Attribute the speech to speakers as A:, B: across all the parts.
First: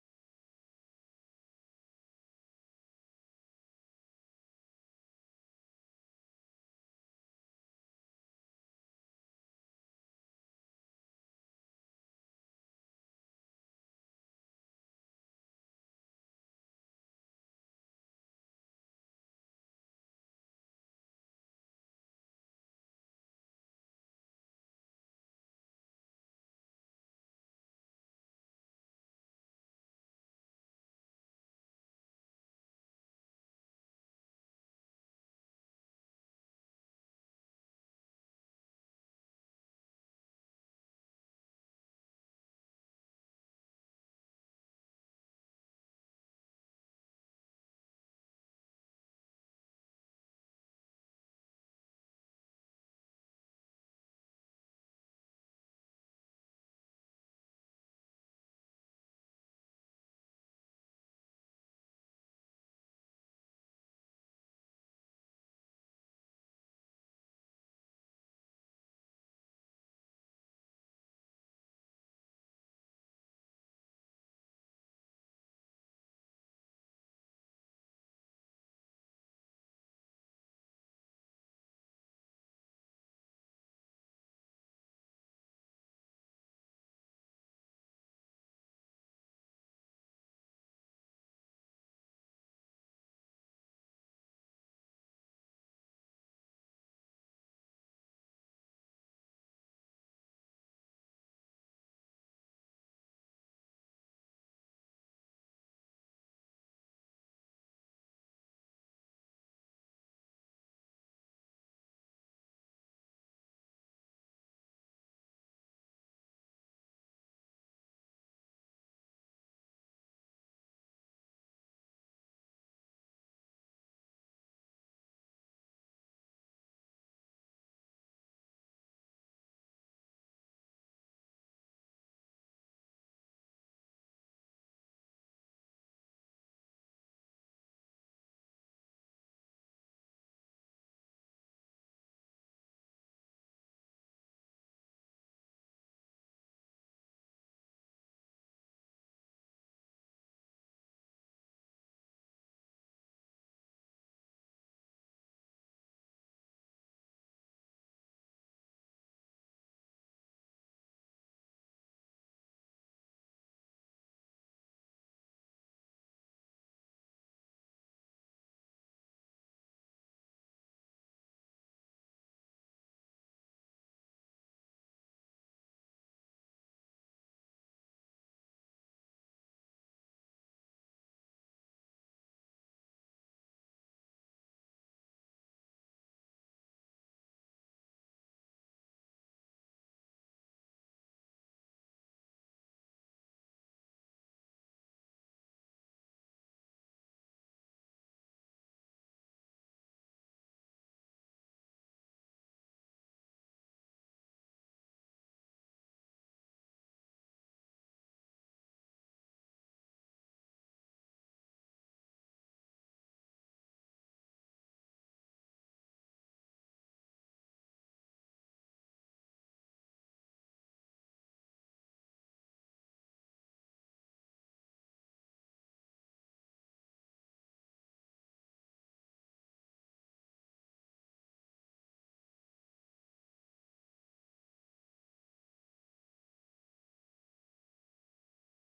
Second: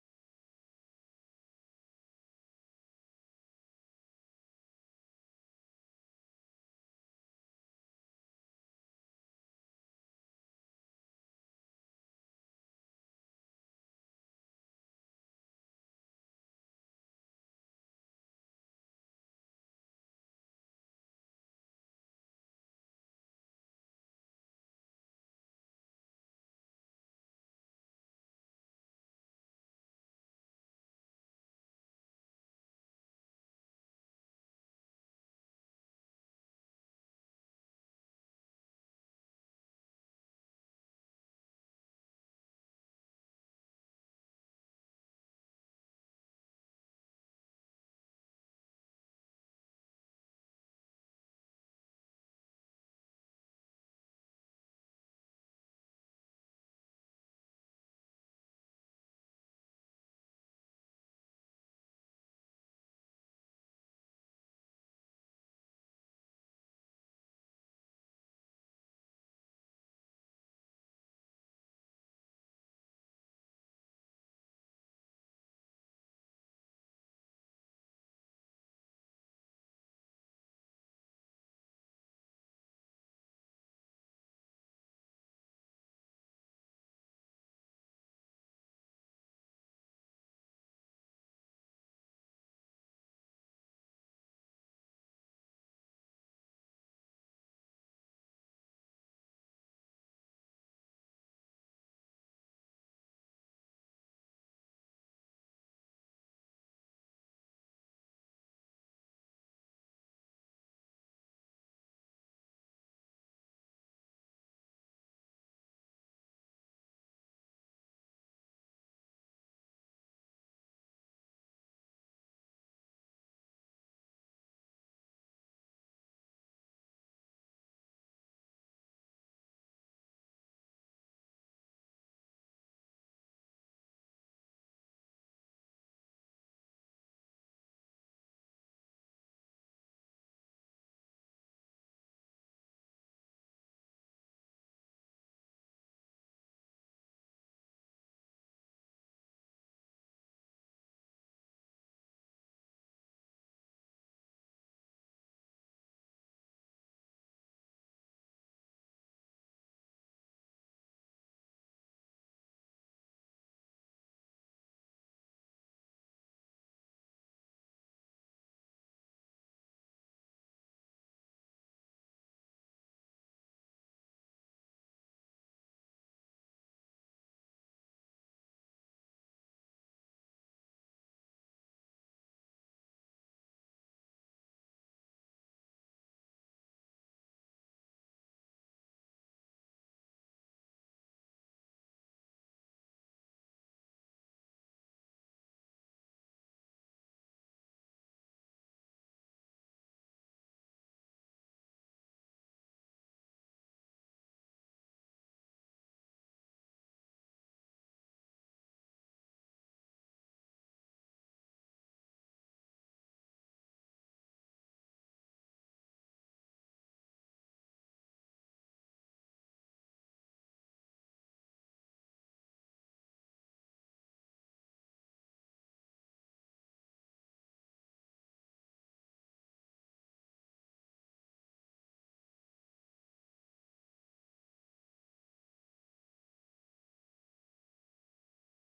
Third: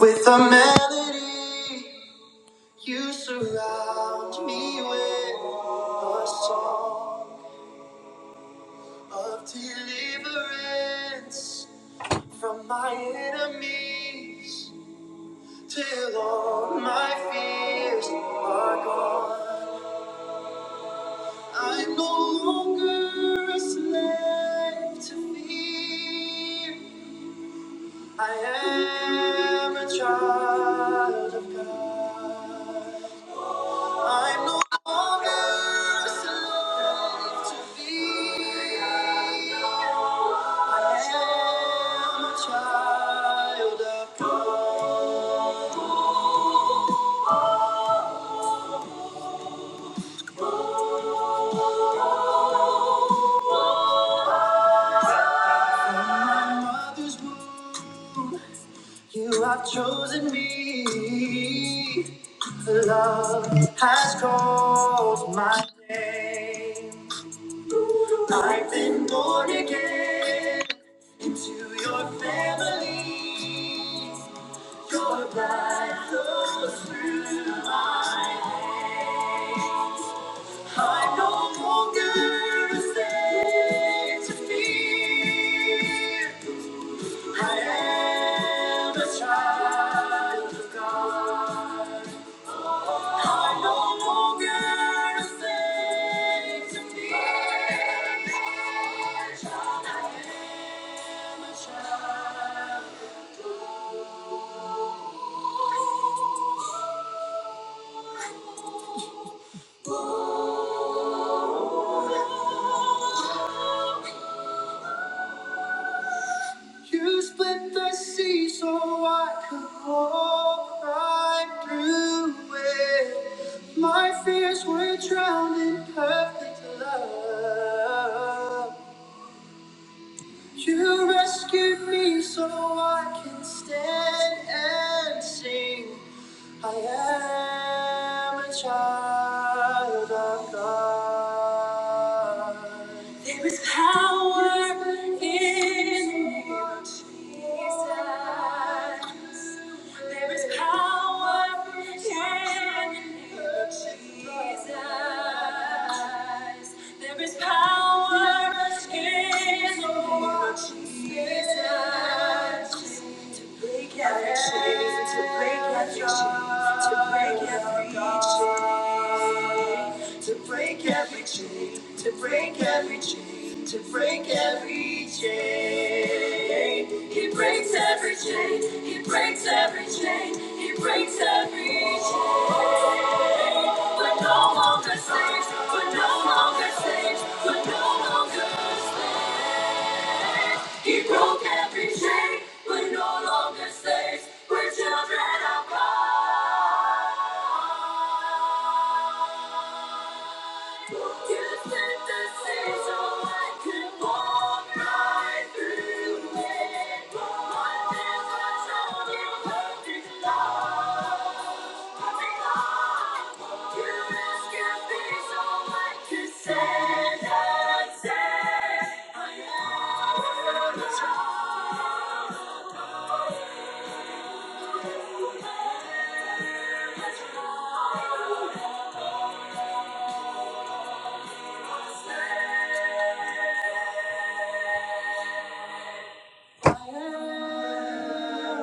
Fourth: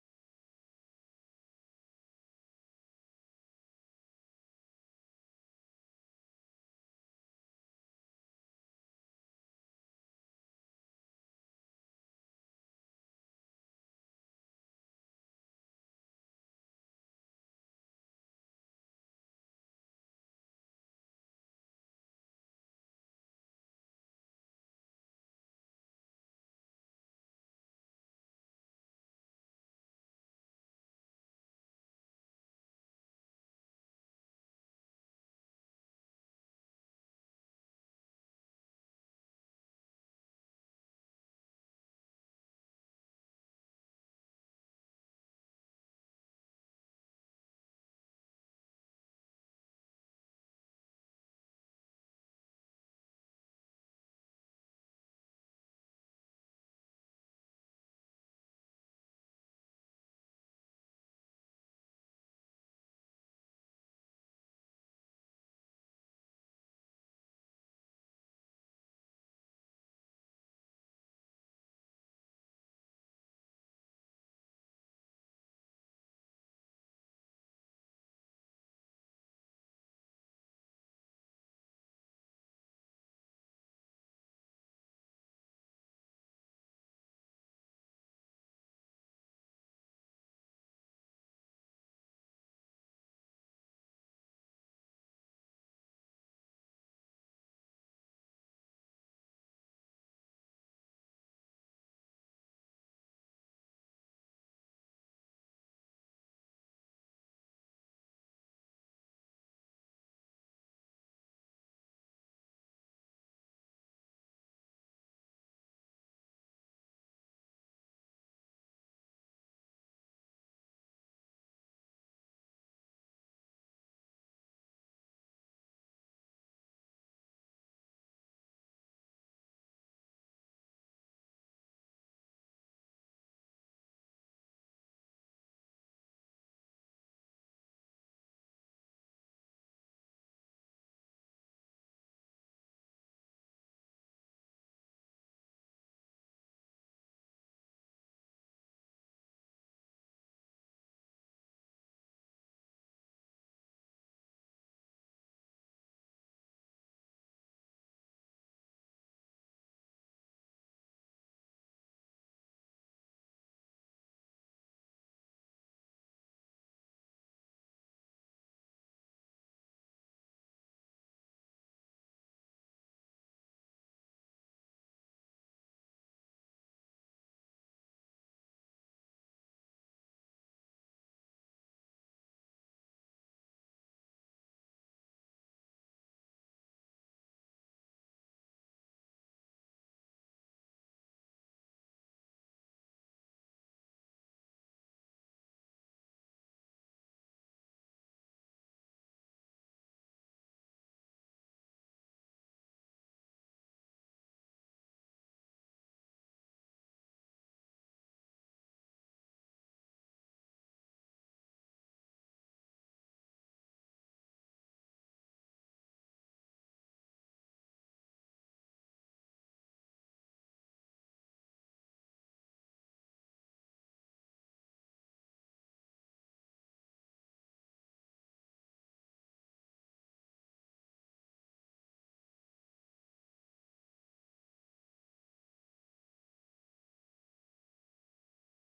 A: with a melody. You surround me with a song of deliverance from my enemies. Till all my fears are gone. I'm no longer a slave to fear. I am a child of God. I'm no longer a slave to thee. I am a child of God. From my mother's womb, you have chosen me. Love has called my name. I've been born again into your family. Your light flows through my days. I no longer stay to fear. I am a child of God. I no longer stay to fear. I am a child. You split the sea so I could walk right through it. My fears were drowned in perfect love. You rescued me so I can stand and sing. I am a child of God. There is power in your Jesus. There is power in your Jesus. There is power in your Jesus. To break every chain, to break every chain, to break every chain. to break every chain, to break every chain, to break every chain. He breaks every chain, he breaks every chain, he breaks every chain. We're no longer slaves, we're no longer slaves, we're no longer slaves. He broke every chain, we're no longer slaves, we're children of God. Thank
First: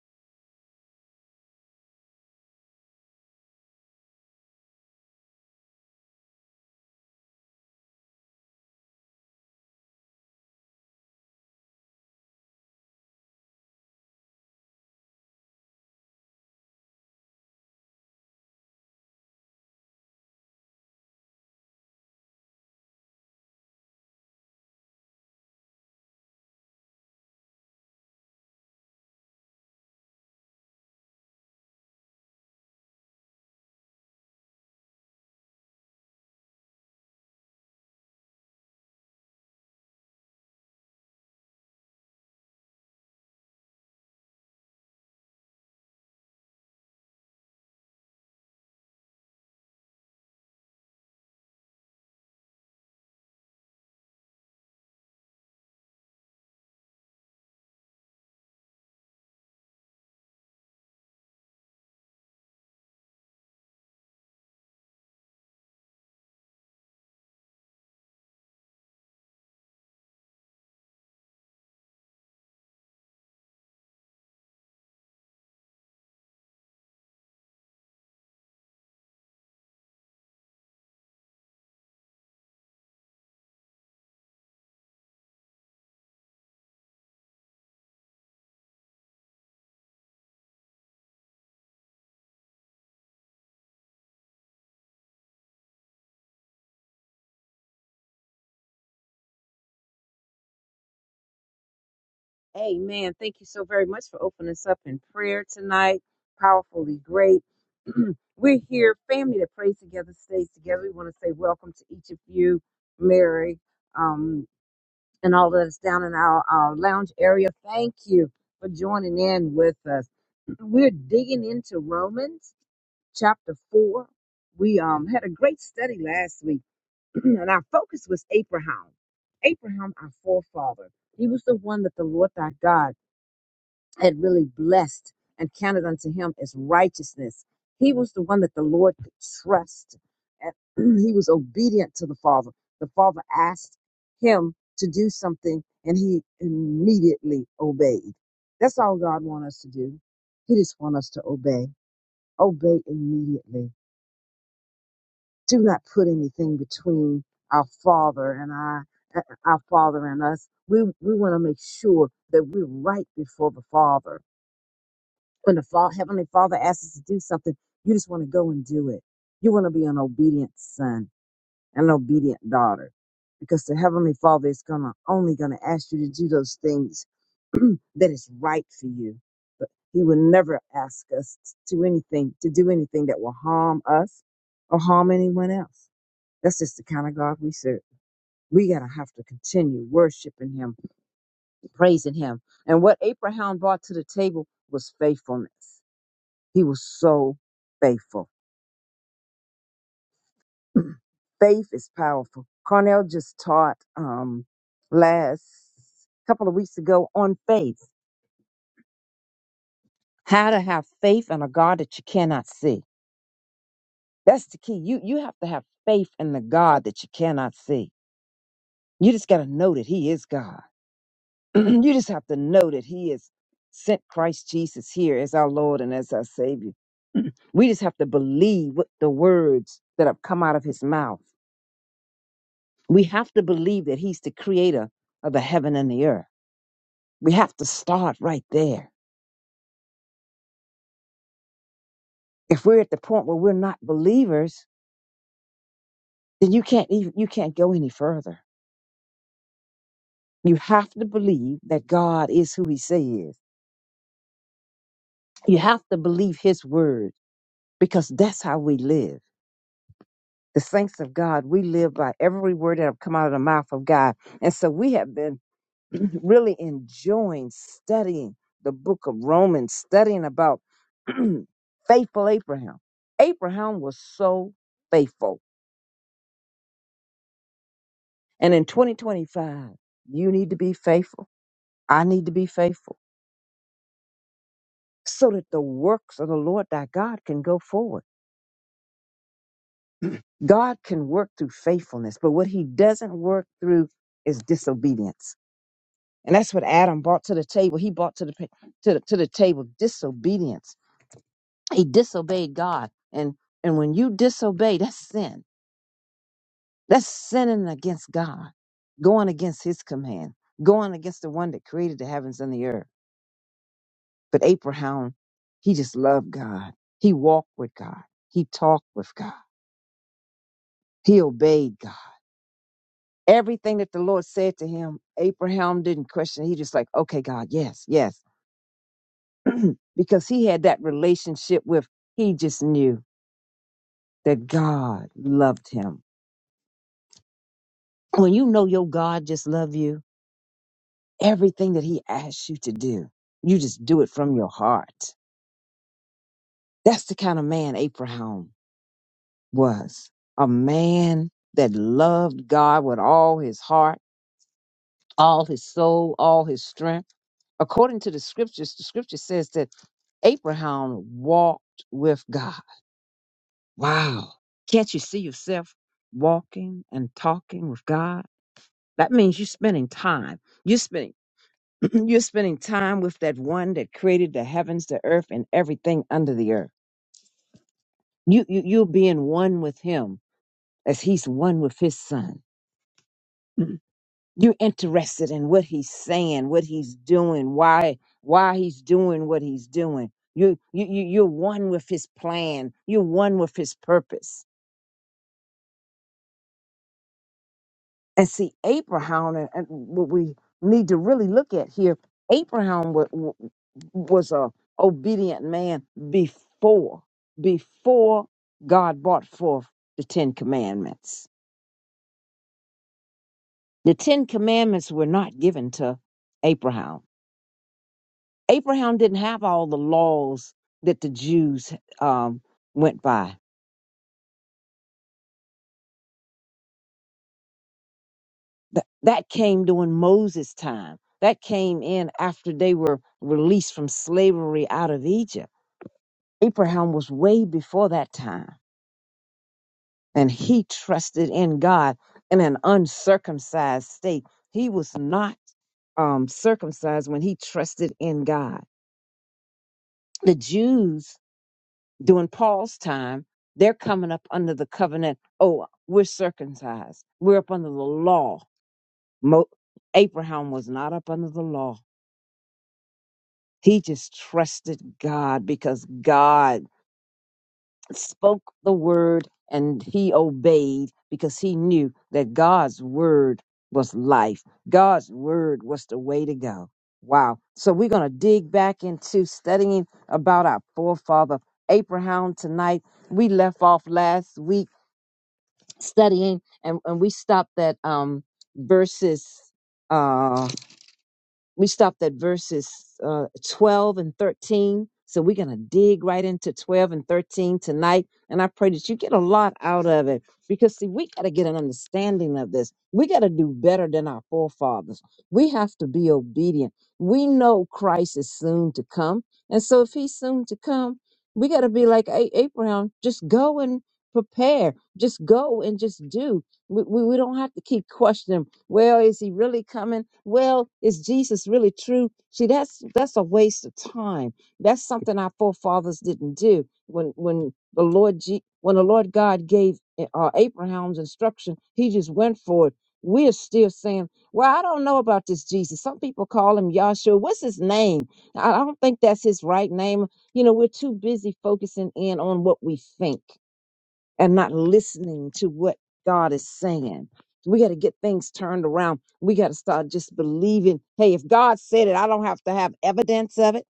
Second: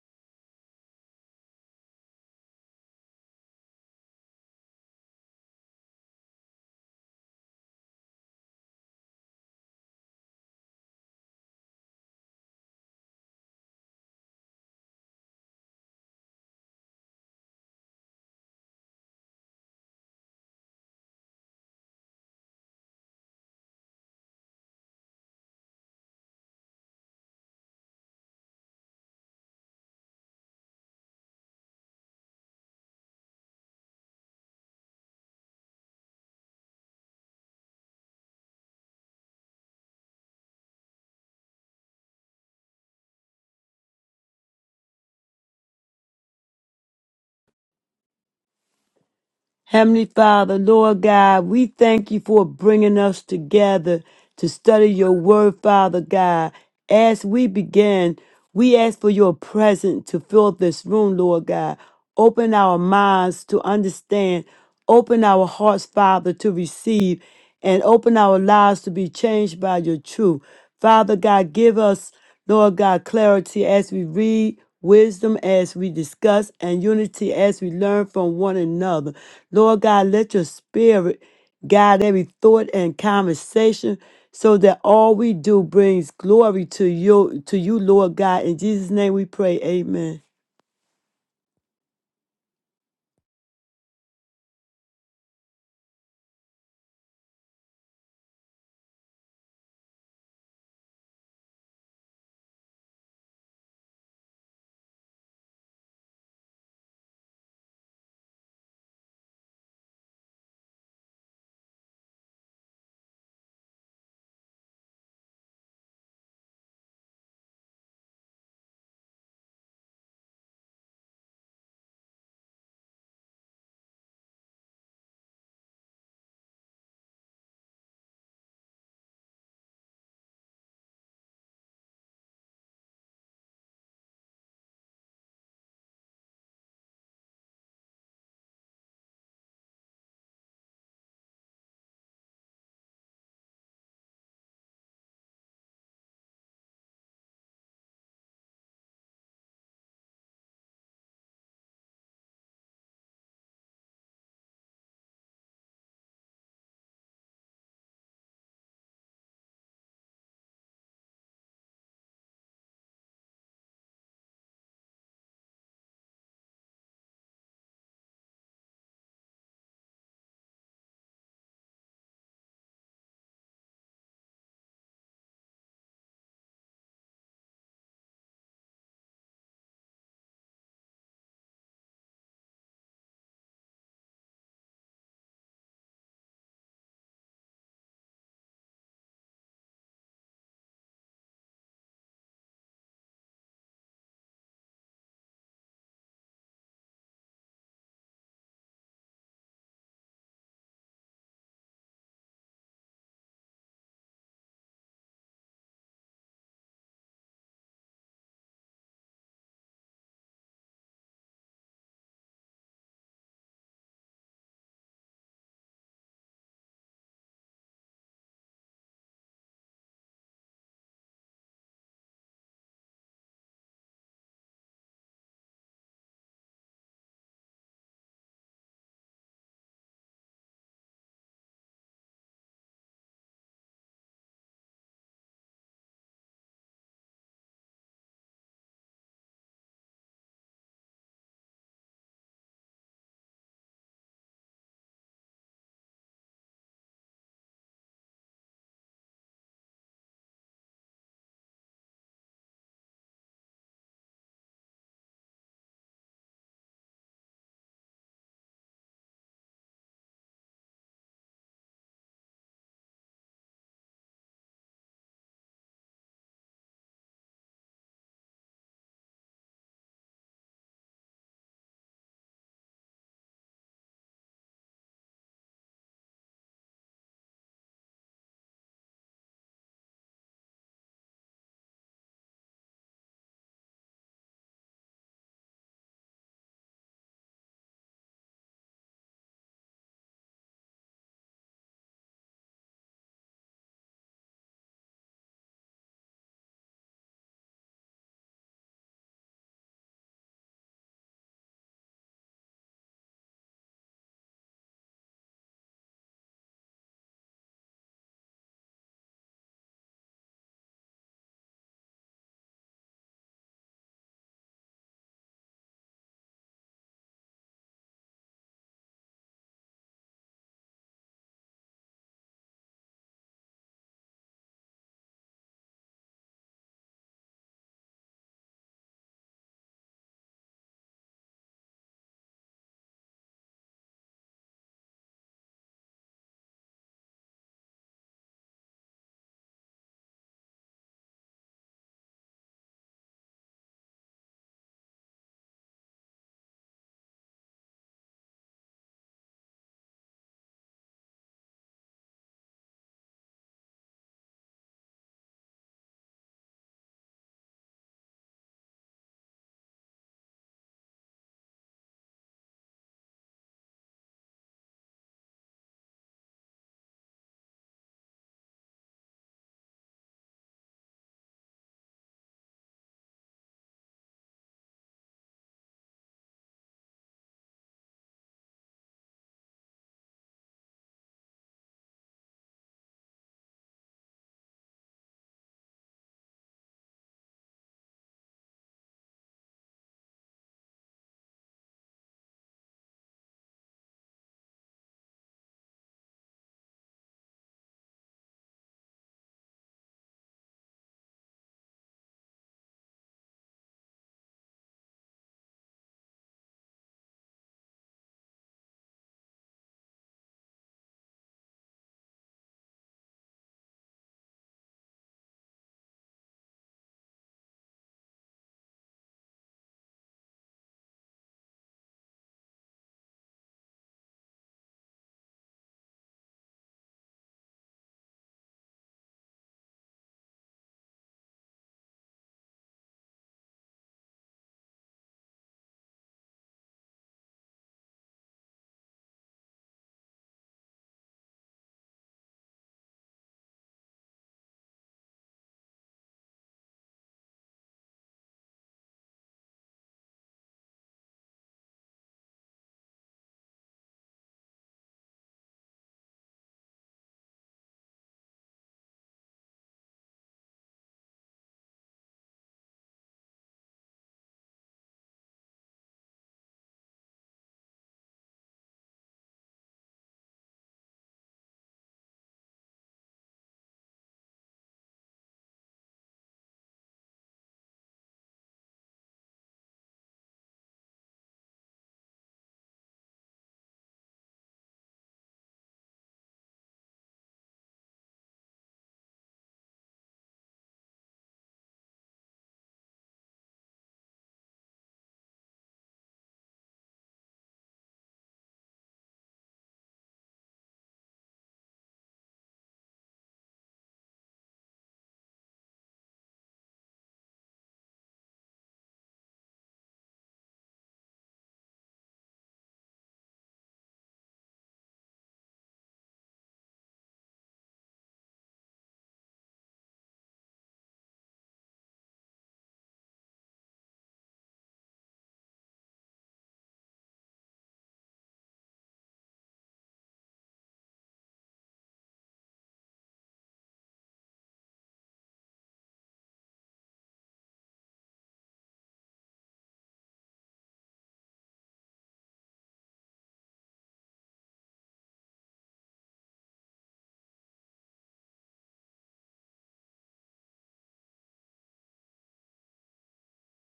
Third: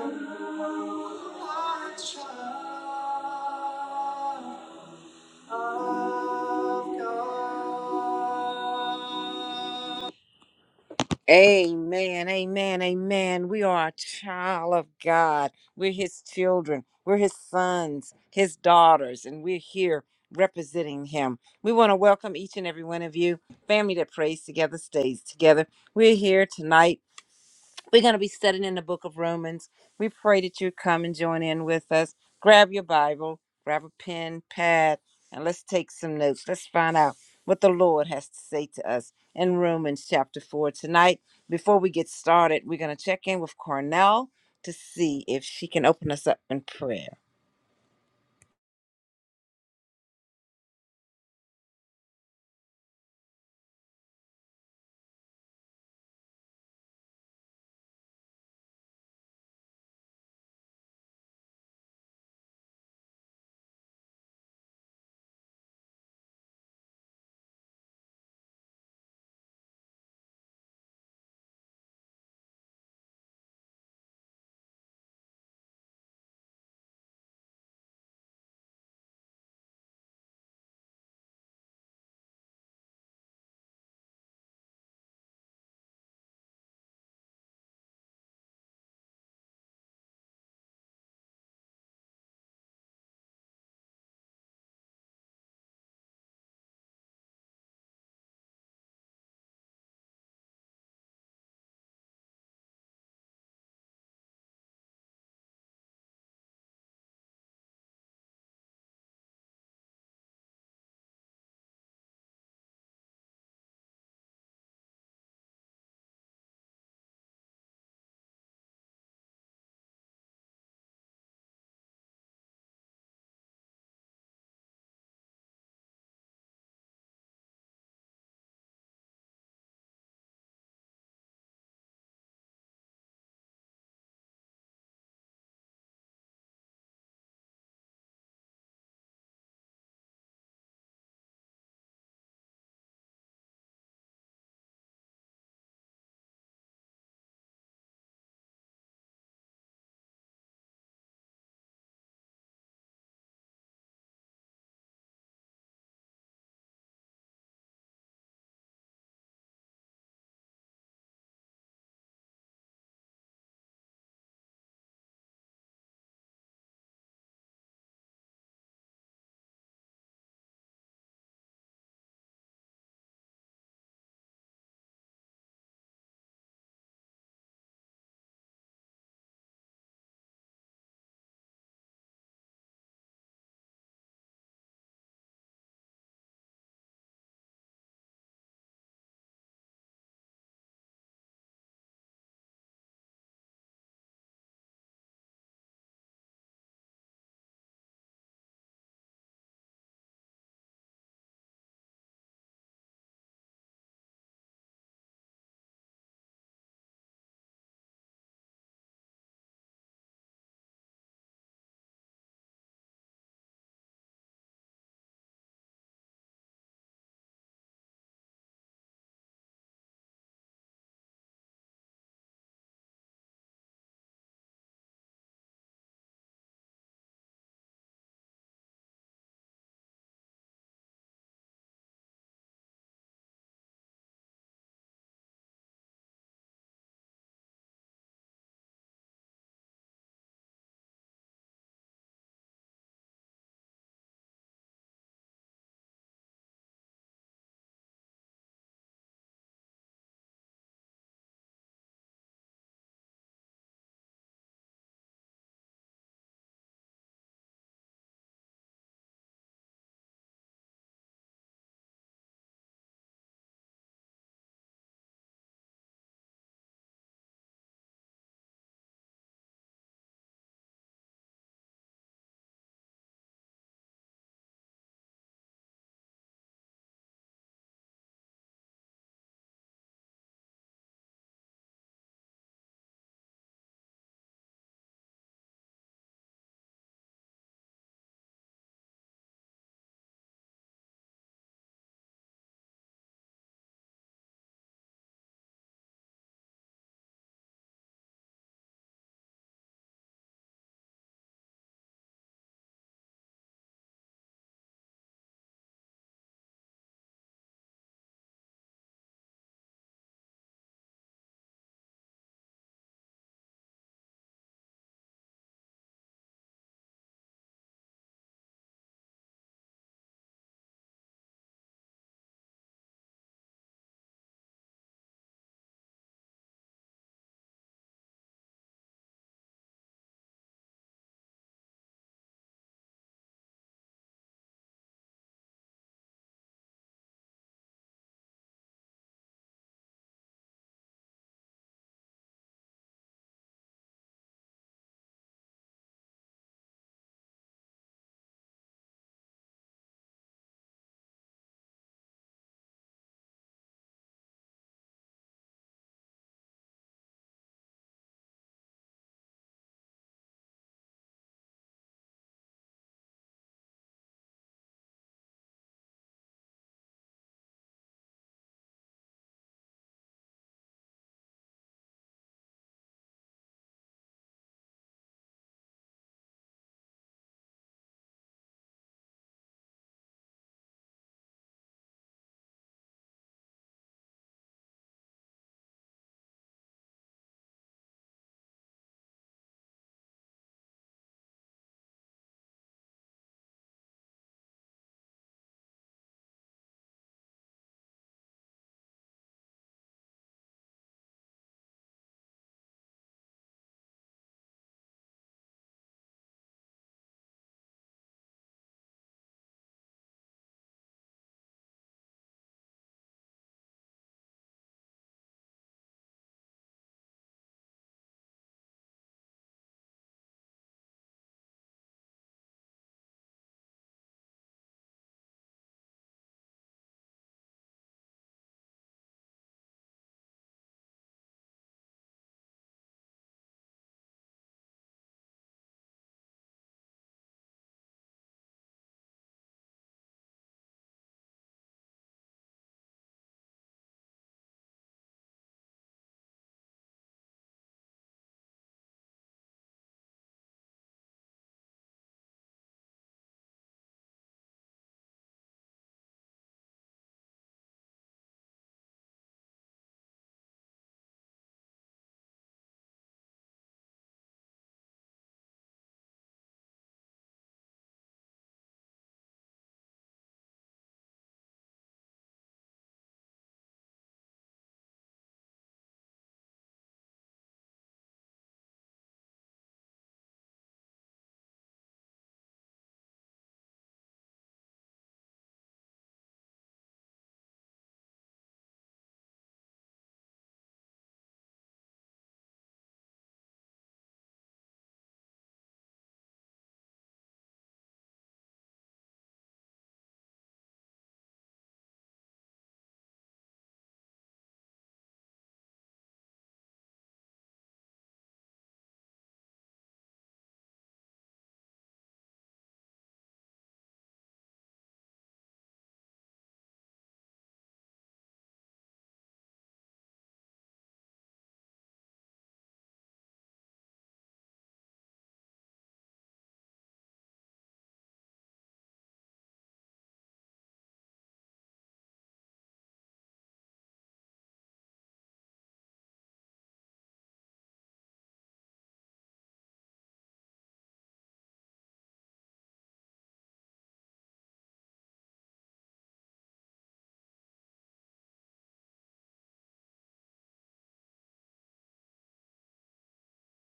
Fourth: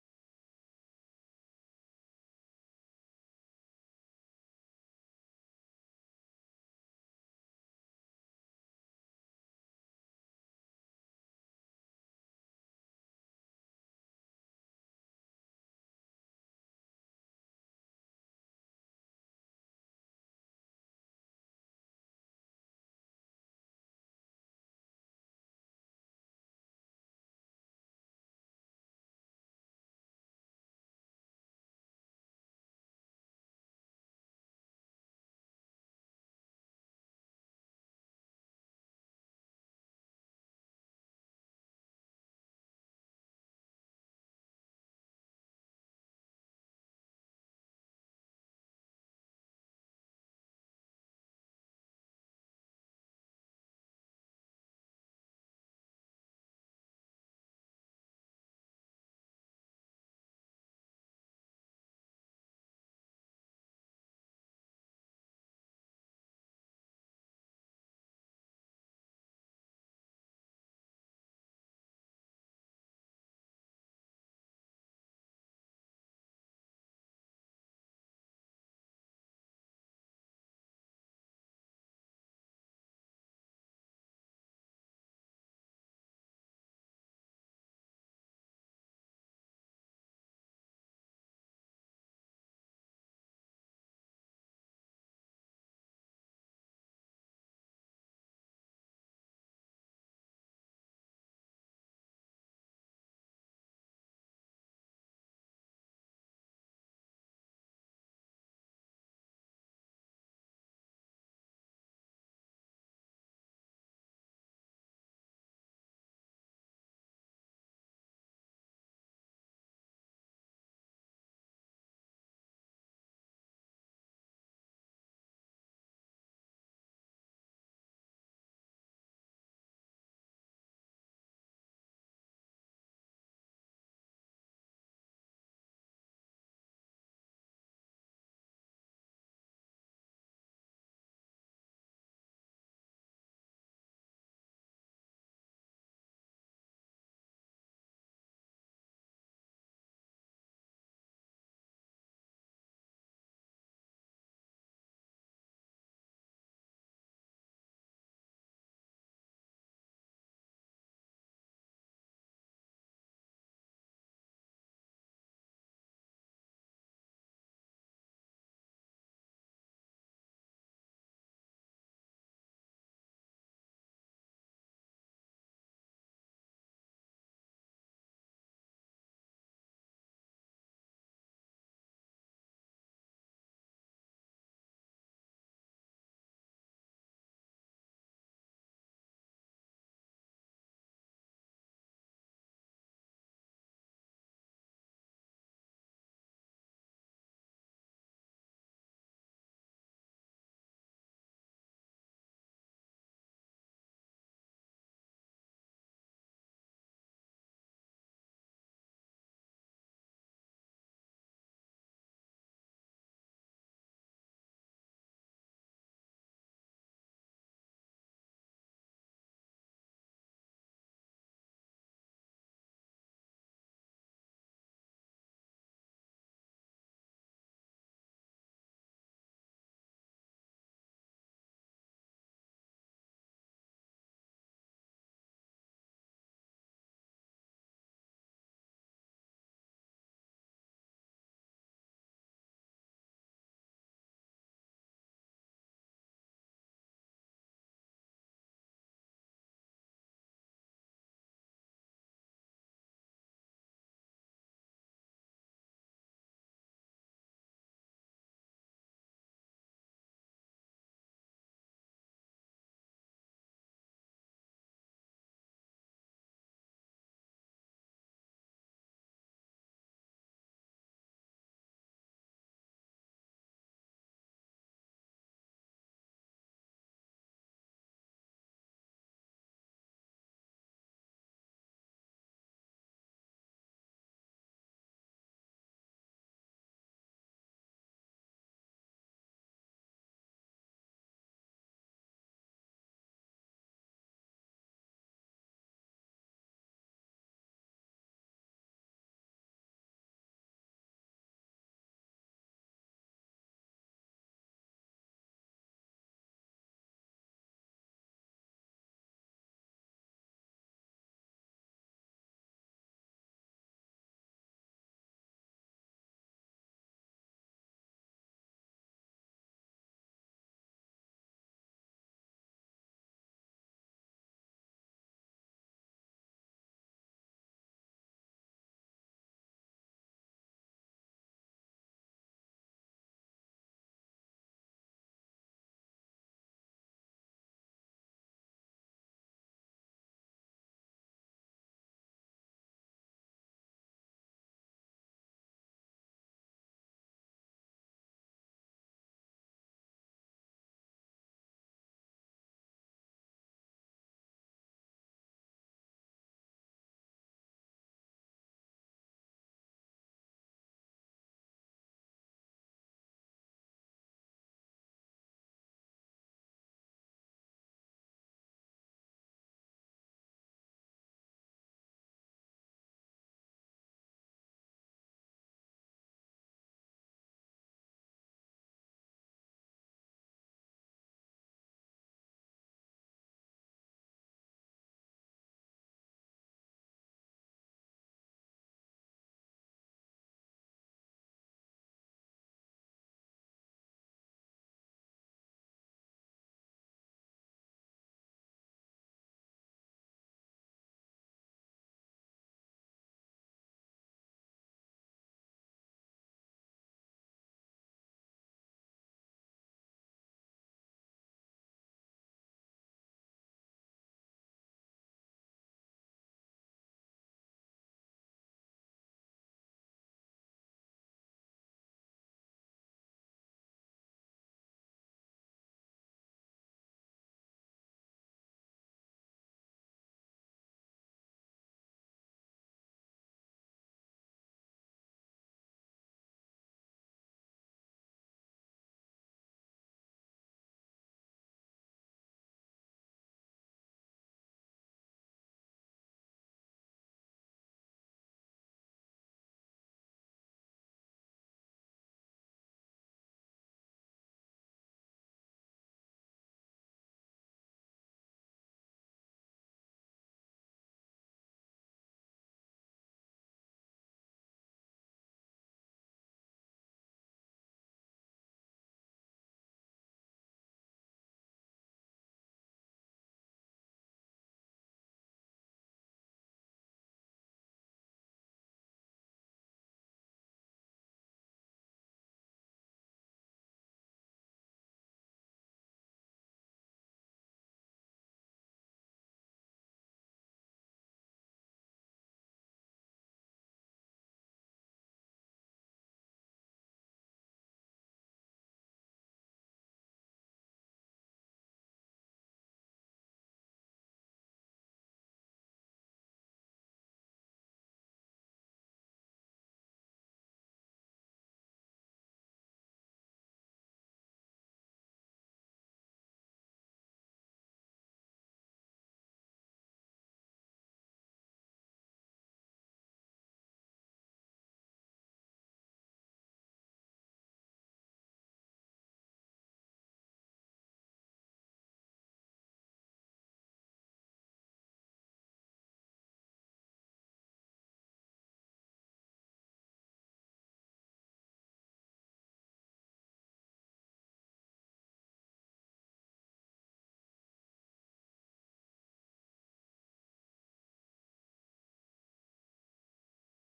A: you. Amen, amen, amen. We are a child of God. We're His children. We're His sons, His daughters, and we're here representing Him. We want to welcome each and every one of you. Family that prays together stays together. We're here tonight we're going to be studying in the book of Romans. We pray that you come and join in with us. Grab your Bible, grab a pen, pad, and let's take some notes. Let's find out what the Lord has to say to us in Romans chapter 4. Tonight, before we get started, we're going to check in with Cornell to see if she can open us up in prayer.
B: Heavenly Father, Lord God, we thank you for bringing us together to study your word, Father God. As we begin, we ask for your presence to fill this room, Lord God. Open our minds to understand. Open our hearts, Father, to receive and open our lives to be changed by your truth. Father God, give us, Lord God, clarity as we read, wisdom as we discuss, and unity as we learn from one another. Lord God, let your spirit guide every thought and conversation so that all we do brings glory to you, to you, Lord God. In Jesus' name we pray. Amen.
C: Amen. Thank you so very much for opening us up in prayer tonight. Powerfully great. We're here, family that prays together, stays together. We want to say welcome to each of you, Mary, um, and all of us down in our, our lounge area. Thank you for joining in with us. We're digging into Romans chapter 4. We um, had a great study last week, and our focus was Abraham. Abraham, our forefather. He was the one that the Lord thy God had really blessed and counted unto him as righteousness. He was the one that the Lord could trust. And he was obedient to the Father. The Father asked him to do something and he immediately obeyed. That's all God wants us to do. He just wants us to obey. Obey immediately. Do not put anything between our Father and our, our Father and us. We, we want to make sure that we're right before the Father when the fa- Heavenly Father asks us to do something, you just want to go and do it. You want to be an obedient son and an obedient daughter because the Heavenly Father is gonna only going to ask you to do those things that is right for you. But He will never ask us to do anything, to do anything that will harm us or harm anyone else. That's just the kind of God we serve. We got to have to continue worshiping Him, praising Him. And what Abraham brought to the table was faithfulness He was so faithful. Faith is powerful. Carnell just taught um, last couple of weeks ago on faith, how to have faith in a God that you cannot see. That's the key. You you have to have faith in the God that you cannot see. You just got to know that He is God. you just have to know that He has sent Christ Jesus here as our Lord and as our Savior. We just have to believe what the words that have come out of His mouth. We have to believe that He's the creator of the heaven and the earth. We have to start right there. If we're at the point where we're not believers, then you can't even, you can't go any further. You have to believe that God is who He says. he is. You have to believe His word because that's how we live. The saints of God, we live by every word that have come out of the mouth of God, and so we have been really enjoying studying the book of Romans, studying about faithful Abraham. Abraham was so faithful. And in 2025, you need to be faithful. I need to be faithful so that the works of the Lord thy God can go forward. God can work through faithfulness, but what he doesn't work through is disobedience. And that's what Adam brought to the table. He brought to the, pa- to the, to the table disobedience He disobeyed God. And and when you disobey, that's sin. That's sinning against God, going against his command, going against the one that created the heavens and the earth. But Abraham, he just loved God. He walked with God. He talked with God. He obeyed God. Everything that the Lord said to him, Abraham didn't question. He just like, okay, God, yes, yes. because he had that relationship with, he just knew that God loved him. When you know your God just love you, Everything that he asks you to do, you just do it from your heart. That's the kind of man Abraham was. A man that loved God with all his heart, all his soul, all his strength. According to the scriptures, the scripture says that Abraham walked with God. Wow. Can't you see yourself walking and talking with God? That means you're spending time. You're spending You're spending time with that one that created the heavens, the earth, and everything under the earth. You, you you'll be in one with him as he's one with his son. Mhm. You're interested in what he's saying, what he's doing, why why he's doing what he's doing. You you you- you're one with his plan. You're one with his purpose And see, Abraham, and, and what we need to really look at here, Abraham wa- wa- was a obedient man before, before God brought forth the Ten Commandments. The Ten Commandments were not given to Abraham. Abraham didn't have all the laws that the Jews um, went by. That, that came during Moses' time. That came in after they were released from slavery out of Egypt Abraham was way before that time, and he trusted in God in an uncircumcised state. He was not um, circumcised when he trusted in God. The Jews during Paul's time, they're coming up under the covenant. Oh, we're circumcised. We're up under the law. Mo- Abraham was not up under the law. He just trusted God because God spoke the word and he obeyed because he knew that God's word was life. God's word was the way to go. Wow. So we're going to dig back into studying about our forefather Abraham tonight. We left off last week studying and, and we stopped at um verses uh we stopped at verses uh, 12 and 13. So we're going to dig right into 12 and 13 tonight. And I pray that you get a lot out of it because, see, we got to get an understanding of this. We got to do better than our forefathers. We have to be obedient. We know Christ is soon to come. And so, if he's soon to come, we got to be like A- Abraham just go and prepare, just go and just do. We, we, we don't have to keep questioning well, is he really coming? Well, is Jesus really true? See, that's that's a waste of time. That's something our forefathers didn't do. When when the Lord G, when the Lord God gave eh, uh, Abraham's instruction, he just went for it. We're still saying, "Well, I don't know about this Jesus." Some people call him Yahshua. What's his name? I I don't think that's his right name. You know, we're too busy focusing in on what we think and not listening to what God is saying. We got to get things turned around. We got to start just believing hey, if God said it, I don't have to have evidence of it.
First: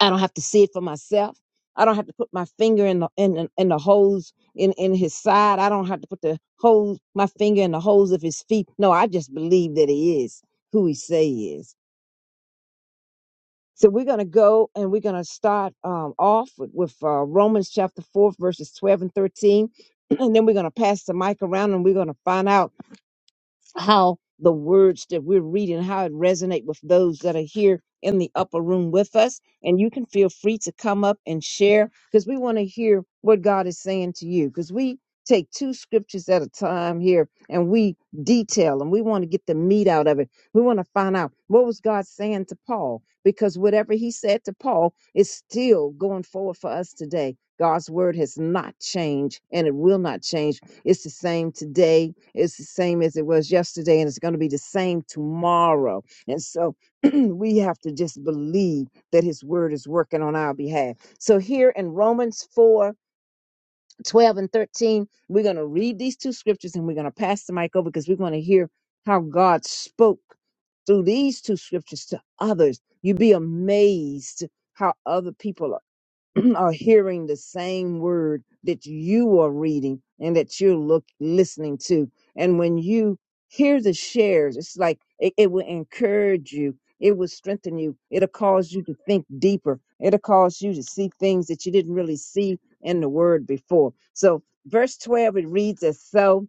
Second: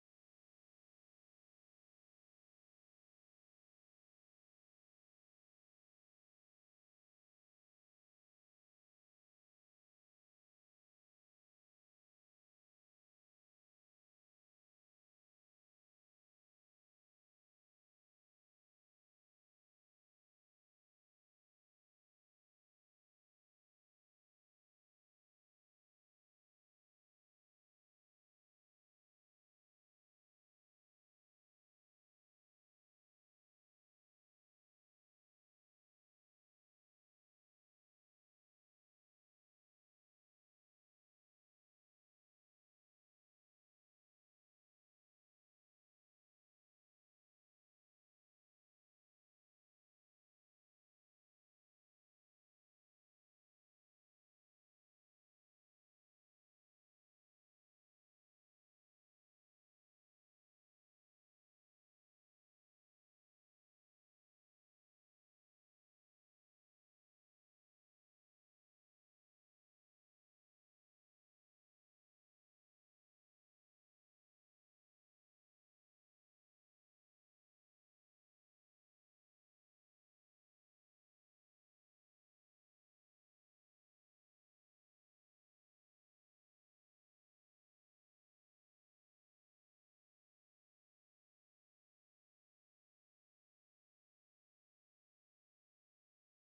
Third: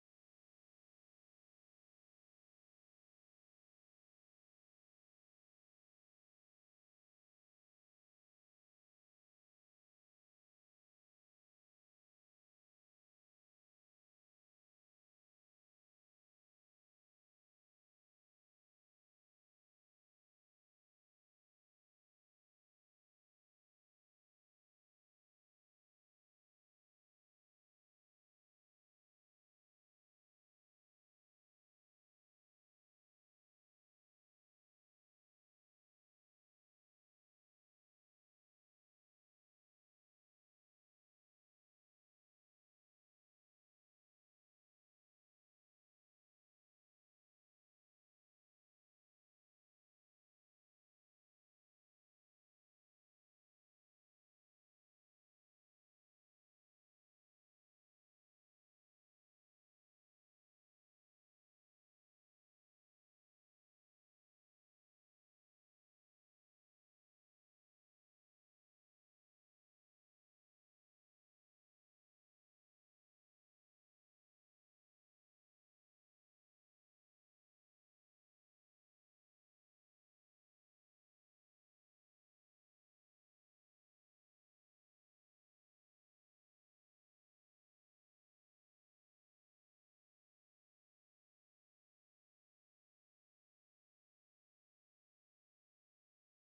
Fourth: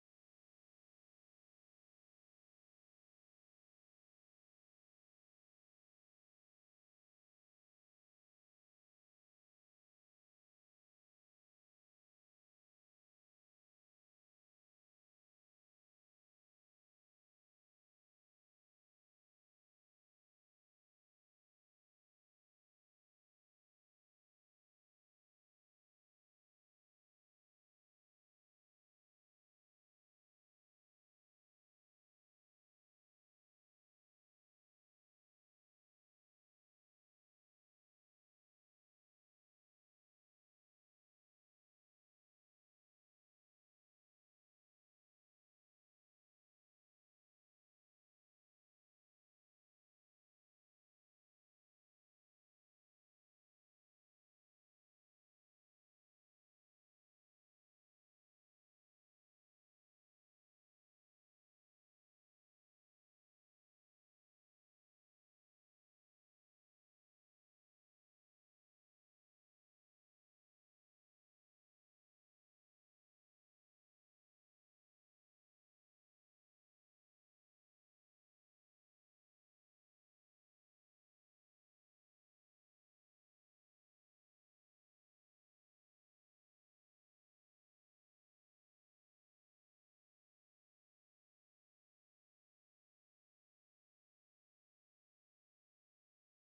C: I don't have to see it for myself. I don't have to put my finger in the in, in, in the holes in, in his side. I don't have to put the holes my finger in the holes of his feet. No, I just believe that he is who he says. So we're going to go and we're going to start um, off with, with uh, Romans chapter 4, verses 12 and 13. And then we're going to pass the mic around and we're going to find out how the words that we're reading how it resonate with those that are here in the upper room with us and you can feel free to come up and share because we want to hear what god is saying to you because we take two scriptures at a time here and we detail and we want to get the meat out of it we want to find out what was god saying to paul because whatever he said to paul is still going forward for us today god's word has not changed and it will not change it's the same today it's the same as it was yesterday, and it's going to be the same tomorrow. And so we have to just believe that His word is working on our behalf. So here in Romans 4, 12 and 13, we're going to read these two scriptures and we're going to pass the mic over because we are going to hear how God spoke through these two scriptures to others. You'd be amazed how other people are are hearing the same word that you are reading and that you're look listening to. And when you hear the shares, it's like it, it will encourage you. It will strengthen you. It'll cause you to think deeper. It'll cause you to see things that you didn't really see in the word before. So verse 12, it reads as so,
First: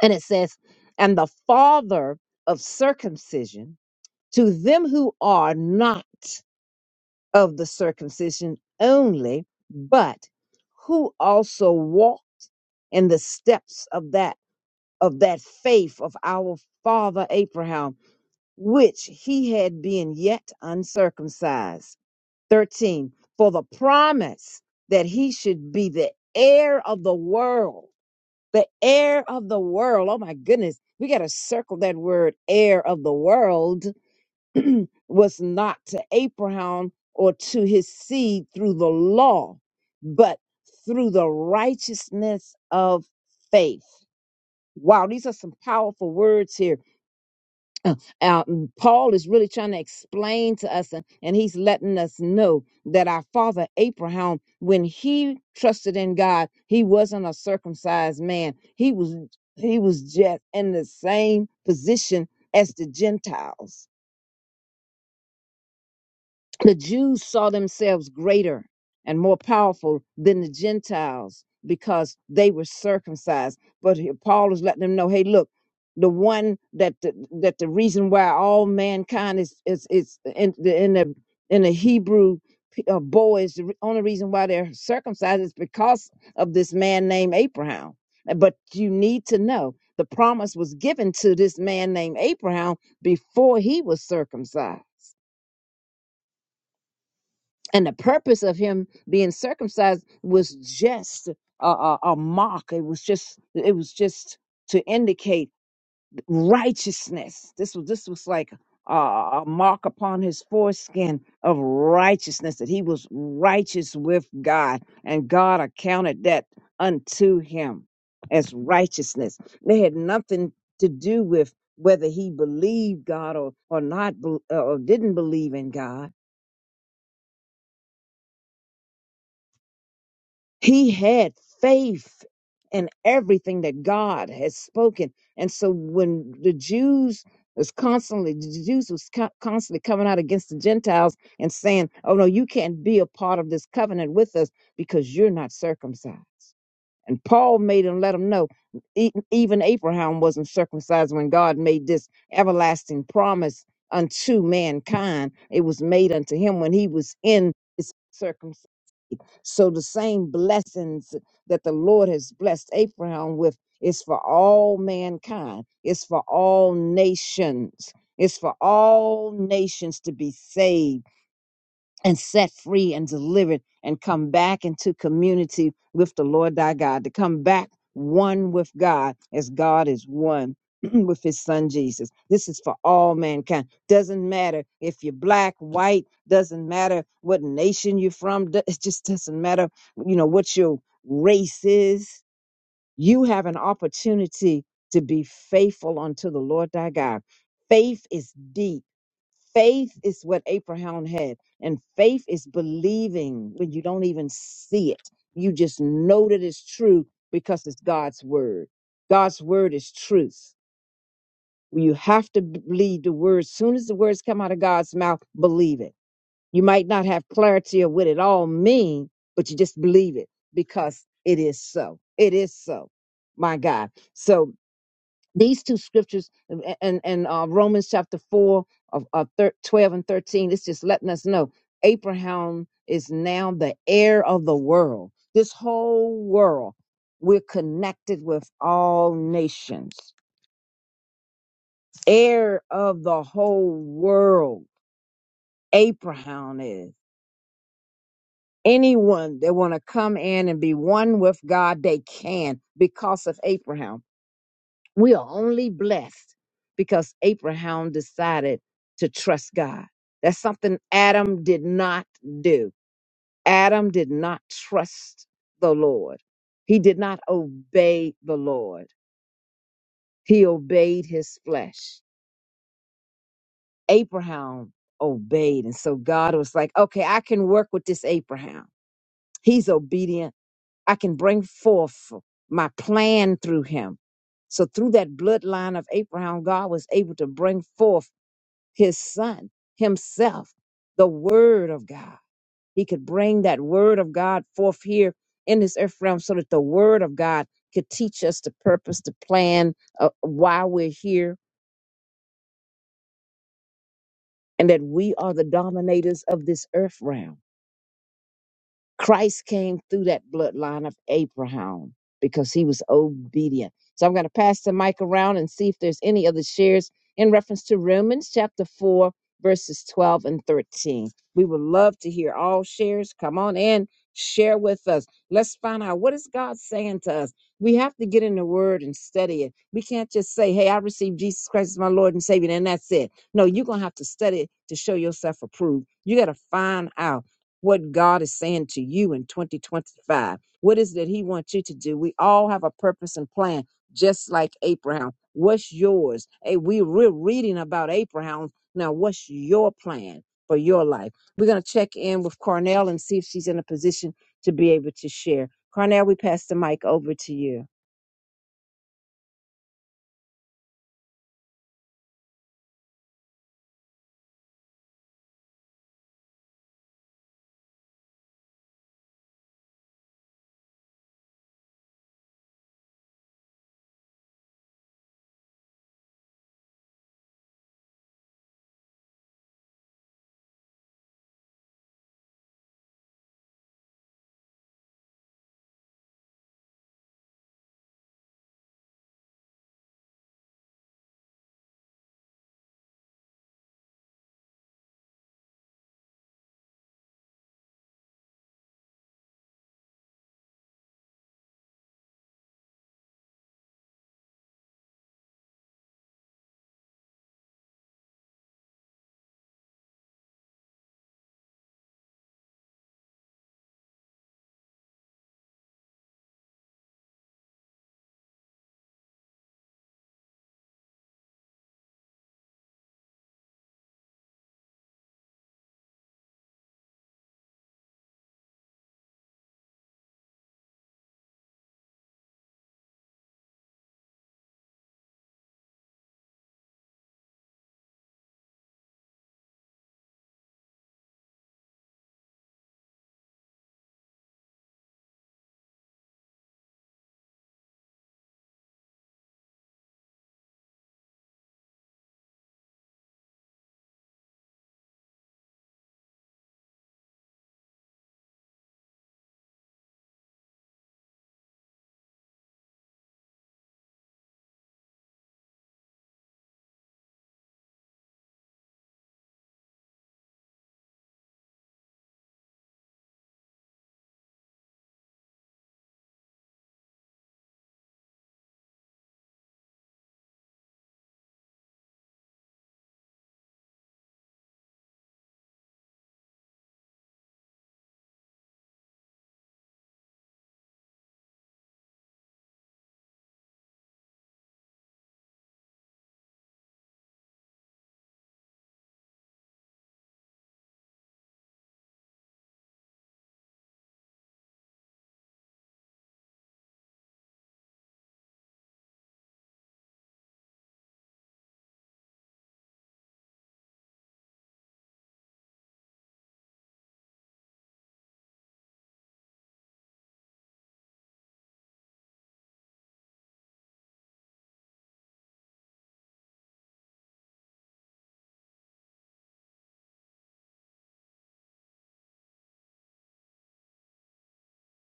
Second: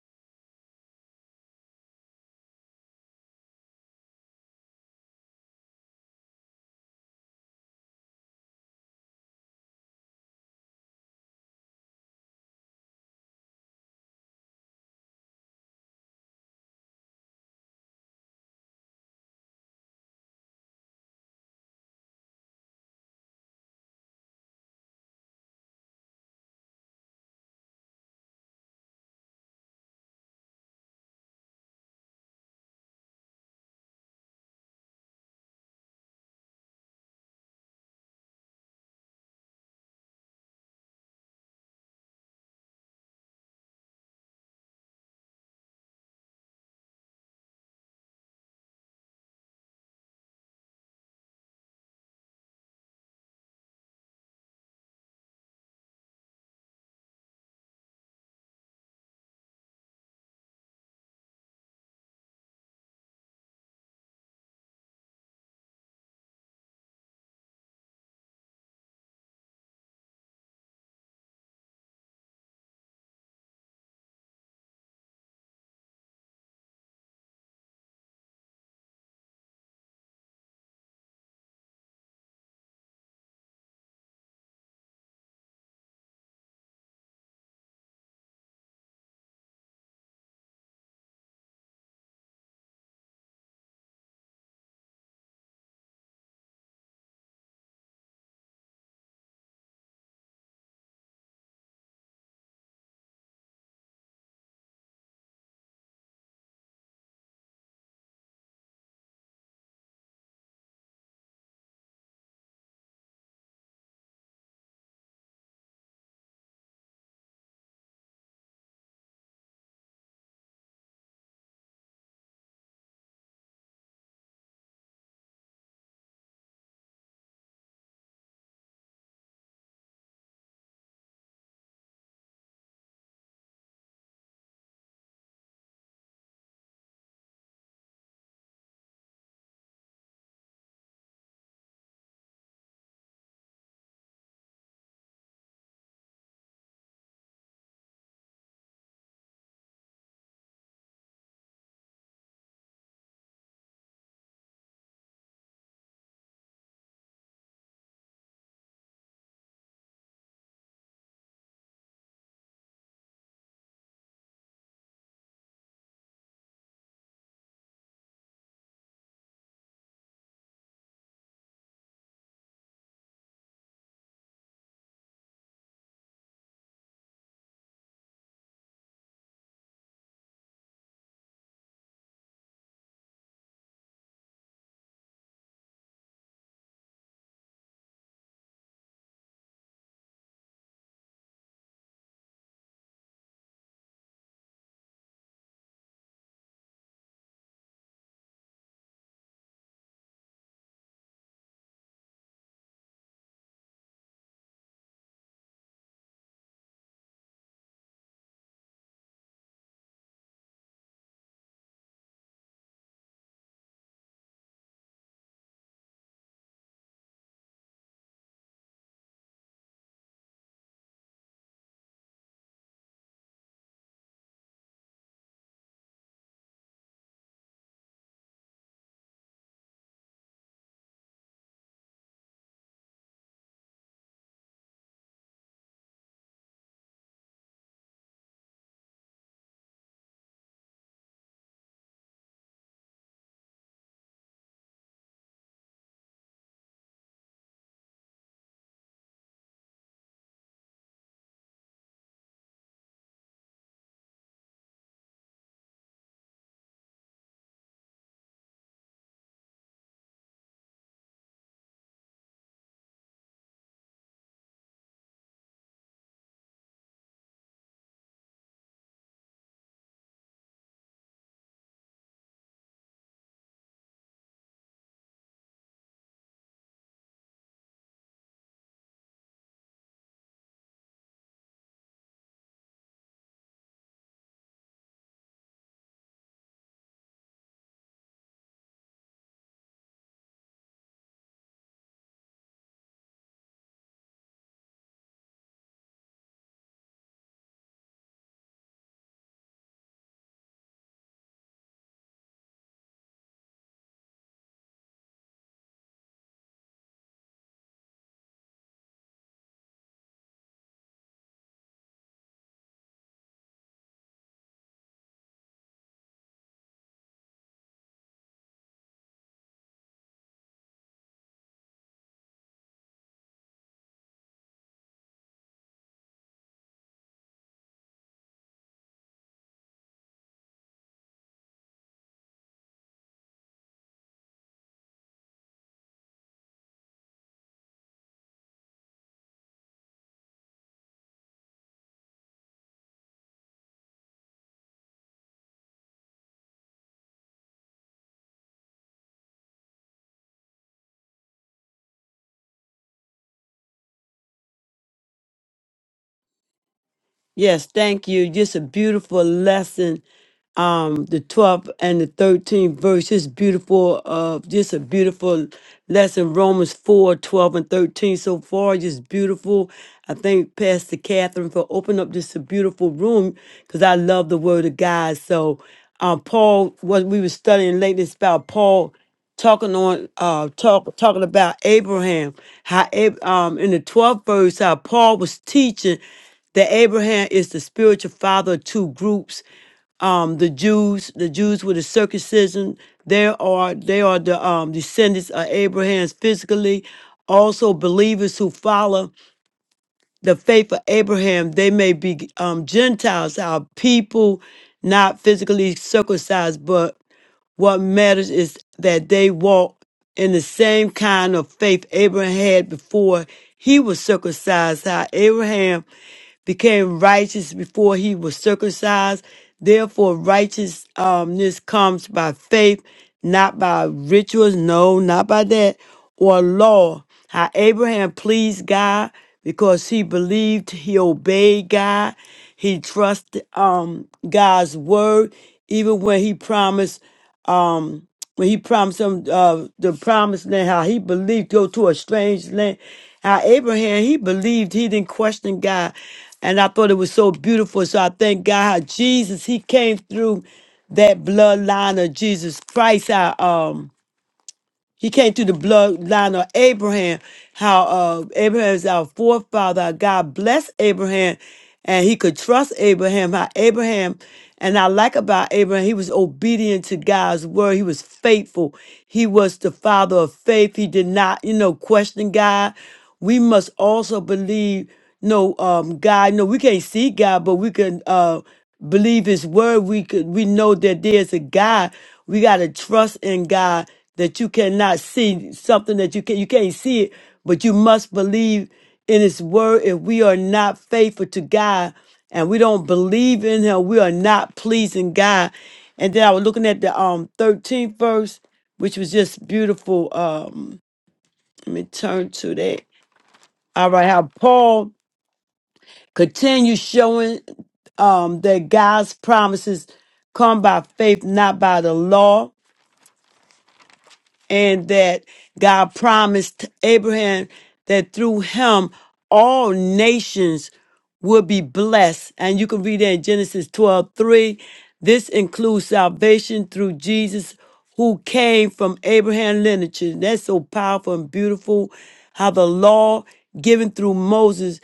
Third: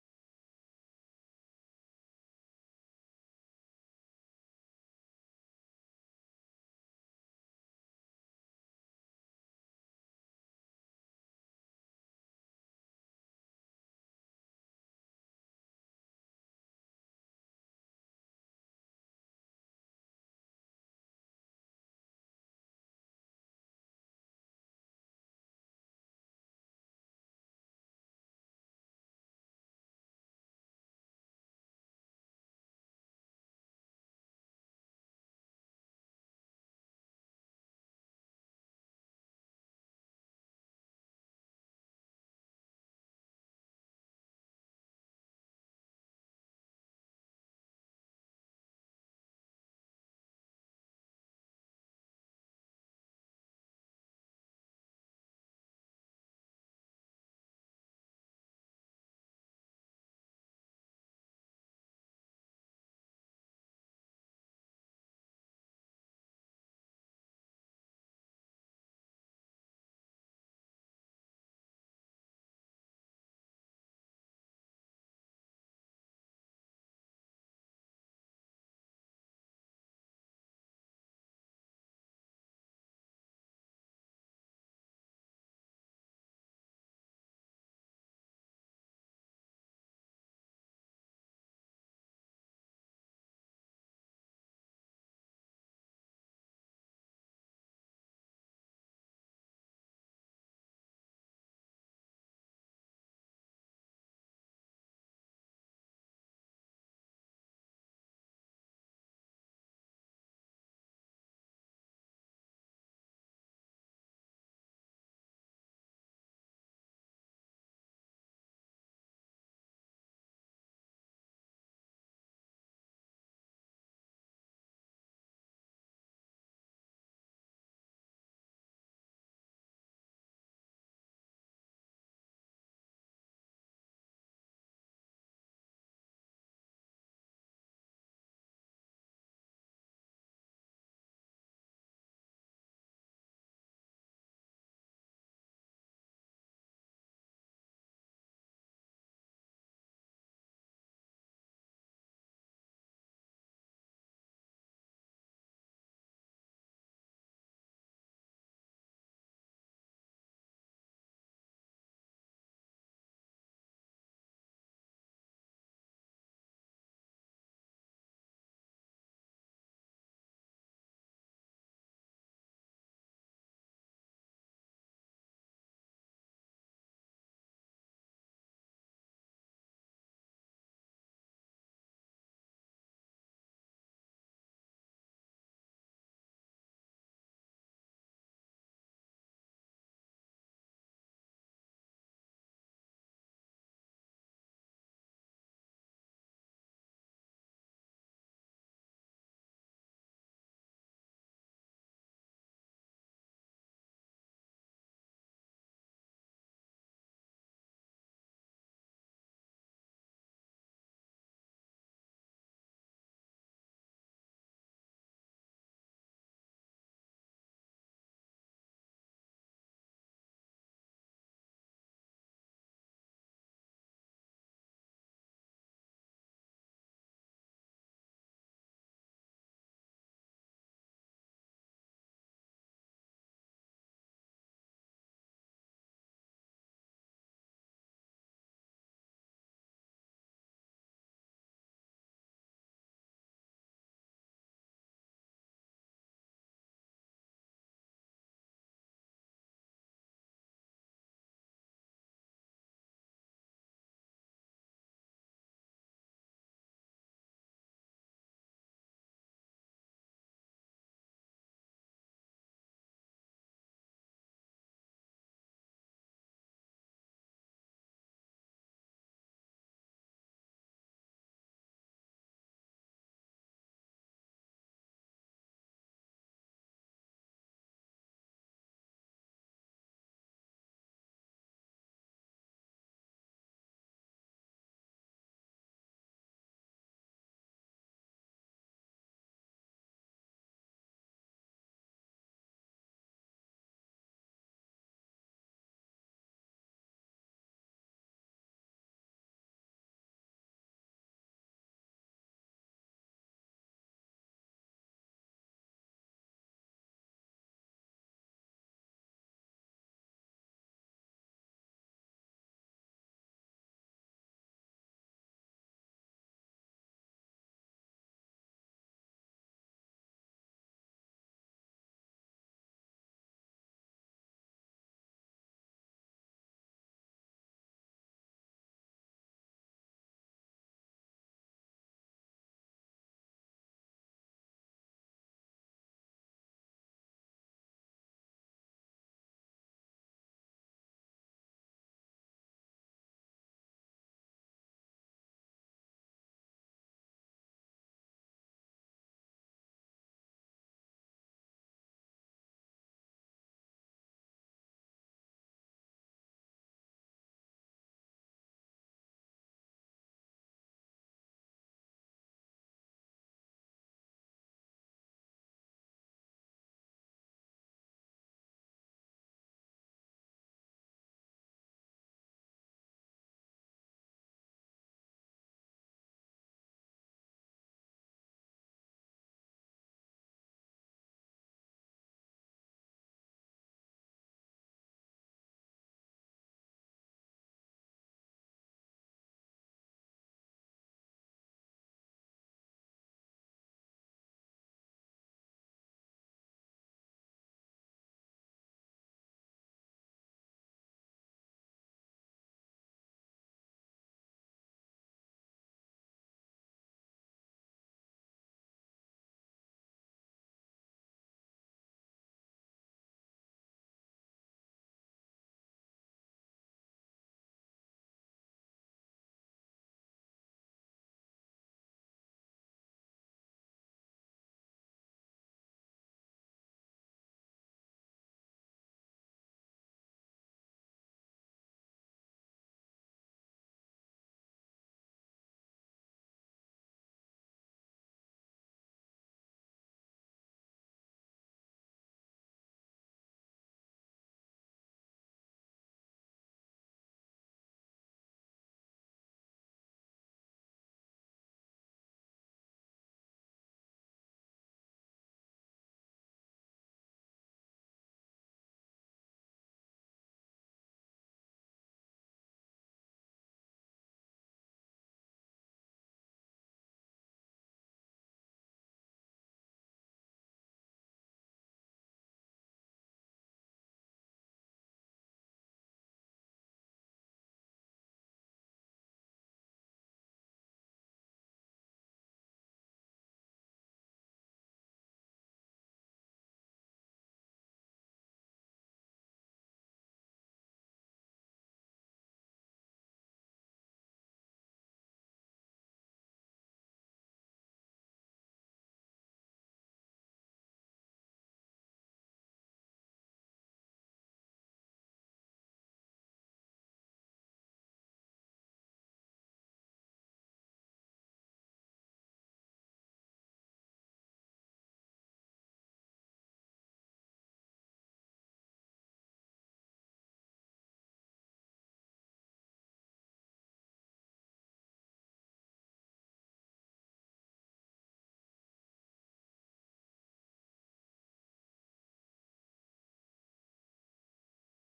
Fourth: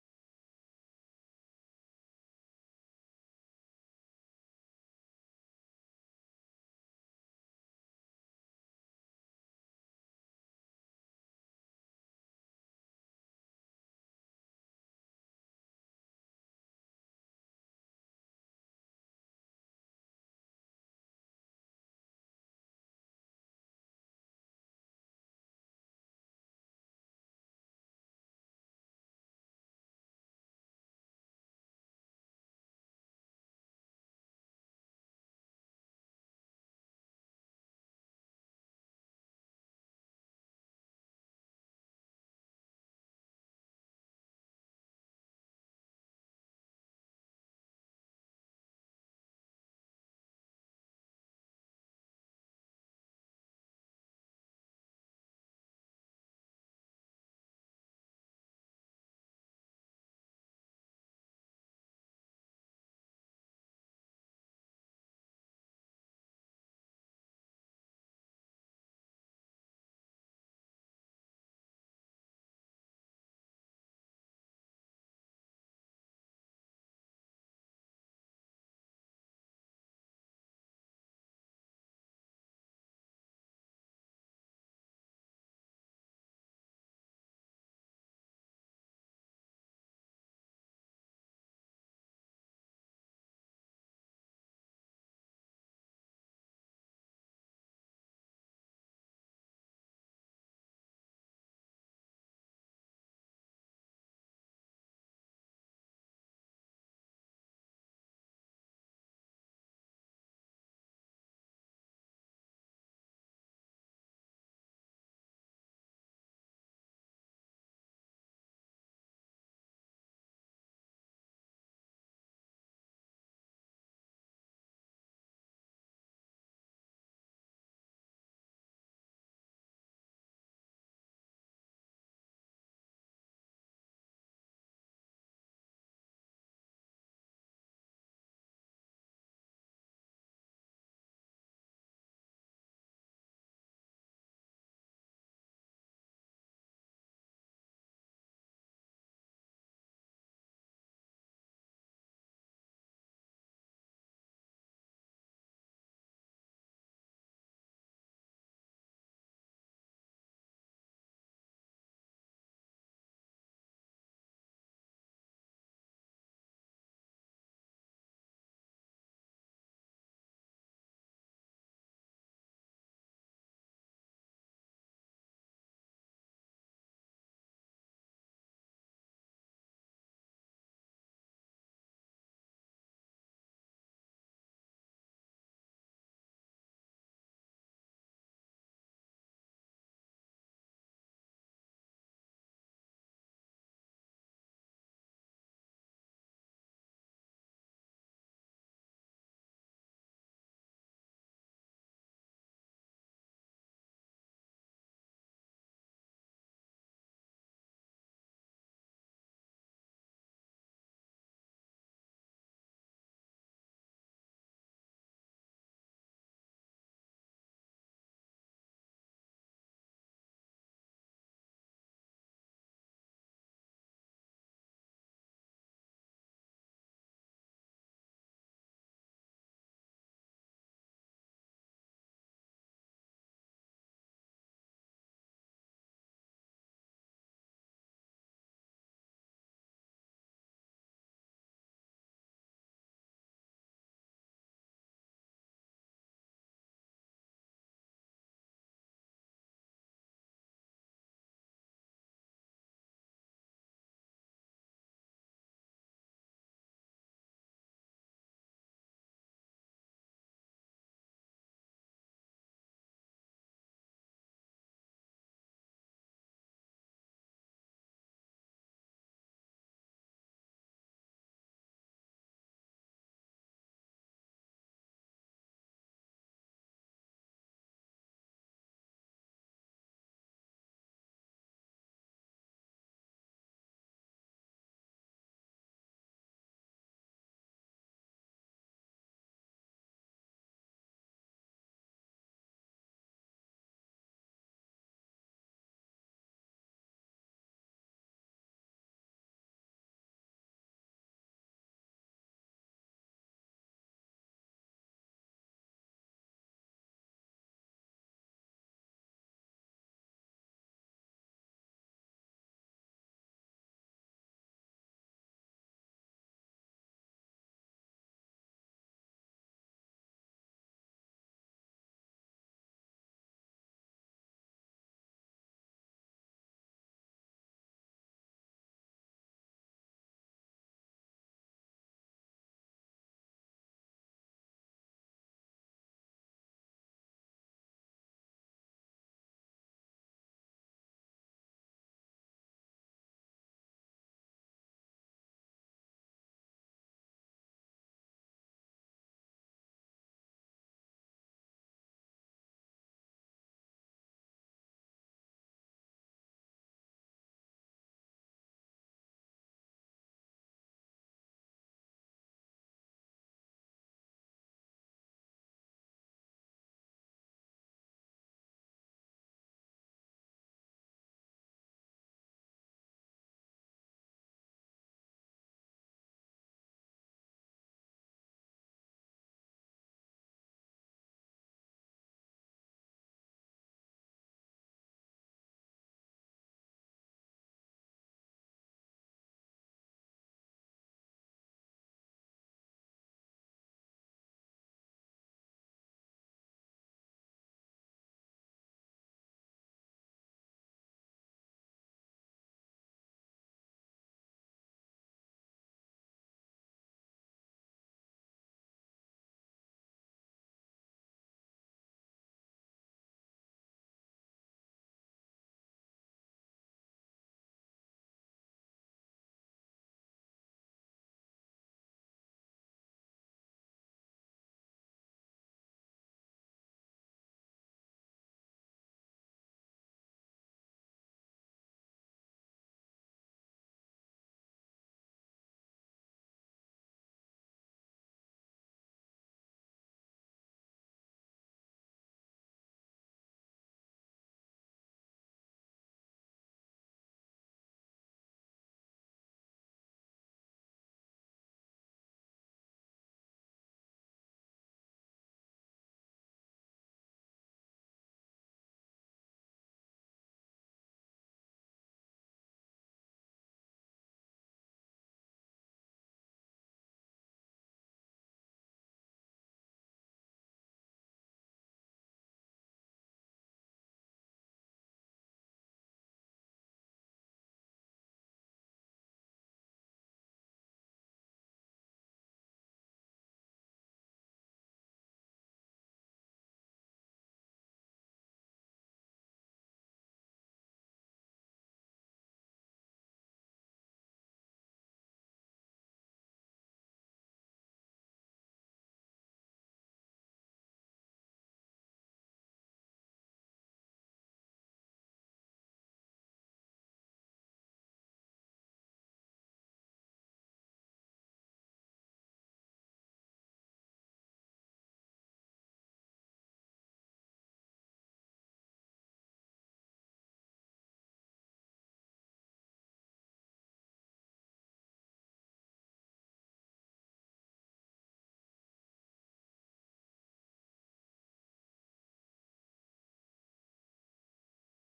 C: and it says, and the father of circumcision to them who are not of the circumcision only, but who also walk in the steps of that of that faith of our father Abraham, which he had been yet uncircumcised. 13. For the promise that he should be the heir of the world, the heir of the world. Oh my goodness, we got to circle that word heir of the world was not to Abraham or to his seed through the law, but through the righteousness of faith. Wow, these are some powerful words here. Uh, uh, and Paul is really trying to explain to us, and, and he's letting us know that our father Abraham, when he trusted in God, he wasn't a circumcised man. He was he was just in the same position as the Gentiles the Jews saw themselves greater and more powerful than the Gentiles because they were circumcised. But here Paul is letting them know, hey, look, the one that the, that the reason why all mankind is is is in the in the in the Hebrew p- uh, boys, the re- only reason why they're circumcised is because of this man named Abraham. But you need to know the promise was given to this man named Abraham before he was circumcised and the purpose of him being circumcised was just a, a, a mark it was just it was just to indicate righteousness this was this was like a, a mark upon his foreskin of righteousness that he was righteous with god and god accounted that unto him as righteousness they had nothing to do with whether he believed god or or not bel- or didn't believe in god He had faith in everything that God had spoken. And so when the Jews was constantly the Jews was co- constantly coming out against the Gentiles and saying, "Oh no, you can't be a part of this covenant with us because you're not circumcised." And Paul made him let him know, e- even Abraham wasn't circumcised when God made this everlasting promise unto mankind. It was made unto him when he was in his circumcision. So the same blessings that the Lord has blessed Abraham with is for all mankind. It's for all nations. It's for all nations to be saved and set free and delivered and come back into community with the Lord thy God, to come back one with God as God is one with his son Jesus. This is for all mankind. Doesn't matter if you're black, white, doesn't matter what nation you're from, do- it just doesn't matter, you know, what your race is. You have an opportunity to be faithful unto the Lord thy God. Faith is deep Faith is what Abraham had, and faith is believing when you don't even see it. You just know that it's true because it's God's word. God's word is truth. You have to b- believe the word. soon as the words come out of God's mouth, believe it. You might not have clarity of what it all means, but you just believe it because it is so. It is so. My God. So these two scriptures and and uh, Romans chapter four of uh, thir- twelve and thirteen. It's just letting us know Abraham is now the heir of the world. This whole world, we're connected with all nations. Heir of the whole world, Abraham is. Anyone that want to come in and be one with God, they can because of Abraham. We are only blessed because Abraham decided to trust God. That's something Adam did not do. Adam did not trust the Lord. He did not obey the Lord. He obeyed his flesh. Abraham obeyed. And so God was like, okay, I can work with this Abraham. He's obedient. I can bring forth my plan through him. So through that bloodline of Abraham, God was able to bring forth his son himself, the word of God. He could bring that word of God forth here in this earth realm so that the word of God could teach us the purpose, the plan, uh, why we're here, and that we are the dominators of this earth realm Christ came through that bloodline of Abraham because he was obedient. So I'm going to pass the mic around and see if there's any other shares in reference to Romans chapter 4, verses 12 and 13. We would love to hear all shares. Come on in, share with us. Let's find out what is God saying to us. We have to get in the word and study it. We can't just say, hey, I received Jesus Christ as my Lord and Savior, and that's it. No, you're going to have to study it to show yourself approved. You got to find out what God is saying to you in 2025. What is that He wants you to do? We all have a purpose and plan, just like Abraham. What's yours? Hey, we, we're reading about Abraham. Now, what's your plan for your life? We're going to check in with Cornell and see if she's in a position to be able to share. Cornell, we pass the mic over to you.
B: Yes, thank you. Just a beautiful lesson um the 12th and the 13th verse is beautiful of just a beautiful lesson romans 4:12 and 13 so far just beautiful i thank pastor catherine for opening up this beautiful room because i love the word of god so um paul what we were studying lately is about paul talking on uh talk talking about abraham how Ab- um in the 12th verse how paul was teaching that Abraham is the spiritual father of two groups um, the Jews, the Jews with the circumcision, they are they are the um, descendants of Abraham's physically. Also, believers who follow the faith of Abraham, they may be um, Gentiles, our people, not physically circumcised, but what matters is that they walk in the same kind of faith Abraham had before he was circumcised. How Abraham became righteous before he was circumcised. Therefore, righteousness comes by faith, not by rituals, no, not by that, or law. How Abraham pleased God because he believed, he obeyed God, he trusted um, God's word, even when he promised when he promised them uh, the promised land, how he believed go to a strange land. How Abraham, he believed, he didn't question God. And I thought it was so beautiful. So I thank God how Jesus, he came through that bloodline of Jesus Christ. How, um, he came through the bloodline of Abraham. How uh, Abraham is our forefather. how God blessed Abraham, and he could trust Abraham. How Abraham, and I like about Abraham, he was obedient to God's word. He was faithful. He was the father of faith. He did not, you know, question God. We must also believe no um God. No, we can't see God, but we can uh believe his word. We could we know that there's a God. We gotta trust in God that you cannot see something that you can you can't see it, but you must believe in his word. If we are not faithful to God and we don't believe in him, we are not pleasing God. And then I was looking at the um 13th verse, which was just beautiful. Um let me turn to that. All right, how Paul Continue showing um, that God's promises come by faith, not by the law and that God promised Abraham that through him all nations will be blessed. And you can read that in Genesis 12 3. This includes salvation through Jesus, who came from Abraham lineage. And That's so powerful and beautiful how the law given through Moses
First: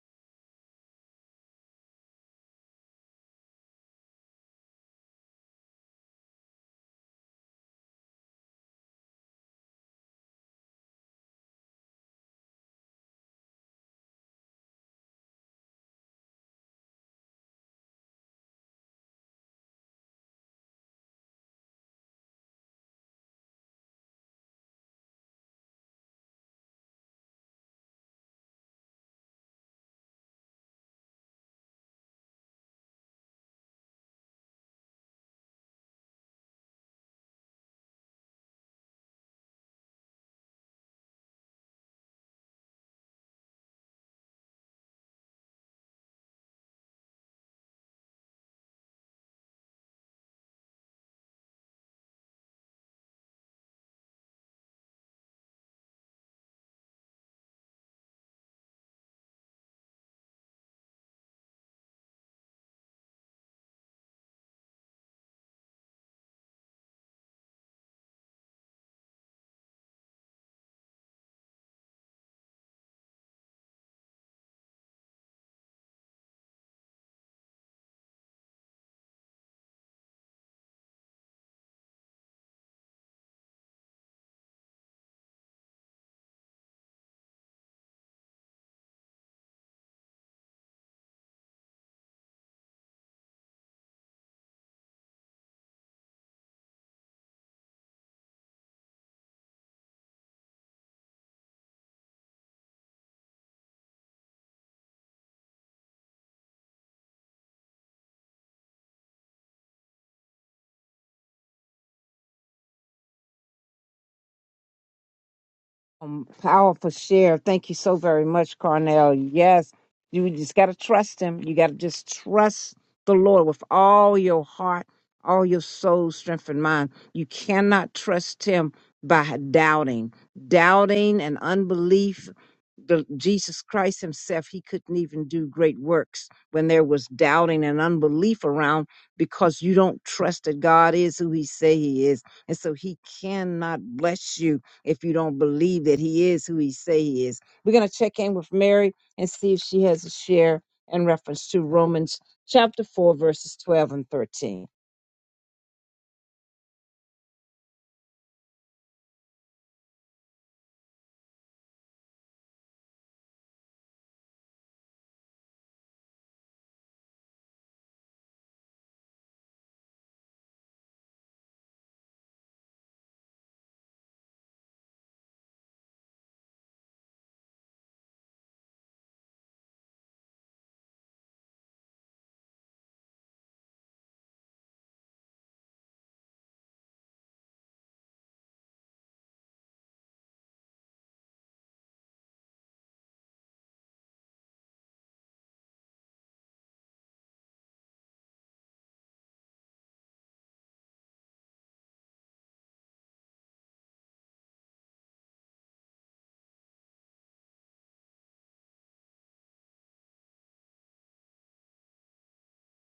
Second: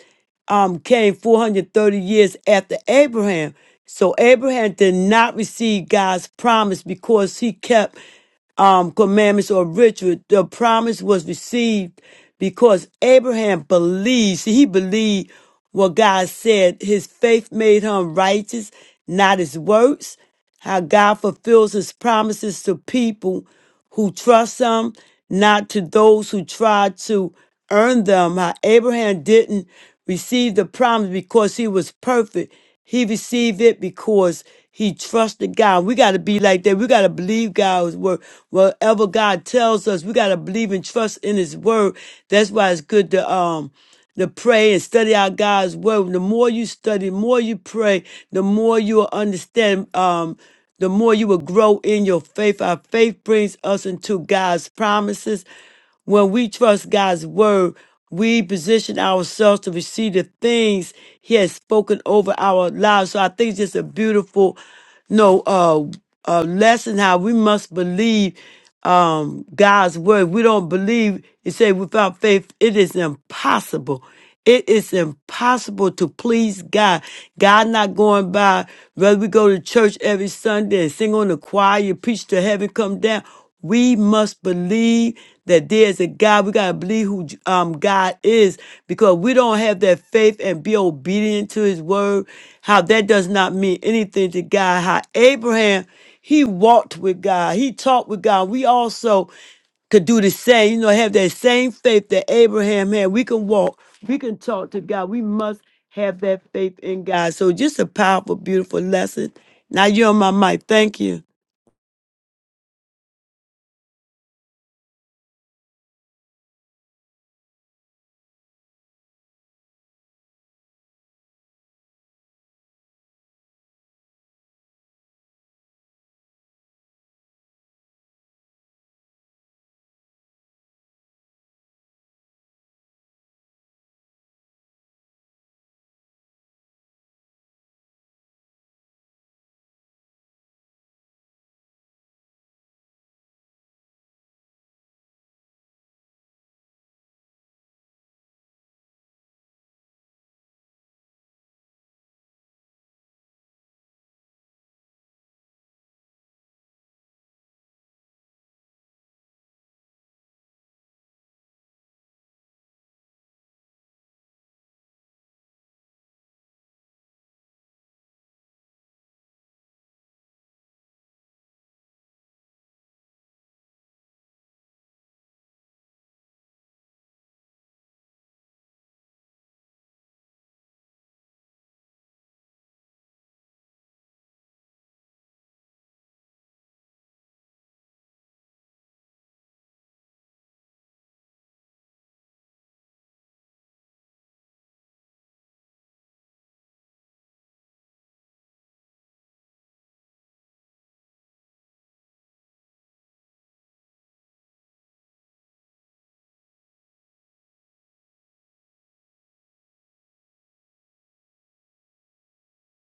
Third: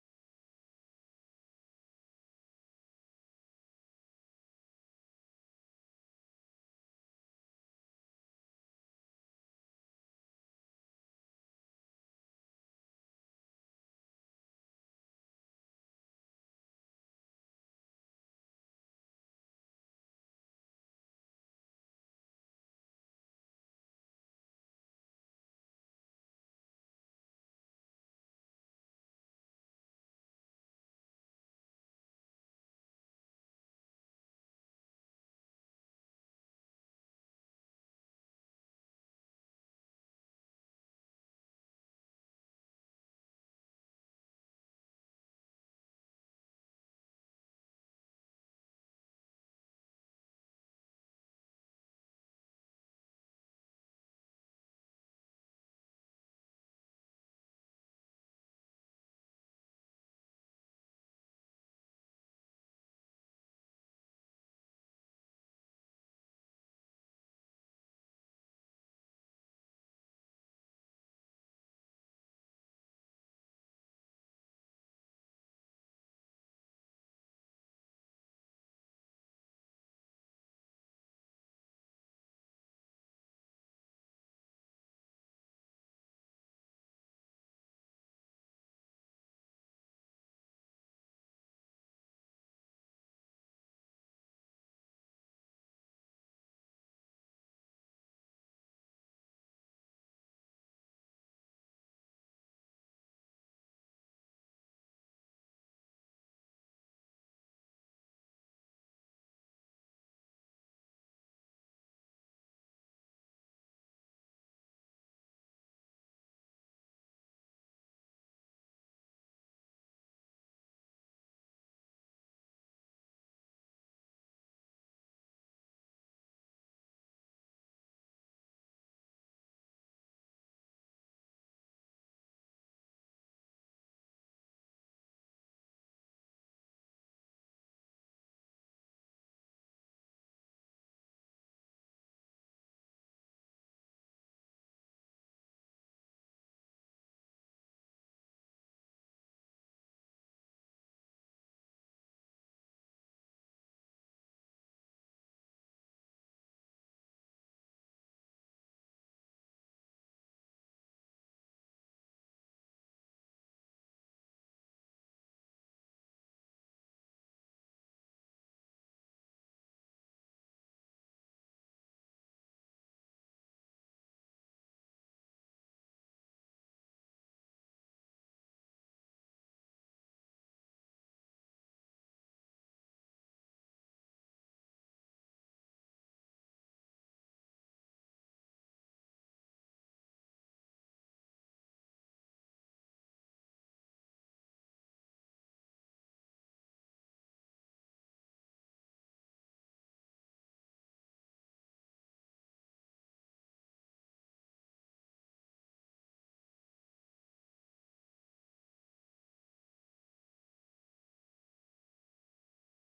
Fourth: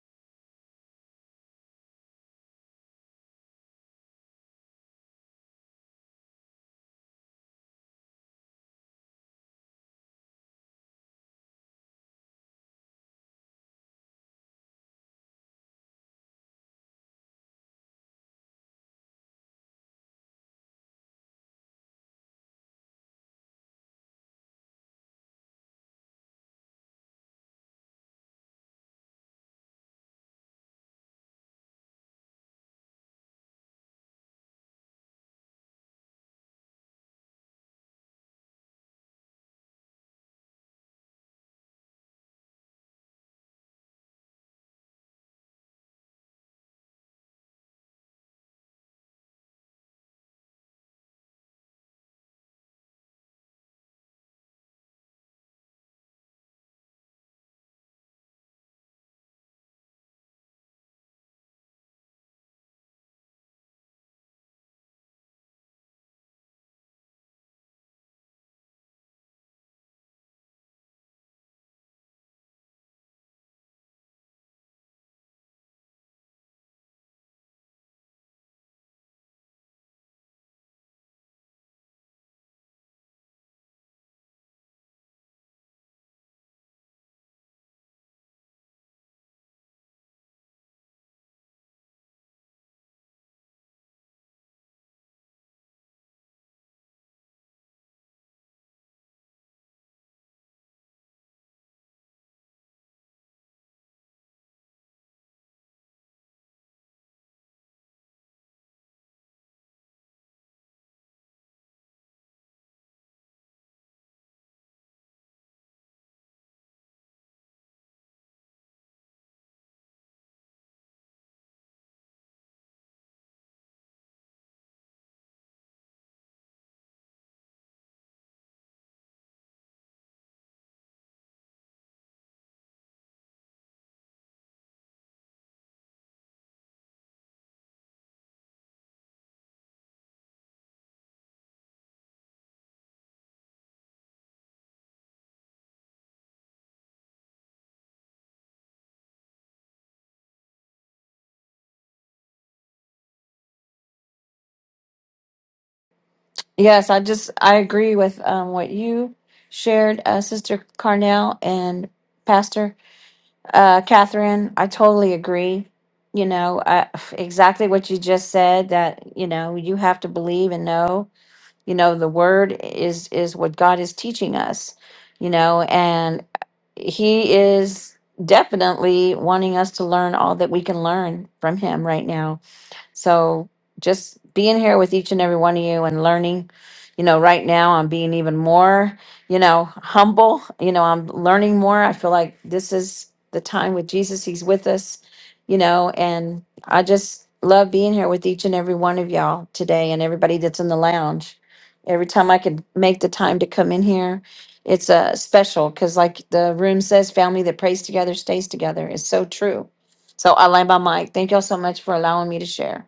B: um, came 430 years after Abraham. So Abraham did not receive God's promise because he kept um, commandments or ritual, the promise was received because Abraham believed. See, he believed what God said. His faith made him righteous, not his works. How God fulfills his promises to people who trust him, not to those who try to earn them. How Abraham didn't receive the promise because he was perfect. He received it because he trusted God. We got to be like that. We got to believe God's word. Whatever God tells us, we got to believe and trust in his word. That's why it's good to, um, to pray and study out God's word. The more you study, the more you pray, the more you'll understand. Um, the more you will grow in your faith. Our faith brings us into God's promises. When we trust God's word, we position ourselves to receive the things He has spoken over our lives. So I think it's just a beautiful, no, uh, uh, lesson how we must believe um God's word. We don't believe. It say without faith, it is impossible. It is impossible to please God. God not going by whether we go to church every Sunday and sing on the choir, you preach to heaven, come down. We must believe that there is a God. We gotta believe who um, God is because we don't have that faith and be obedient to His word. How that does not mean anything to God. How Abraham he walked with God. He talked with God. We also could do the same, you know, have that same faith that Abraham had. We can walk, we can talk to God. We must have that faith in God. So just a powerful, beautiful lesson. Now you're on my mic. Thank you.
C: Um, powerful share. Thank you so very much, Carnell. Yes, you just got to trust him. You got to just trust the Lord with all your heart, all your soul, strength, and mind. You cannot trust him by doubting. Doubting and unbelief, the, Jesus Christ himself, he couldn't even do great works when there was doubting and unbelief around because you don't trust that God is who he say he is. And so he cannot bless you if you don't believe that he is who he say he is. We're going to check in with Mary and see if she has a share in reference to Romans chapter 4 verses 12 and 13.
D: Yes, I just I agree with um, what you shared, uh, Sister Carnell and Pastor uh, Catherine. I totally agree. You know, I, exactly what you just said. That you know, you have to believe and know. You know, the word is is what God is teaching us. You know, and He is definitely wanting us to learn all that we can learn from Him right now so just being here with each and every one of you and learning, you know, right now I'm being even more, you know, humble. You know, I'm learning more. I feel like this is the time with Jesus. He's with us, you know, and I just love being here with each and every one of y'all today and everybody that's in the lounge. Every time I could make the time to come in here, it's uh, special because, like the room says, family that prays together stays together. It's so true. So I land my mic. Thank y'all so much for allowing me to share.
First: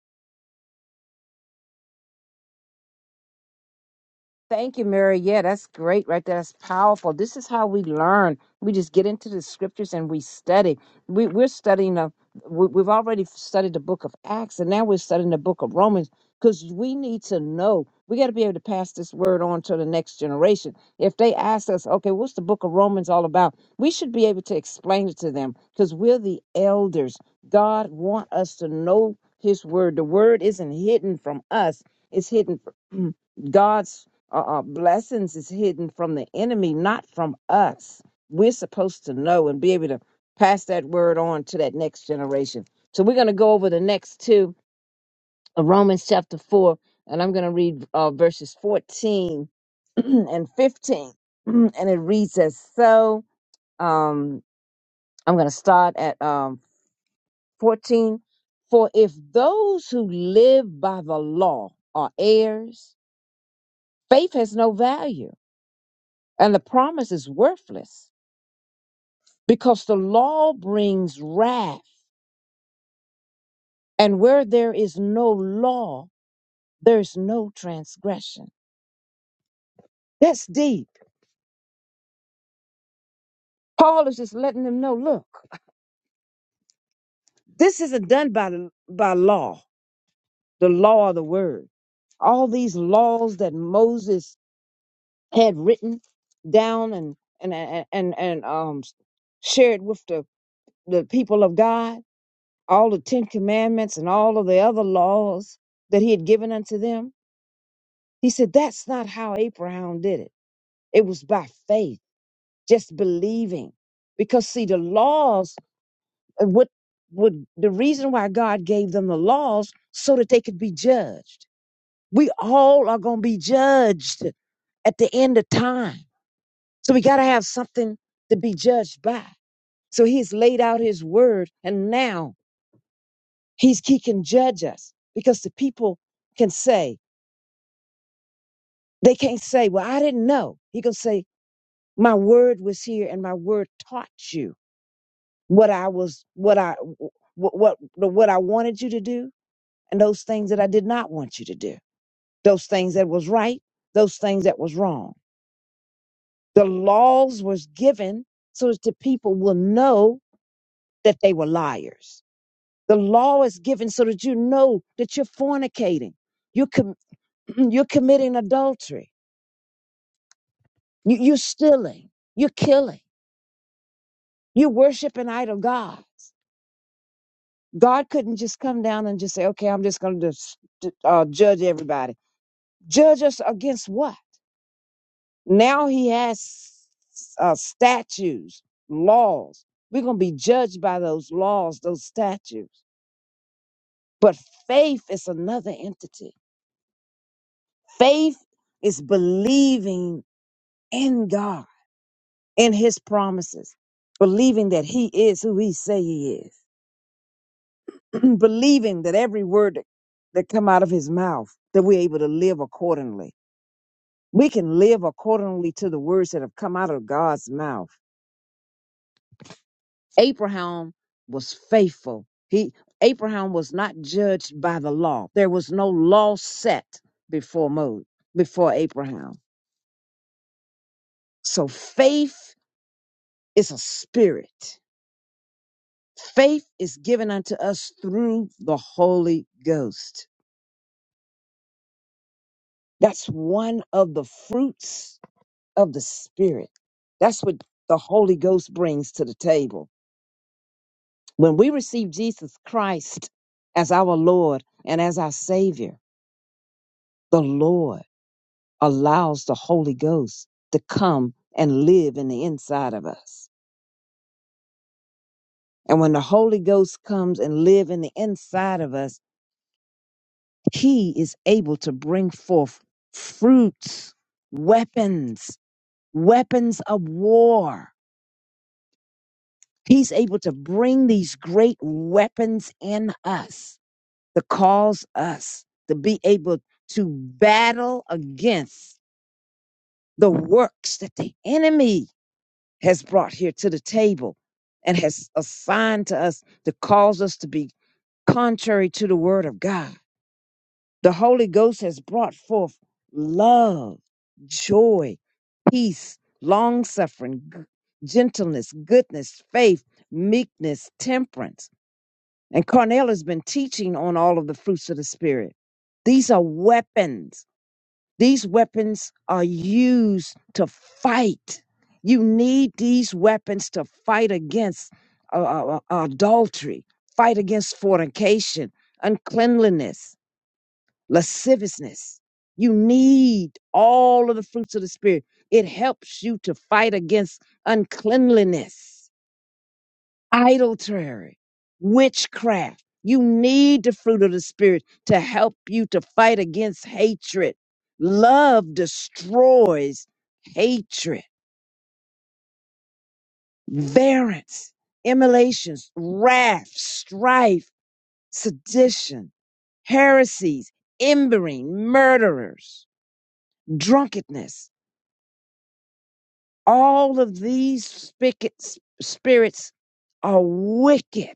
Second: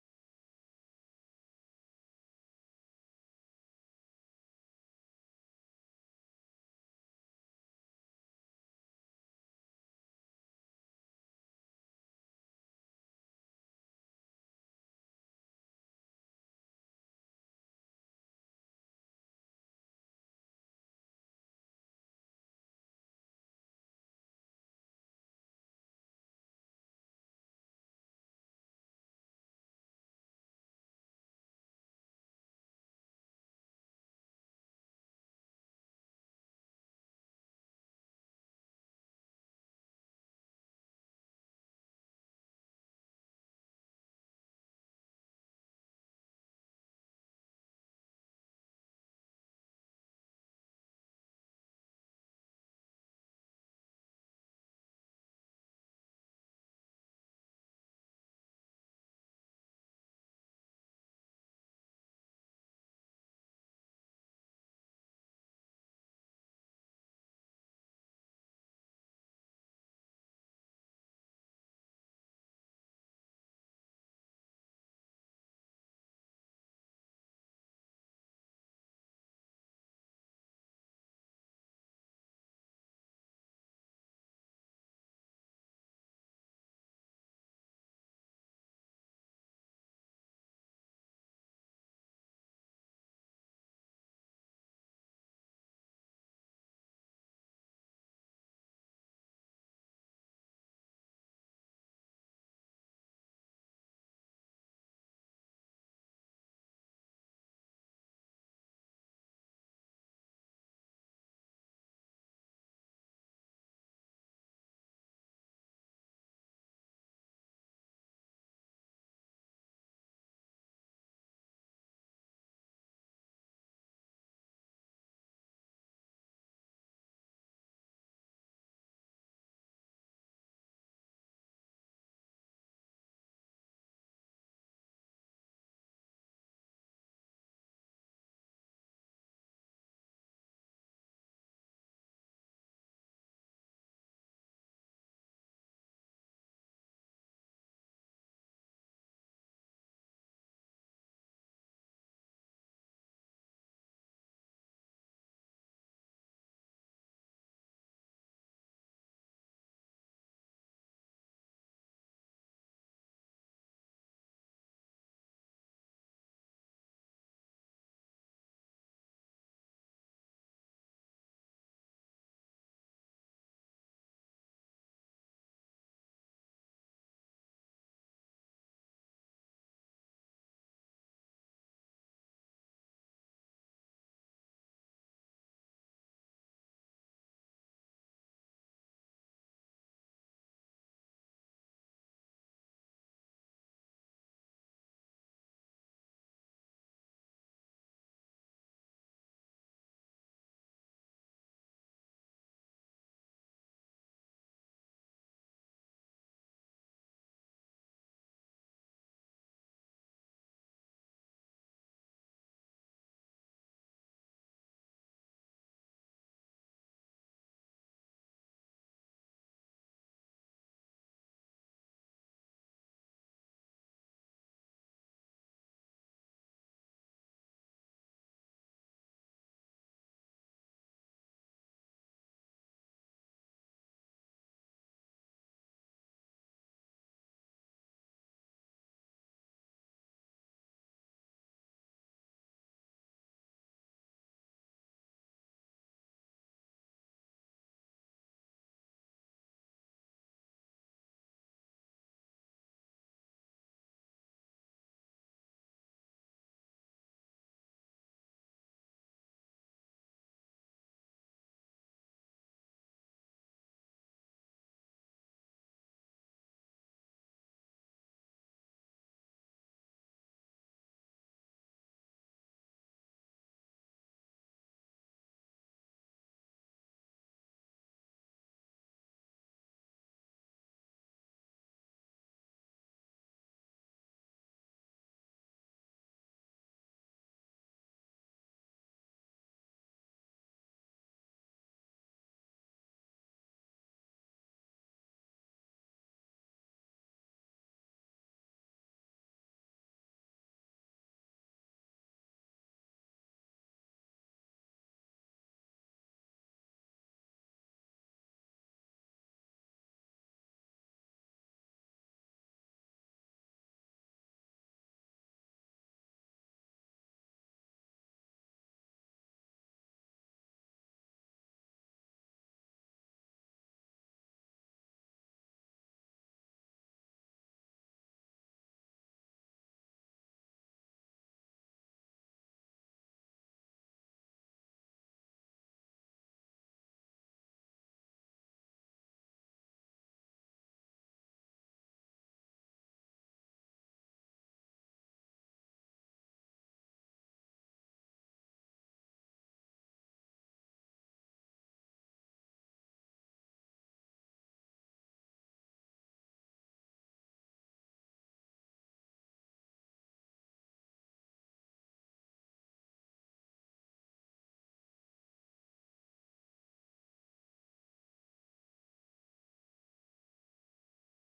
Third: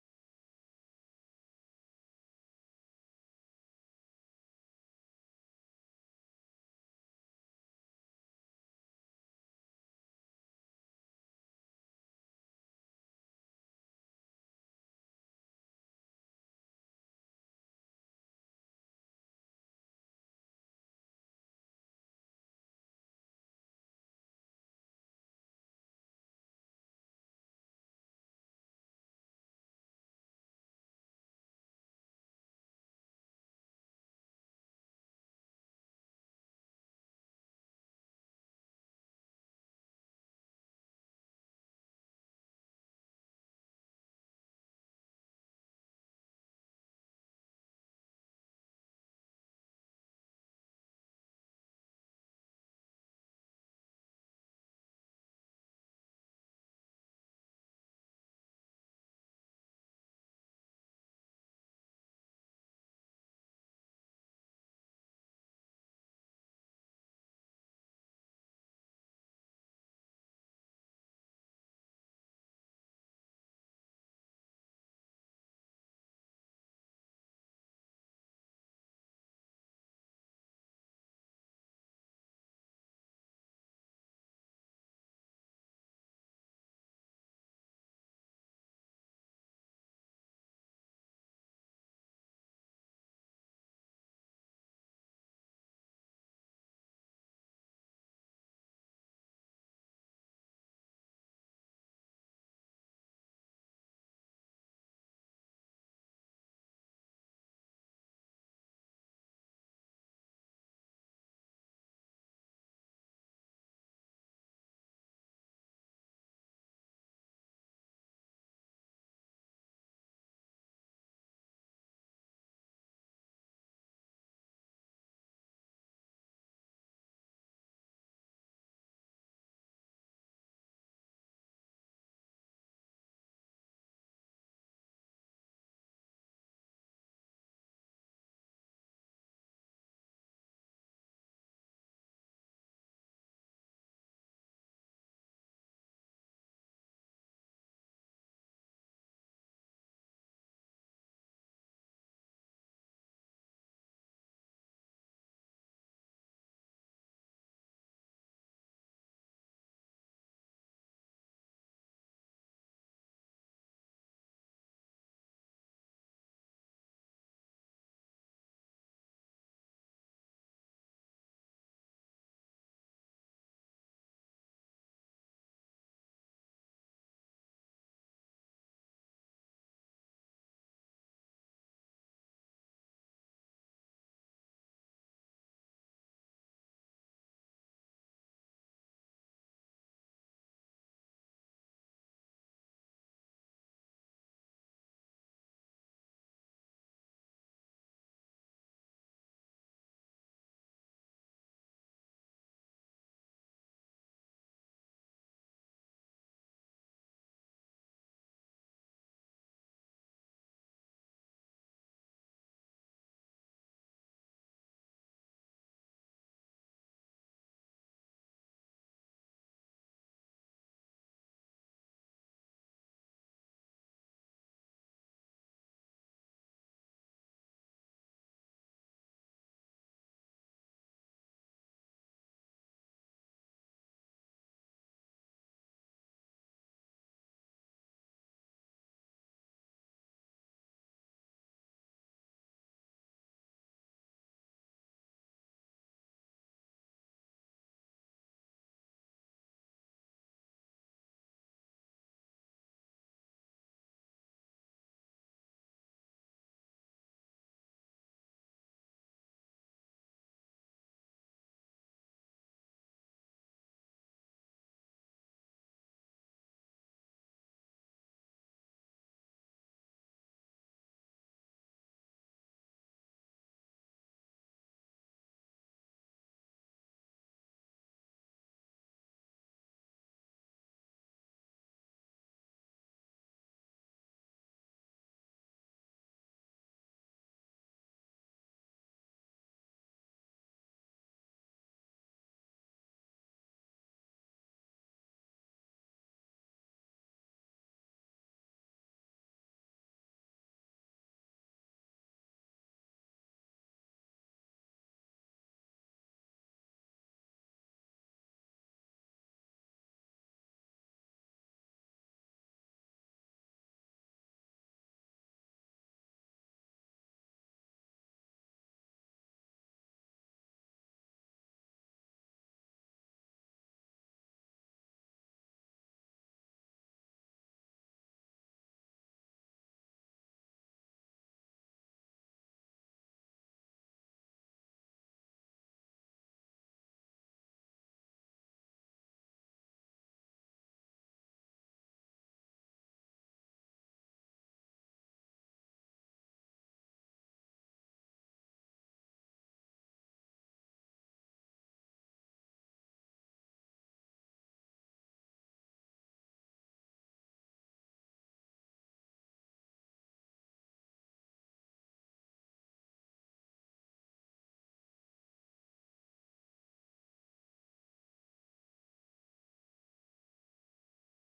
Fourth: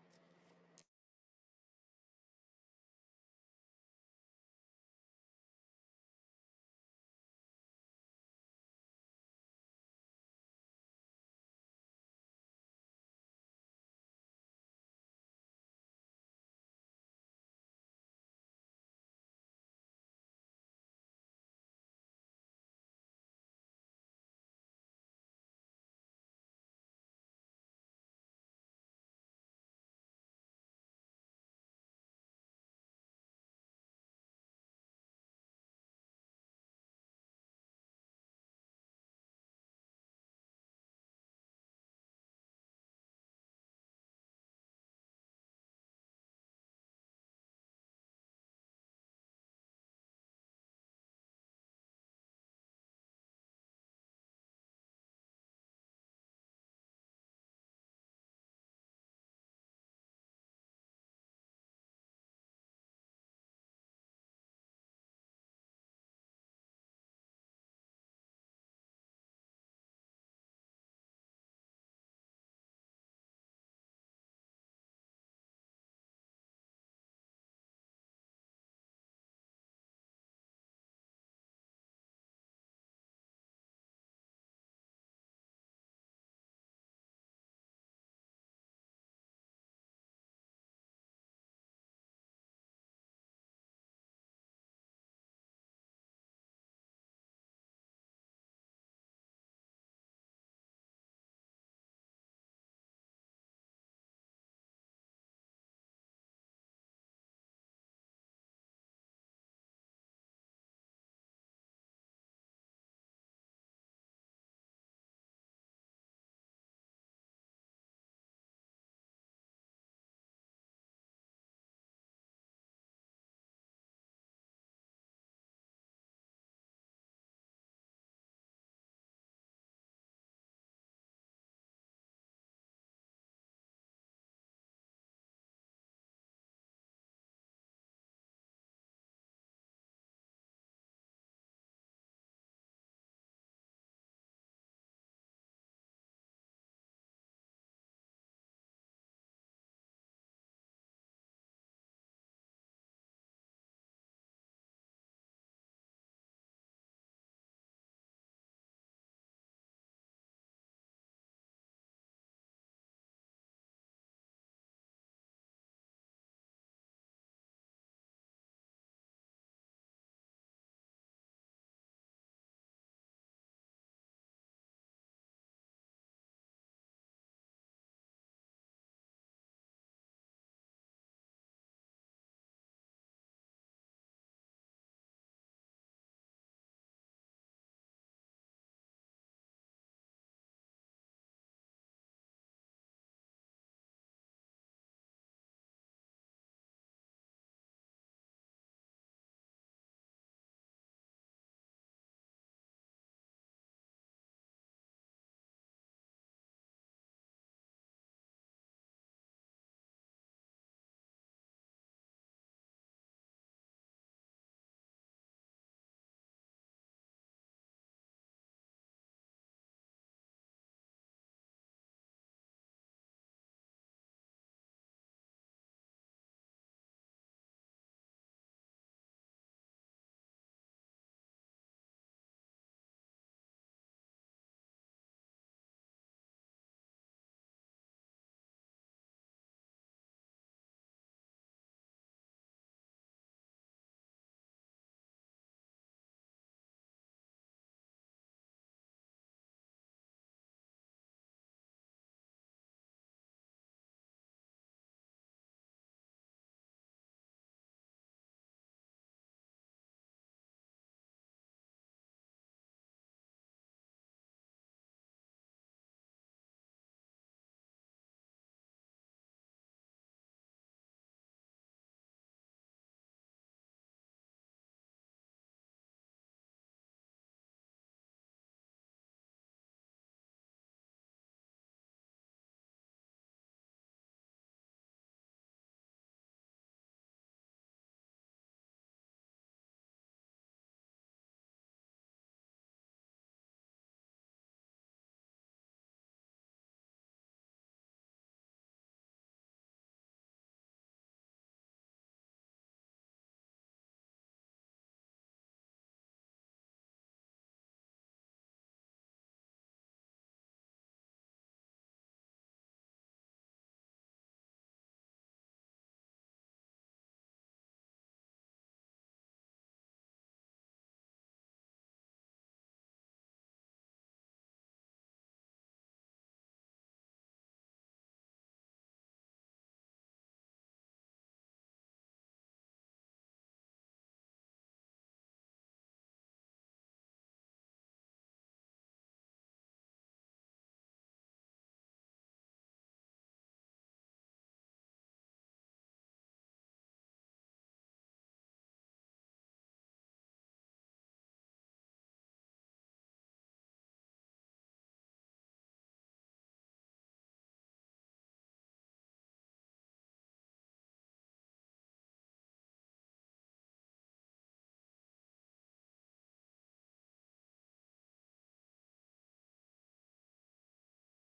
C: Thank you, Mary. Yeah, that's great right there. That's powerful. This is how we learn. We just get into the scriptures and we study. We, we're studying, a, we, we've already studied the book of Acts, and now we're studying the book of Romans because we need to know. We got to be able to pass this word on to the next generation. If they ask us, okay, what's the book of Romans all about? We should be able to explain it to them because we're the elders. God want us to know his word. The word isn't hidden from us. It's hidden from God uh, uh, blessings is hidden from the enemy, not from us. We're supposed to know and be able to pass that word on to that next generation. So we're going to go over the next two of Romans chapter 4, and I'm going to read uh, verses 14 and 15. And it reads as so. Um, I'm going to start at um, 14. For if those who live by the law are heirs, faith has no value and the promise is worthless. because the law brings wrath. And where there is no law, there's no transgression. That's deep. Paul is just letting them know look, this isn't done by, the- by law, the law of the word. All these laws that Moses had written down and, and, and, and, and um, shared with the, the people of God, all the Ten Commandments and all of the other laws that he had given unto them. He said, that's not how Abraham did it. It was by faith, just believing. Because see, the laws, uh, what would the reason why God gave them the laws so that they could be judged. We all are gonna be judged at the end of time. So we gotta have something to be judged by. So he's laid out his word and now he's he can judge us because the people can say, they can't say, Well, I didn't know. He can say, My word was here and my word taught you. what I was, what I, what, what, what I wanted you to do and those things that I did not want you to do. Those things that was right, those things that was wrong. The laws was given so that the people will know that they were liars. The law is given so that you know that you're fornicating. You're, com- you're committing adultery. You, you're stealing. You're killing. You're worshiping idol gods. God couldn't just come down and just say, okay, I'm just going to uh, judge everybody Judge us against what? Now he has uh, statues, laws. We're going to be judged by those laws, those statutes. But faith is another entity. Faith is believing in God, in his promises, believing that he is who he say he is, believing that every word that, that come out of his mouth, that we're able to live accordingly. We can live accordingly to the words that have come out of God's mouth Abraham was faithful. He Abraham was not judged by the law. There was no law set before Mo before Abraham. So faith is a spirit. Faith is given unto us through the Holy Ghost. That's one of the fruits of the Spirit. That's what the Holy Ghost brings to the table. When we receive Jesus Christ as our Lord and as our Savior, the Lord. allows the Holy Ghost to come and live in the inside of us. And when the Holy Ghost comes and live in the inside of us, he is able to bring forth fruits, weapons, weapons of war. He's able to bring these great weapons in us to cause us to be able to battle against the works that the enemy has brought here to the table and has assigned to us to cause us to be contrary to the word of God. The Holy Ghost has brought forth love, joy, peace, long suffering, gentleness, goodness, faith, meekness, temperance. And Cornell has been teaching on all of the fruits of the Spirit. These are weapons these weapons are used to fight. You need these weapons to fight against uh, uh, uh, adultery, fight against fornication, uncleanliness, lasciviousness. You need all of the fruits of the Spirit. It helps you to fight against uncleanliness idolatry, witchcraft. You need the fruit of the Spirit to help you to fight against hatred. Love destroys hatred, variance, emulations, wrath, strife, sedition, heresies, embering, murderers, drunkenness. All of these spic- spirits are wicked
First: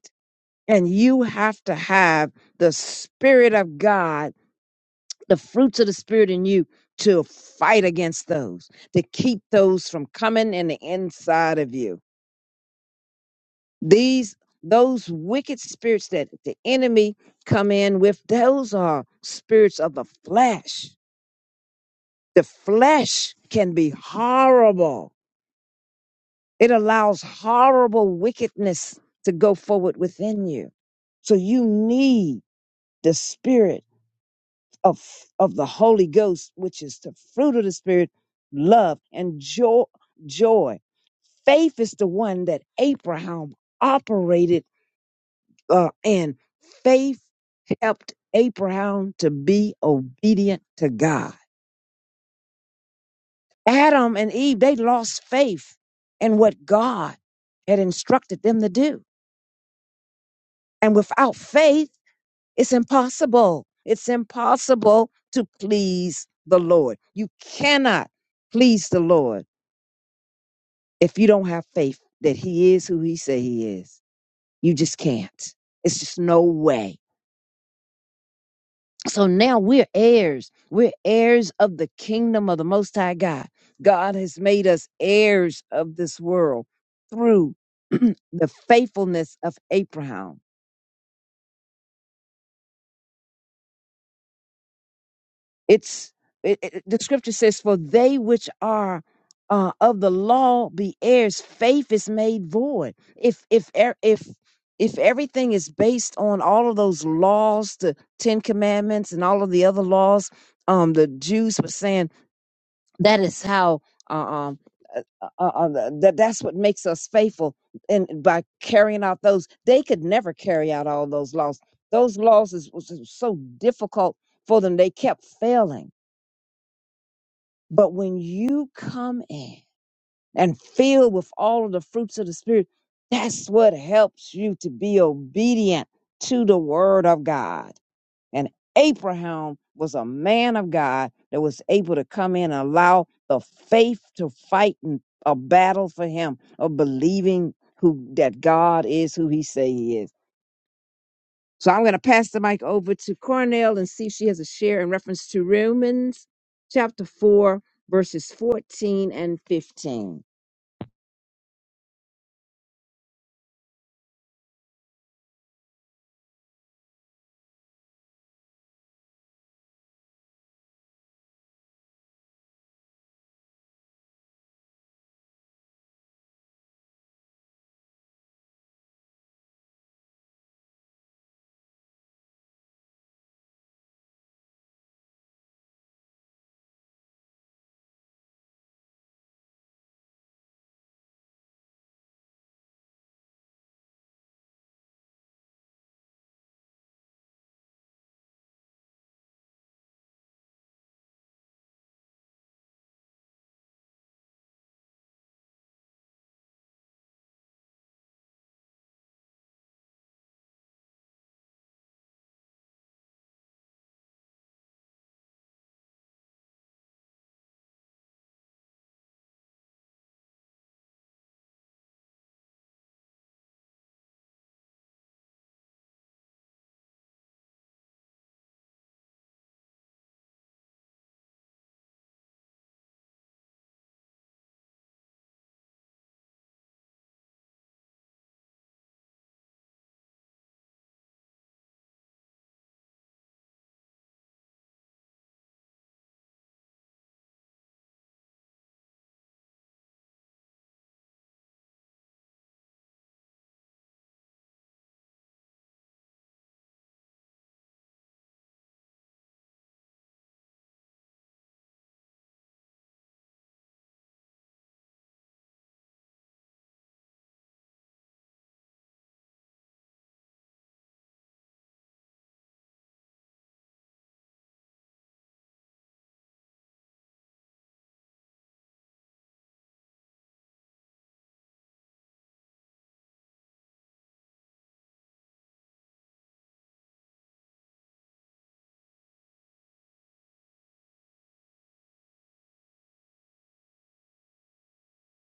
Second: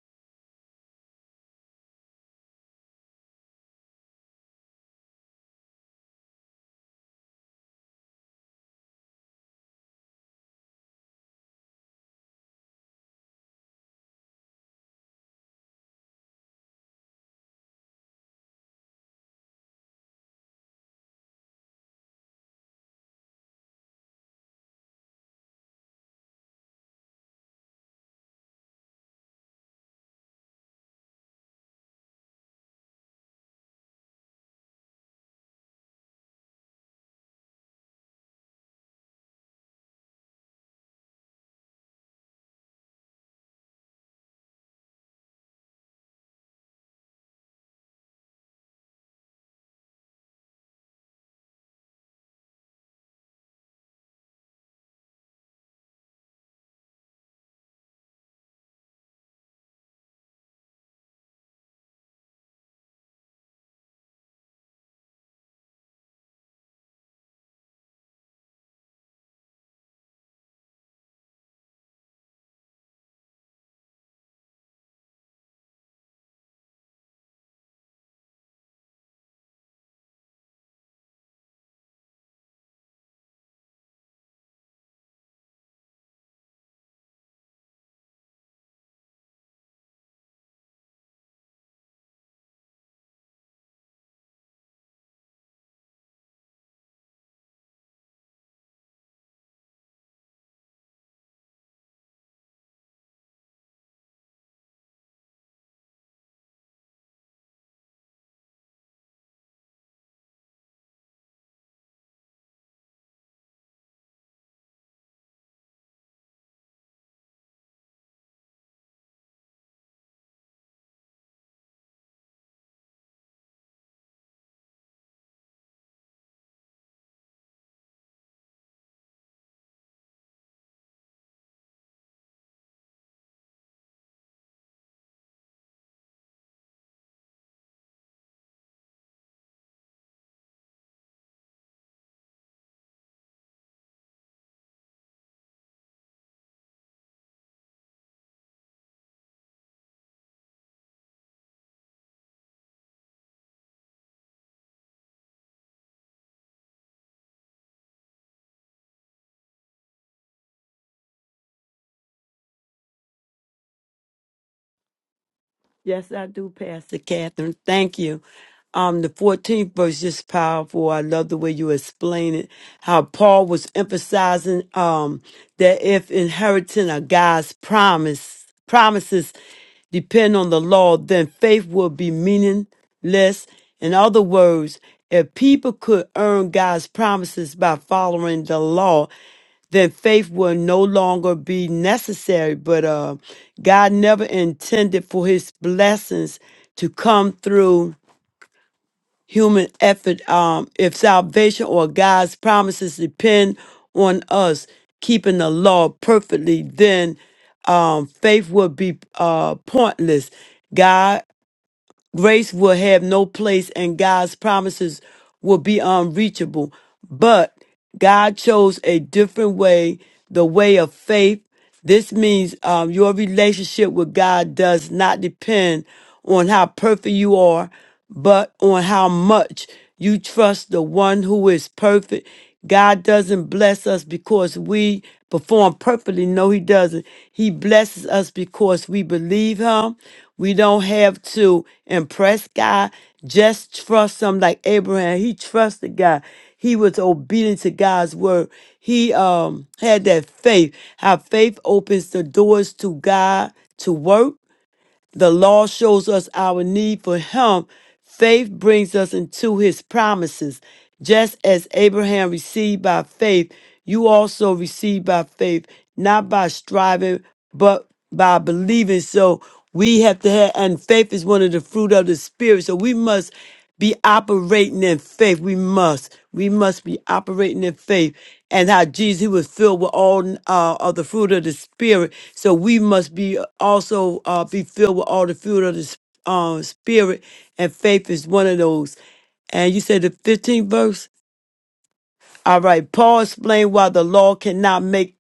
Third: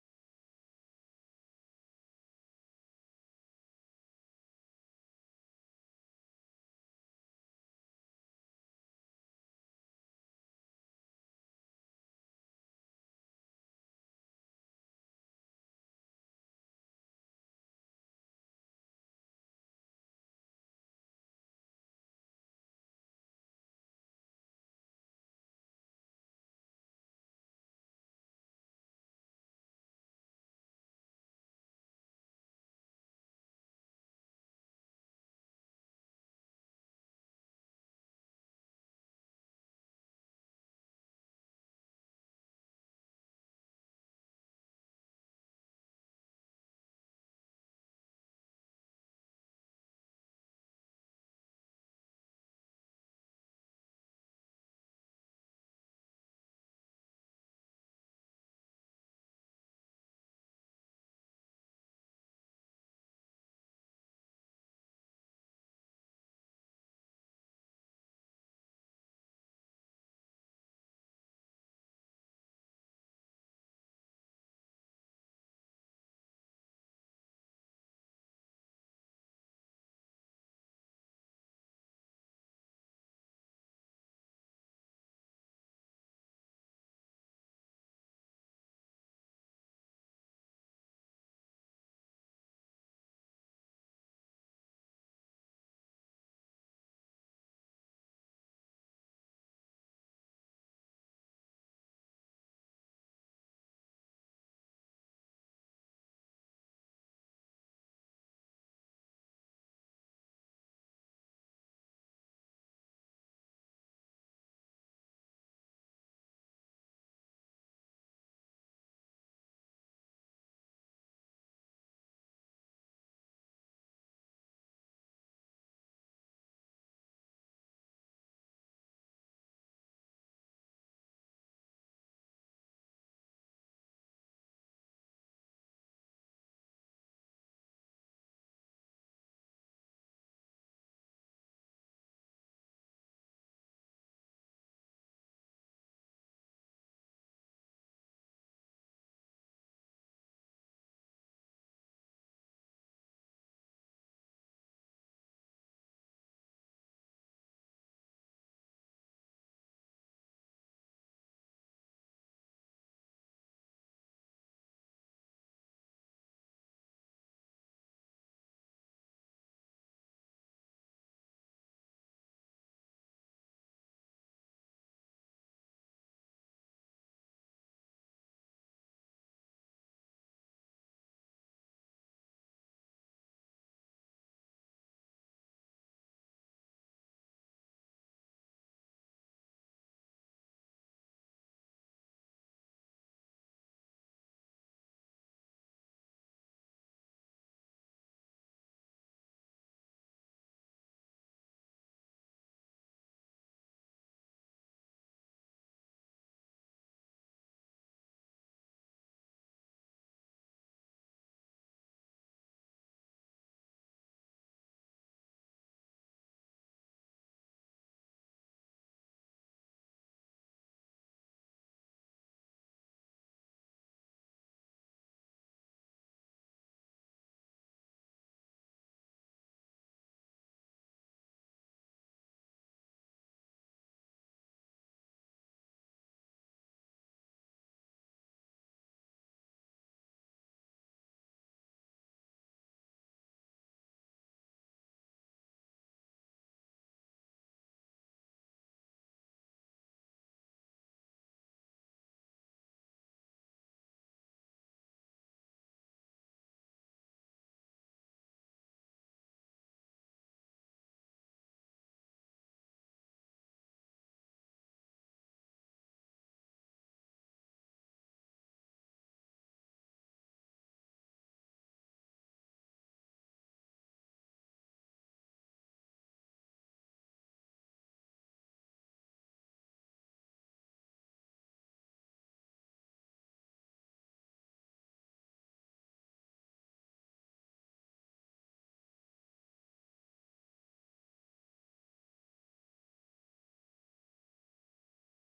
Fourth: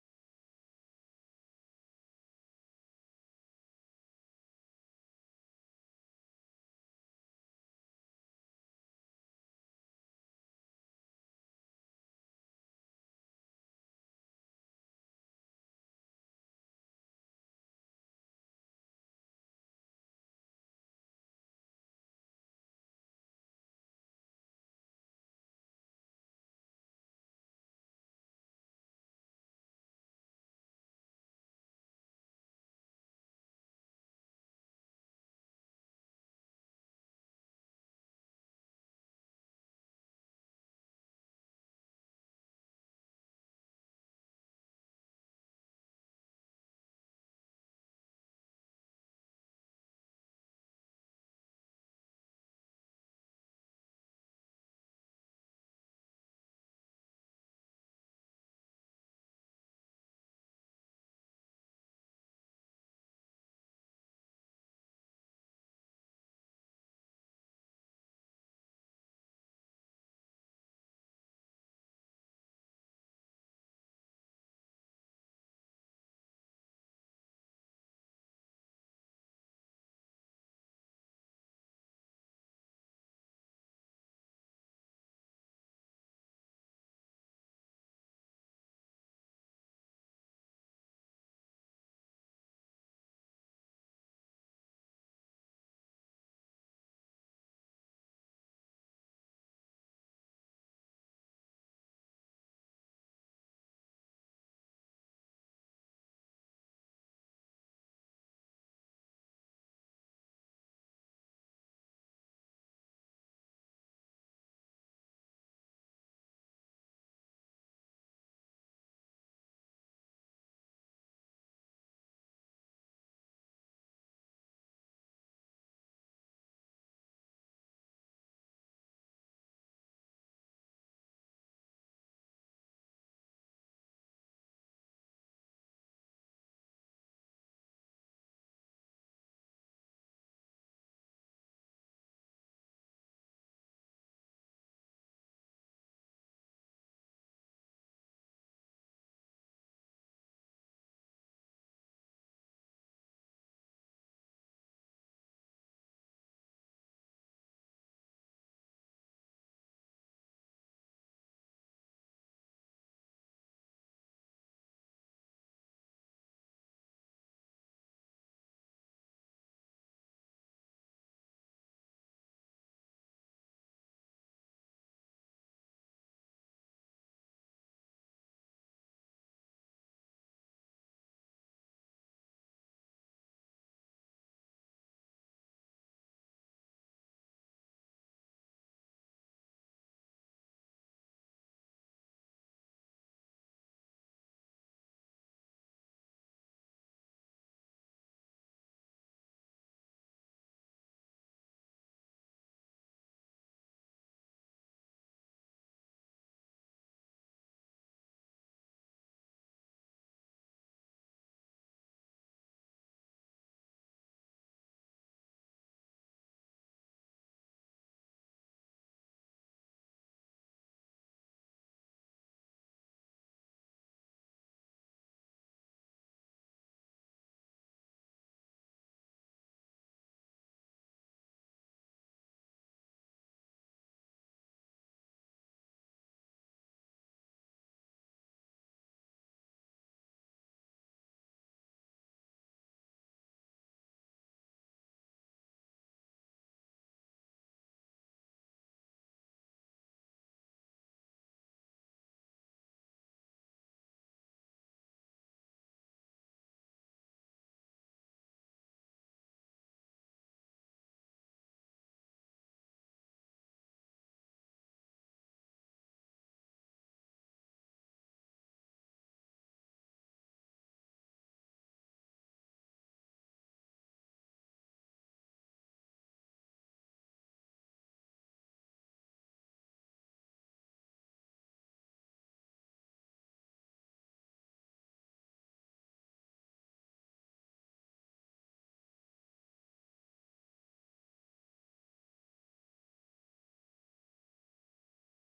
C: And you have to have the Spirit of God, the fruits of the Spirit in you to fight against those, to keep those from coming in the inside of you. These, those wicked spirits that the enemy come in with, those are spirits of the flesh. The flesh can be horrible. It allows horrible wickedness to go forward within you. So you need the Spirit of of the Holy Ghost, which is the fruit of the Spirit, love and joy. Joy, faith is the one that Abraham operated uh, in. Faith helped Abraham to be obedient to God. Adam and Eve they lost faith in what God had instructed them to do, and without faith, it's impossible. It's impossible to please the Lord. You cannot please the Lord If you don't have faith that he is who he say he is, you just can't. It's just no way. So now we're heirs. We're heirs of the kingdom of the Most High God. God has made us heirs of this world through the faithfulness of Abraham. It's it, it, the scripture says, "For they which are uh, of the law be heirs, faith is made void." If if e- if if everything is based on all of those laws, the Ten Commandments, and all of the other laws, um, the Jews were saying that is how uh, um uh, uh, uh, uh, that that's what makes us faithful, and by carrying out those, they could never carry out all those laws. Those laws is was so difficult for them; they kept failing but when you come in and filled with all of the fruits of the Spirit, that's what helps you to be obedient to the Word of God. And Abraham was a man of God that was able to come in and allow the faith to fight in a battle for him of believing who that God is who he say he is. So I'm going to pass the mic over to Cornell and see if she has a share in reference to Romans chapter 4, verses 14 and 15.
B: Yes, I do, Pastor Catherine. Thank you. Um, the 14th verse is powerful. I love the way you explain it. How Paul was emphasizing um, that if inheriting a God's promise promises depend on the law, then faith will be meaningless. In other words, if people could earn God's promises by following the law, then faith will no longer be necessary. But uh, God never intended for his blessings to come through human effort. Um, if salvation or God's promises depend on us keeping the law perfectly, then um, faith will be uh, pointless. God Grace will have no place and God's promises will be unreachable. But God chose a different way, the way of faith. This means um, your relationship with God does not depend on how perfect you are, but on how much you trust the one who is perfect. God doesn't bless us because we perform perfectly. No, He doesn't. He blesses us because we believe Him. We don't have to impress God. Just trust Him like Abraham. He trusted God. He was obedient to God's word. He um had that faith. How faith opens the doors to God to work the law shows us our need for him. Faith brings us into his promises. Just as Abraham received by faith, you also receive by faith, not by striving, but by believing. So we have to have, and faith is one of the fruit of the spirit. So we must be operating in faith. We must. We must be operating in faith. And how Jesus, he was filled with all uh, of the fruit of the Spirit. So we must be also uh, be filled with all the fruit of the s- uh, Spirit. And faith is one of those. And you said the 15th verse? All right. Paul explained why the law cannot make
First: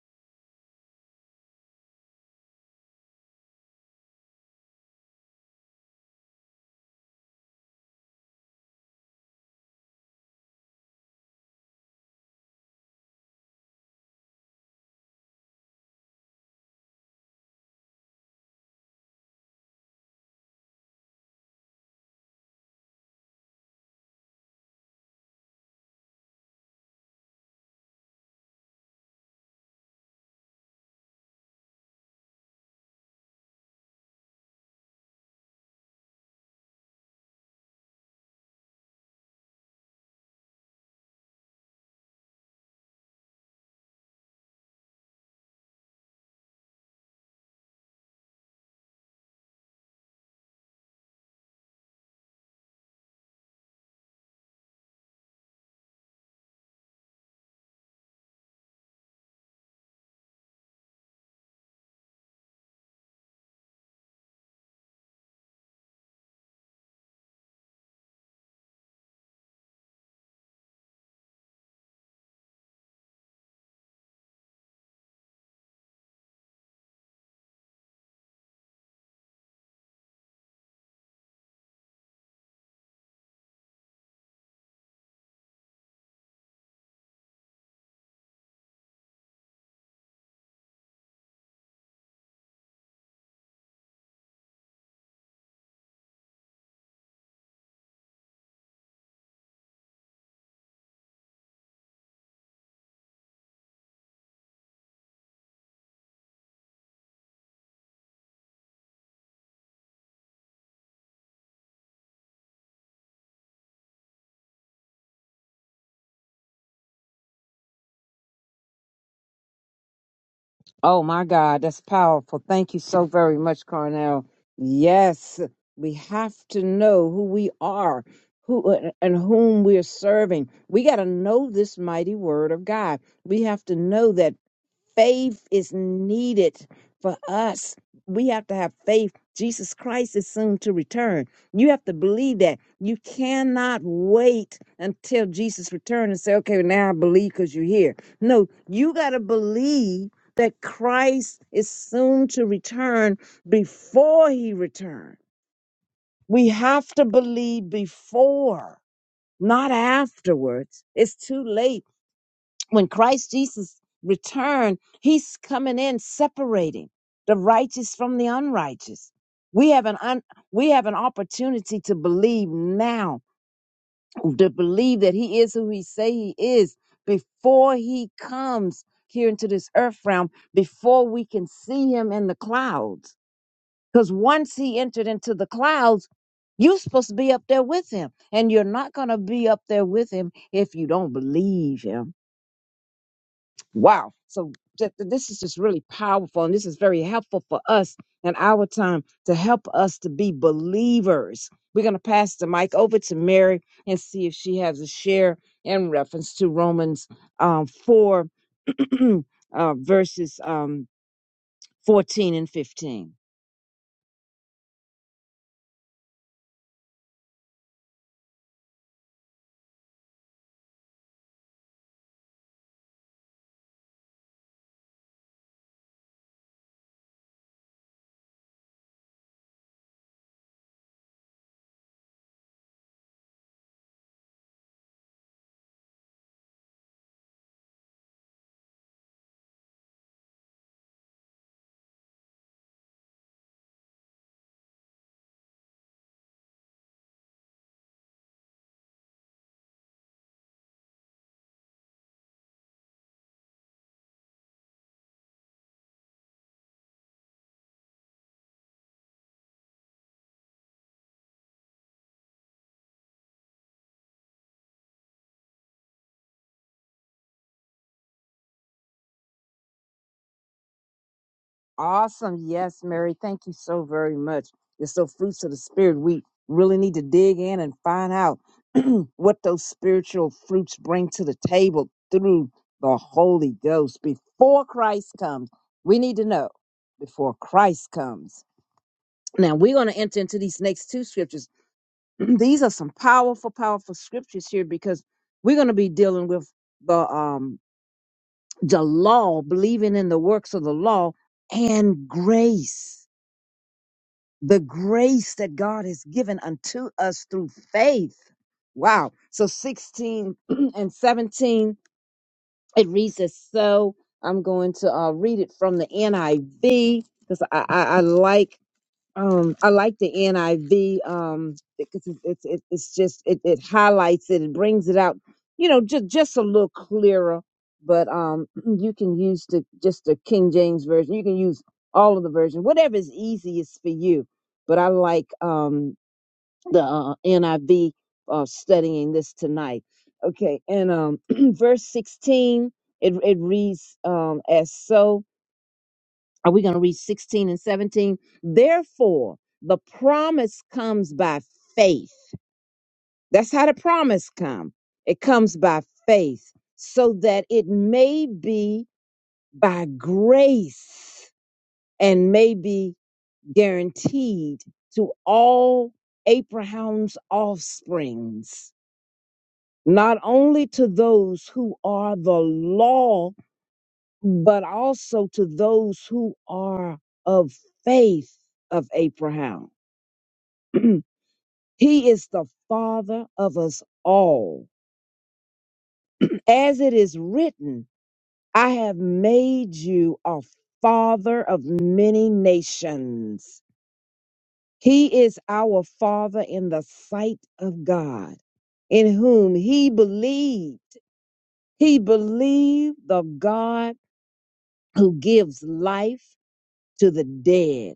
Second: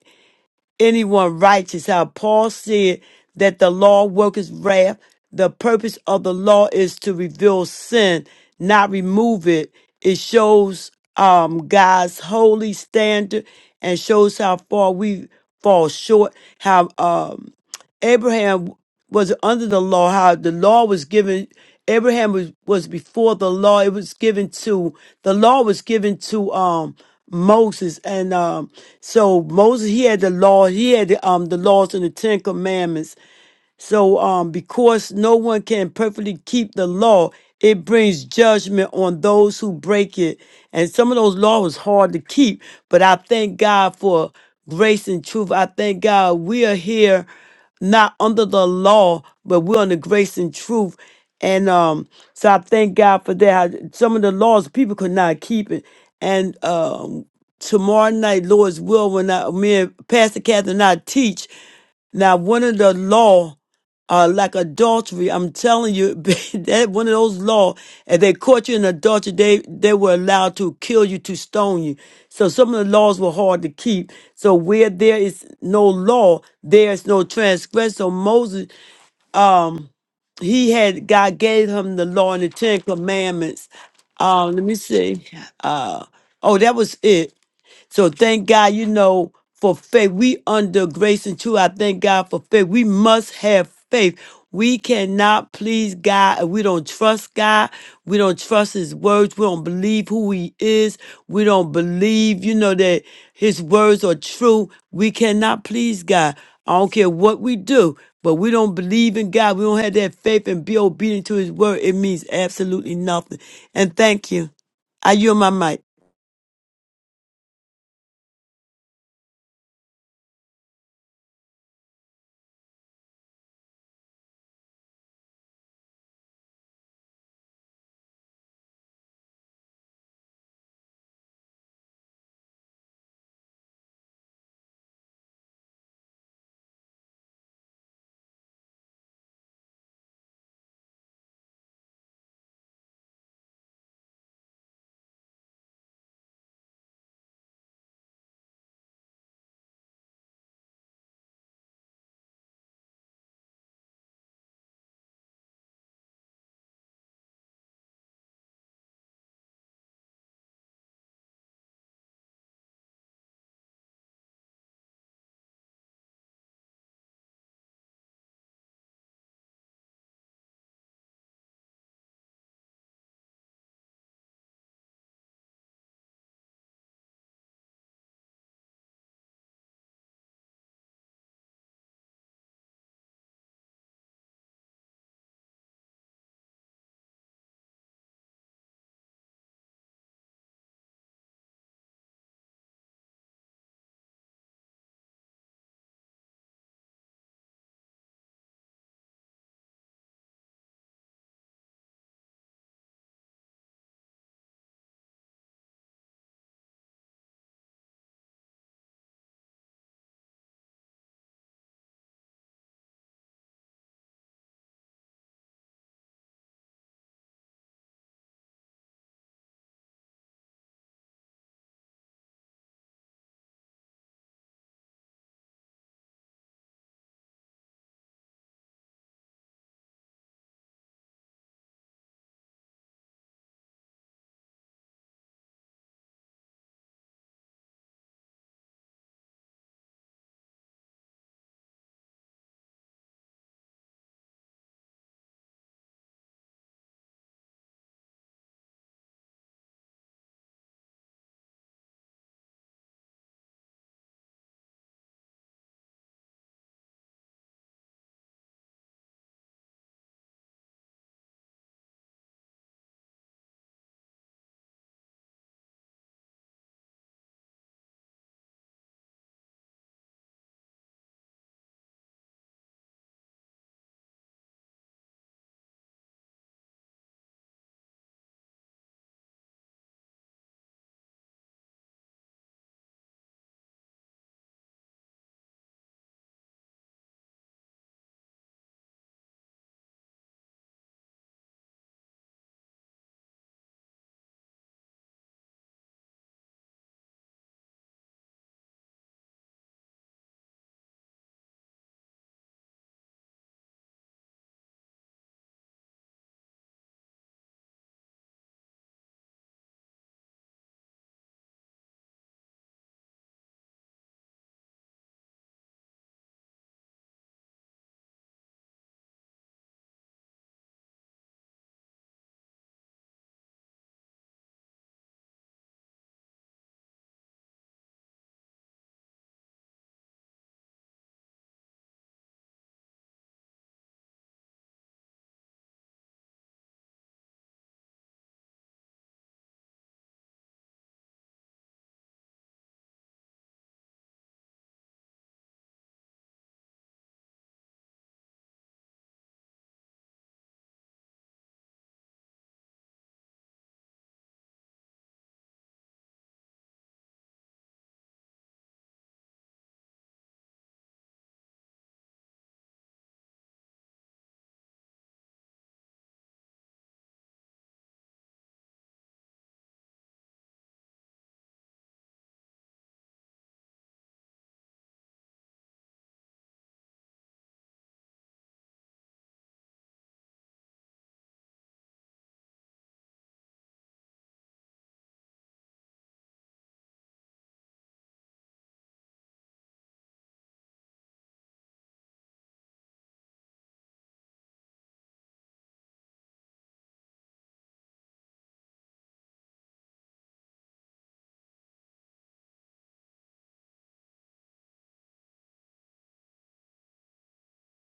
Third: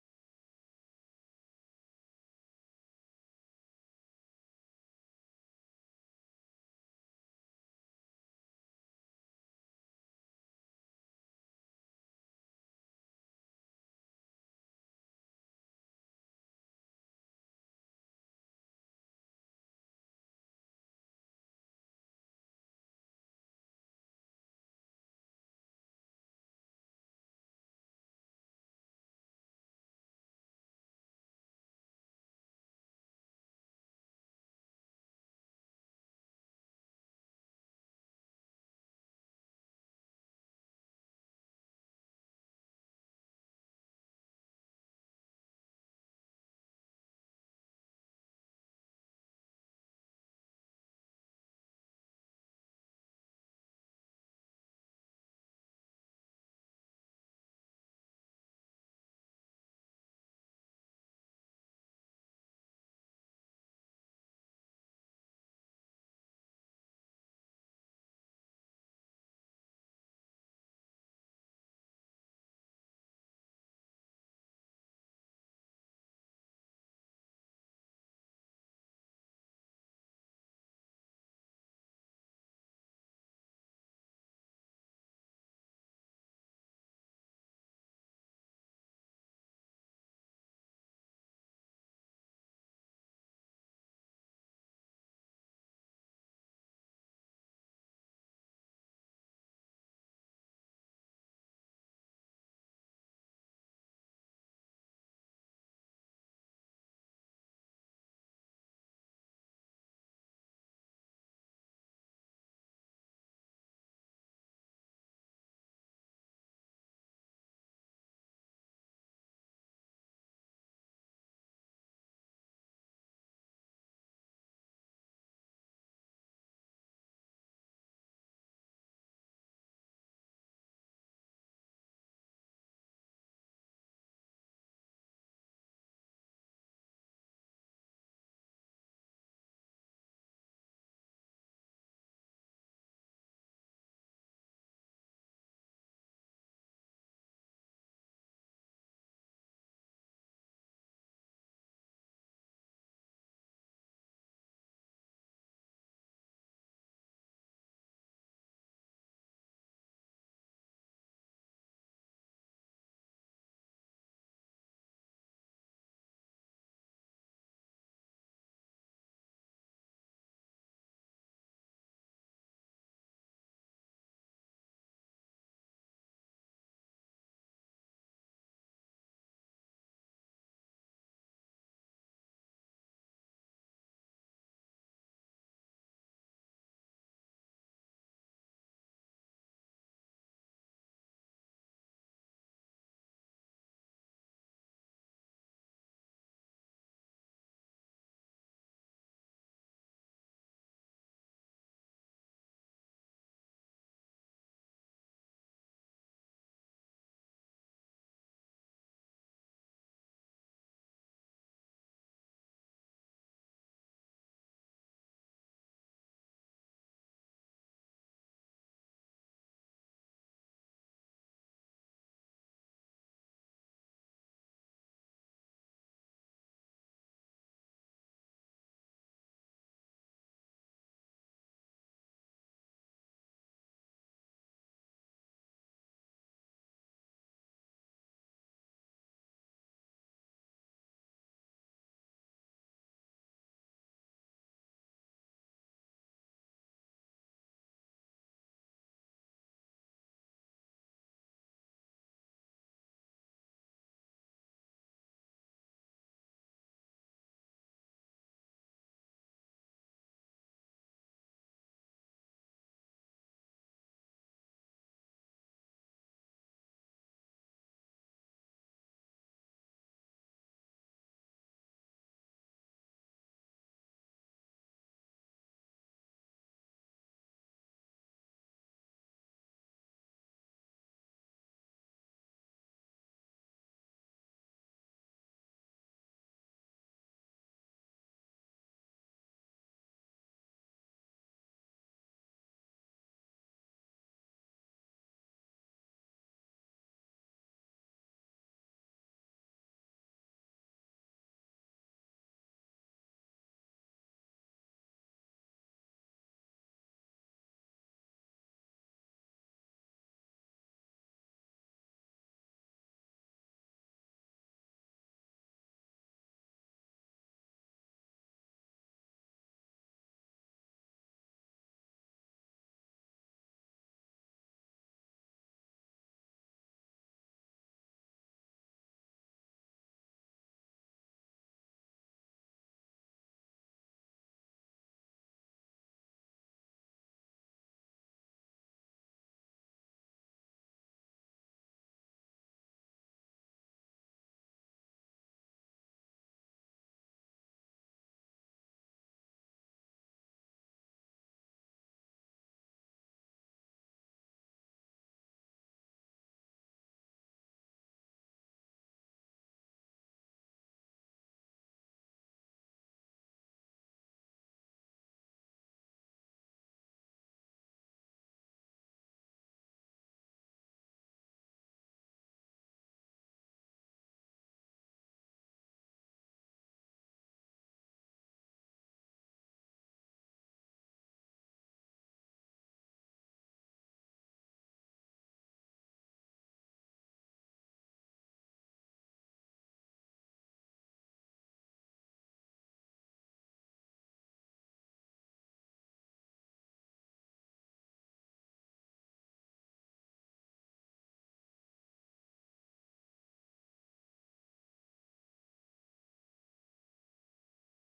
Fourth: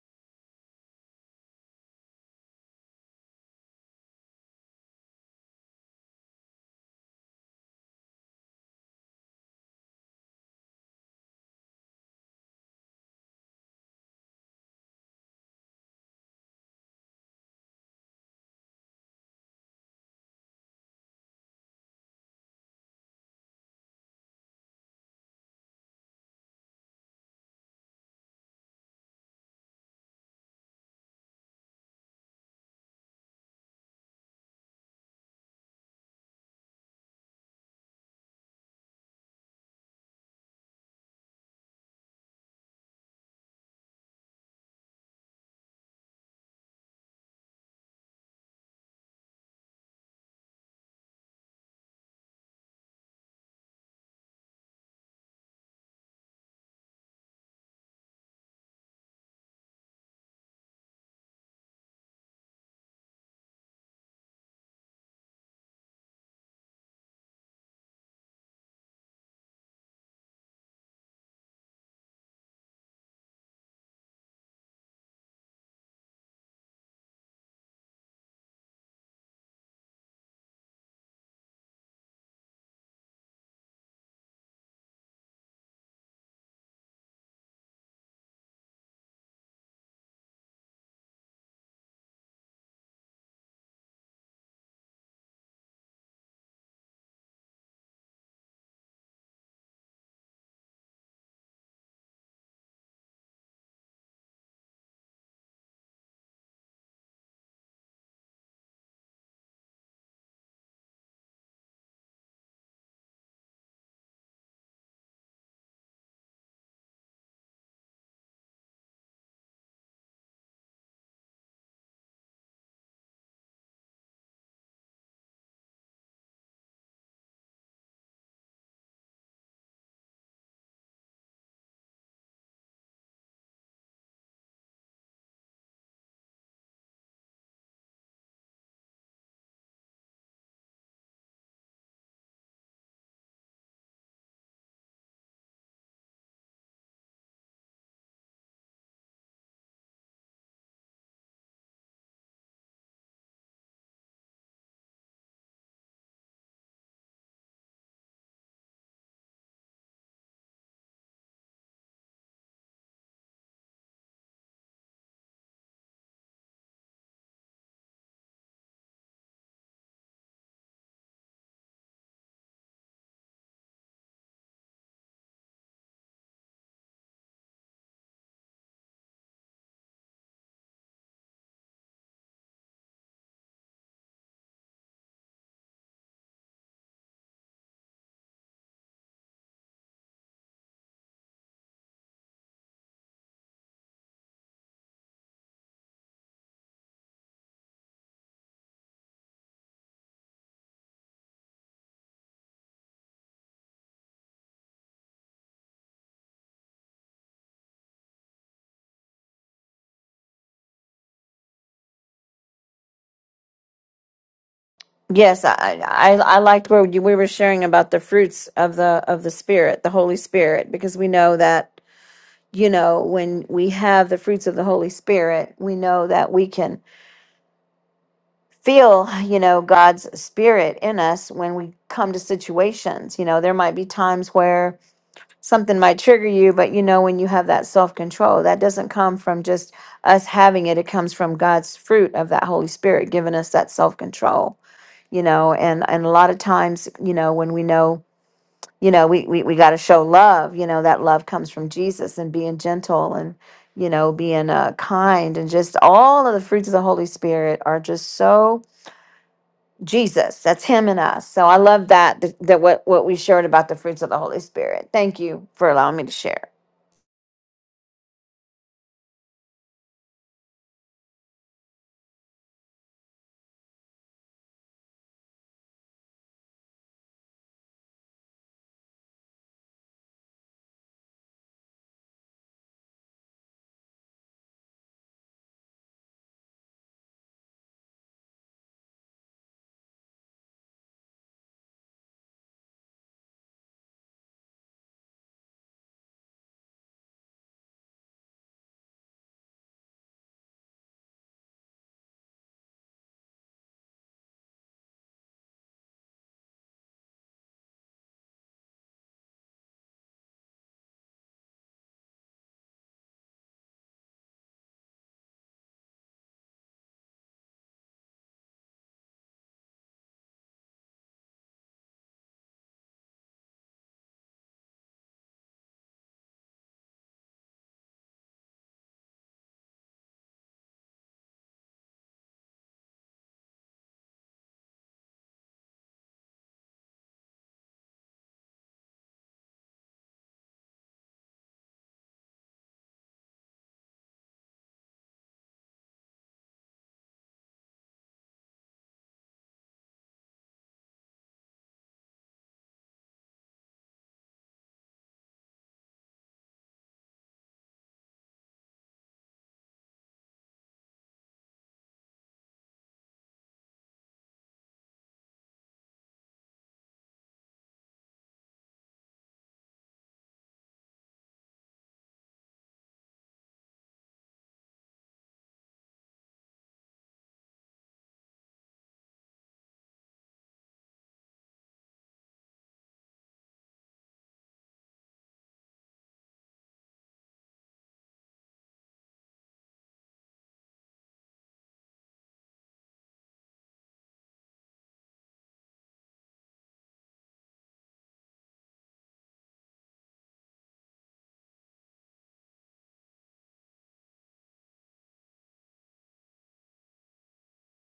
B: anyone righteous. How Paul said that the law worketh wrath. The purpose of the law is to reveal sin, not remove it. It shows um, God's holy standard and shows how far we fall short. How um, Abraham was under the law, how the law was given. Abraham was, was before the law. It was given to, the law was given to, um, Moses. And, um, so Moses, he had the law. He had the, um, the laws and the Ten Commandments. So, um, because no one can perfectly keep the law, it brings judgment on those who break it. And some of those laws was hard to keep, but I thank God for grace and truth. I thank God we are here not under the law, but we're under grace and truth. And um, so I thank God for that. I- Some of the laws people could not keep it. And um, tomorrow night, Lord's will, when I, me and Pastor Catherine and I teach, now, one of the law, uh, like adultery, I'm telling you, that one of those law, if they caught you in adultery, they, they were allowed to kill you, to stone you. So some of the laws were hard to keep. So where there is no law, there is no transgression. So Moses, um, he had, God gave him the law and the Ten Commandments. Um, let me see. Uh, oh, that was it. So thank God, you know, for faith. We under grace and truth. I thank God for faith. We must have faith. We cannot please God if we don't trust God. We don't trust His words. We don't believe who He is. We don't believe, you know, that His words are true. We cannot please God. I don't care what we do, but we don't believe in God. We don't have that faith and be obedient to His word. It means absolutely nothing. And thank you. I yield my mic.
C: Oh my God, that's powerful. Thank you so very much, Cornell. Yes, we have to know who we are. Who uh, and whom we are serving. We got to know this mighty word of God. We have to know that faith is needed for us. We have to have faith. Jesus Christ is soon to return. You have to believe that. You cannot wait until Jesus returns and say, okay, now I believe because you're here. No, you got to believe that Christ is soon to return before he returns. We have to believe before, not afterwards. It's too late when Christ Jesus returned, he's coming in separating the righteous from the unrighteous. We have an un, we have an opportunity to believe now, to believe that he is who he say he is before he comes here into this earth realm, before we can see him in the clouds. Because once he entered into the clouds, you're supposed to be up there with him. And you're not going to be up there with him if you don't believe him Wow. So th- th- this is just really powerful and this is very helpful for us in our time to help us to be believers. We're going to pass the mic over to Mary and see if she has a share in reference to Romans um, 4 uh, verses um, 14 and 15.
D: Yes, I I, I liked where you, we were sharing about the fruits of the of the Spirit, the Holy Spirit, because we know that you know when we have the fruits of the Holy Spirit, we know that we can feel you know God's Spirit in us when we come to situations. You know, there might be times where something might trigger you, but you know when you have that self control, that doesn't come from just us having it; it comes from God's fruit of that Holy Spirit giving us that self control you know and and a lot of times you know when we know you know we we, we got to show love you know that love comes from jesus and being gentle and you know being uh, kind and just all of the fruits of the holy spirit are just so jesus that's him and us so i love that that, that what what we shared about the fruits of the holy spirit thank you for allowing me to share
C: Awesome. Yes, Mary. Thank you so very much. It's so fruits of the spirit. We really need to dig in and find out what those spiritual fruits bring to the table through the Holy Ghost before Christ comes. We need to know before Christ comes. Now we're going to enter into these next two scriptures. these are some powerful, powerful scriptures here because we're going to be dealing with the um the law, believing in the works of the law and grace the grace that God has given unto us through faith. Wow. So 16 and 17, it reads as so. I'm going to uh, read it from the NIV because I, I, I like um, I like the NIV um, because it's it's it, it's just it, it highlights it and brings it out, you know, just just a little clearer. But um, you can use the just the King James version. You can use all of the versions, whatever is easiest for you. But I like um, the uh, NIV uh, studying this tonight. Okay, and um, verse sixteen it it reads um, as so. Are we going to read 16 and 17? Therefore, the promise comes by faith. That's how the promise come. It comes by faith so that it may be by grace and may be guaranteed to all Abraham's offsprings, not only to those who are the law but also to those who are of faith of Abraham. he is the father of us all. As it is written, I have made you a father of many nations. He is our father in the sight of God, in whom he believed. He believed the God who gives life to the dead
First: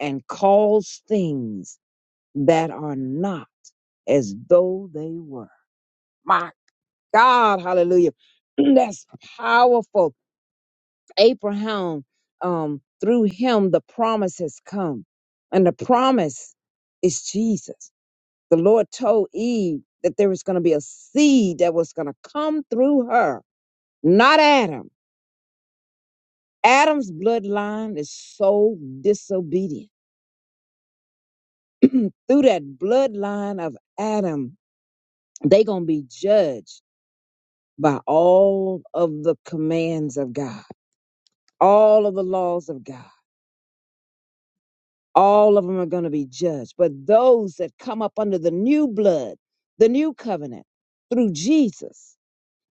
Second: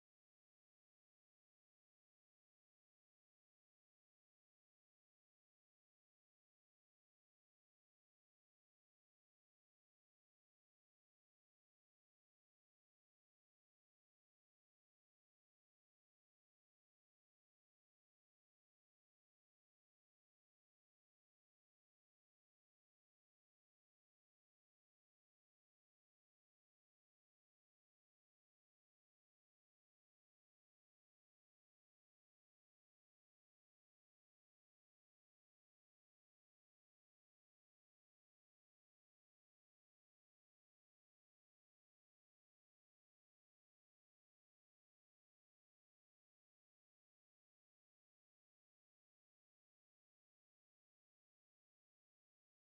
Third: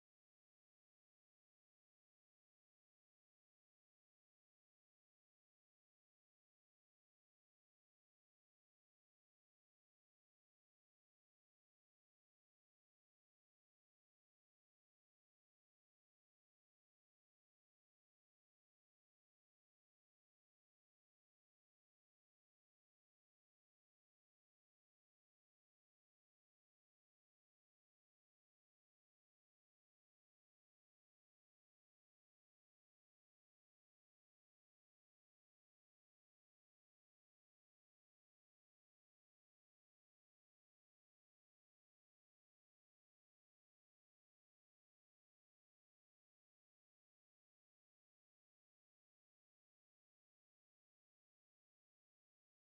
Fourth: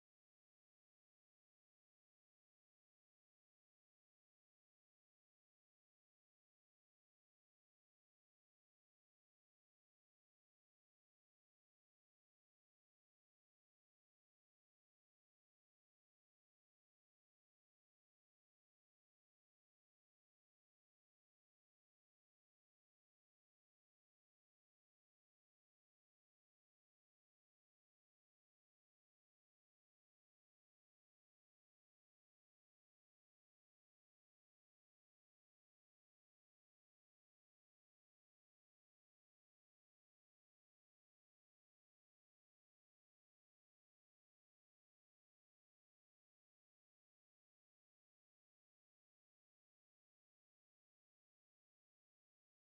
C: and calls things that are not as though they were. My God, hallelujah. That's powerful. Abraham, um, through him, the promise has come. And the promise is Jesus. The Lord told Eve that there was going to be a seed that was going to come through her, not Adam. Adam's bloodline is so disobedient. Through that bloodline of Adam, they gonna be judged by all of the commands of God, all of the laws of God. All of them are going to be judged. But those that come up under the new blood, the new covenant through Jesus,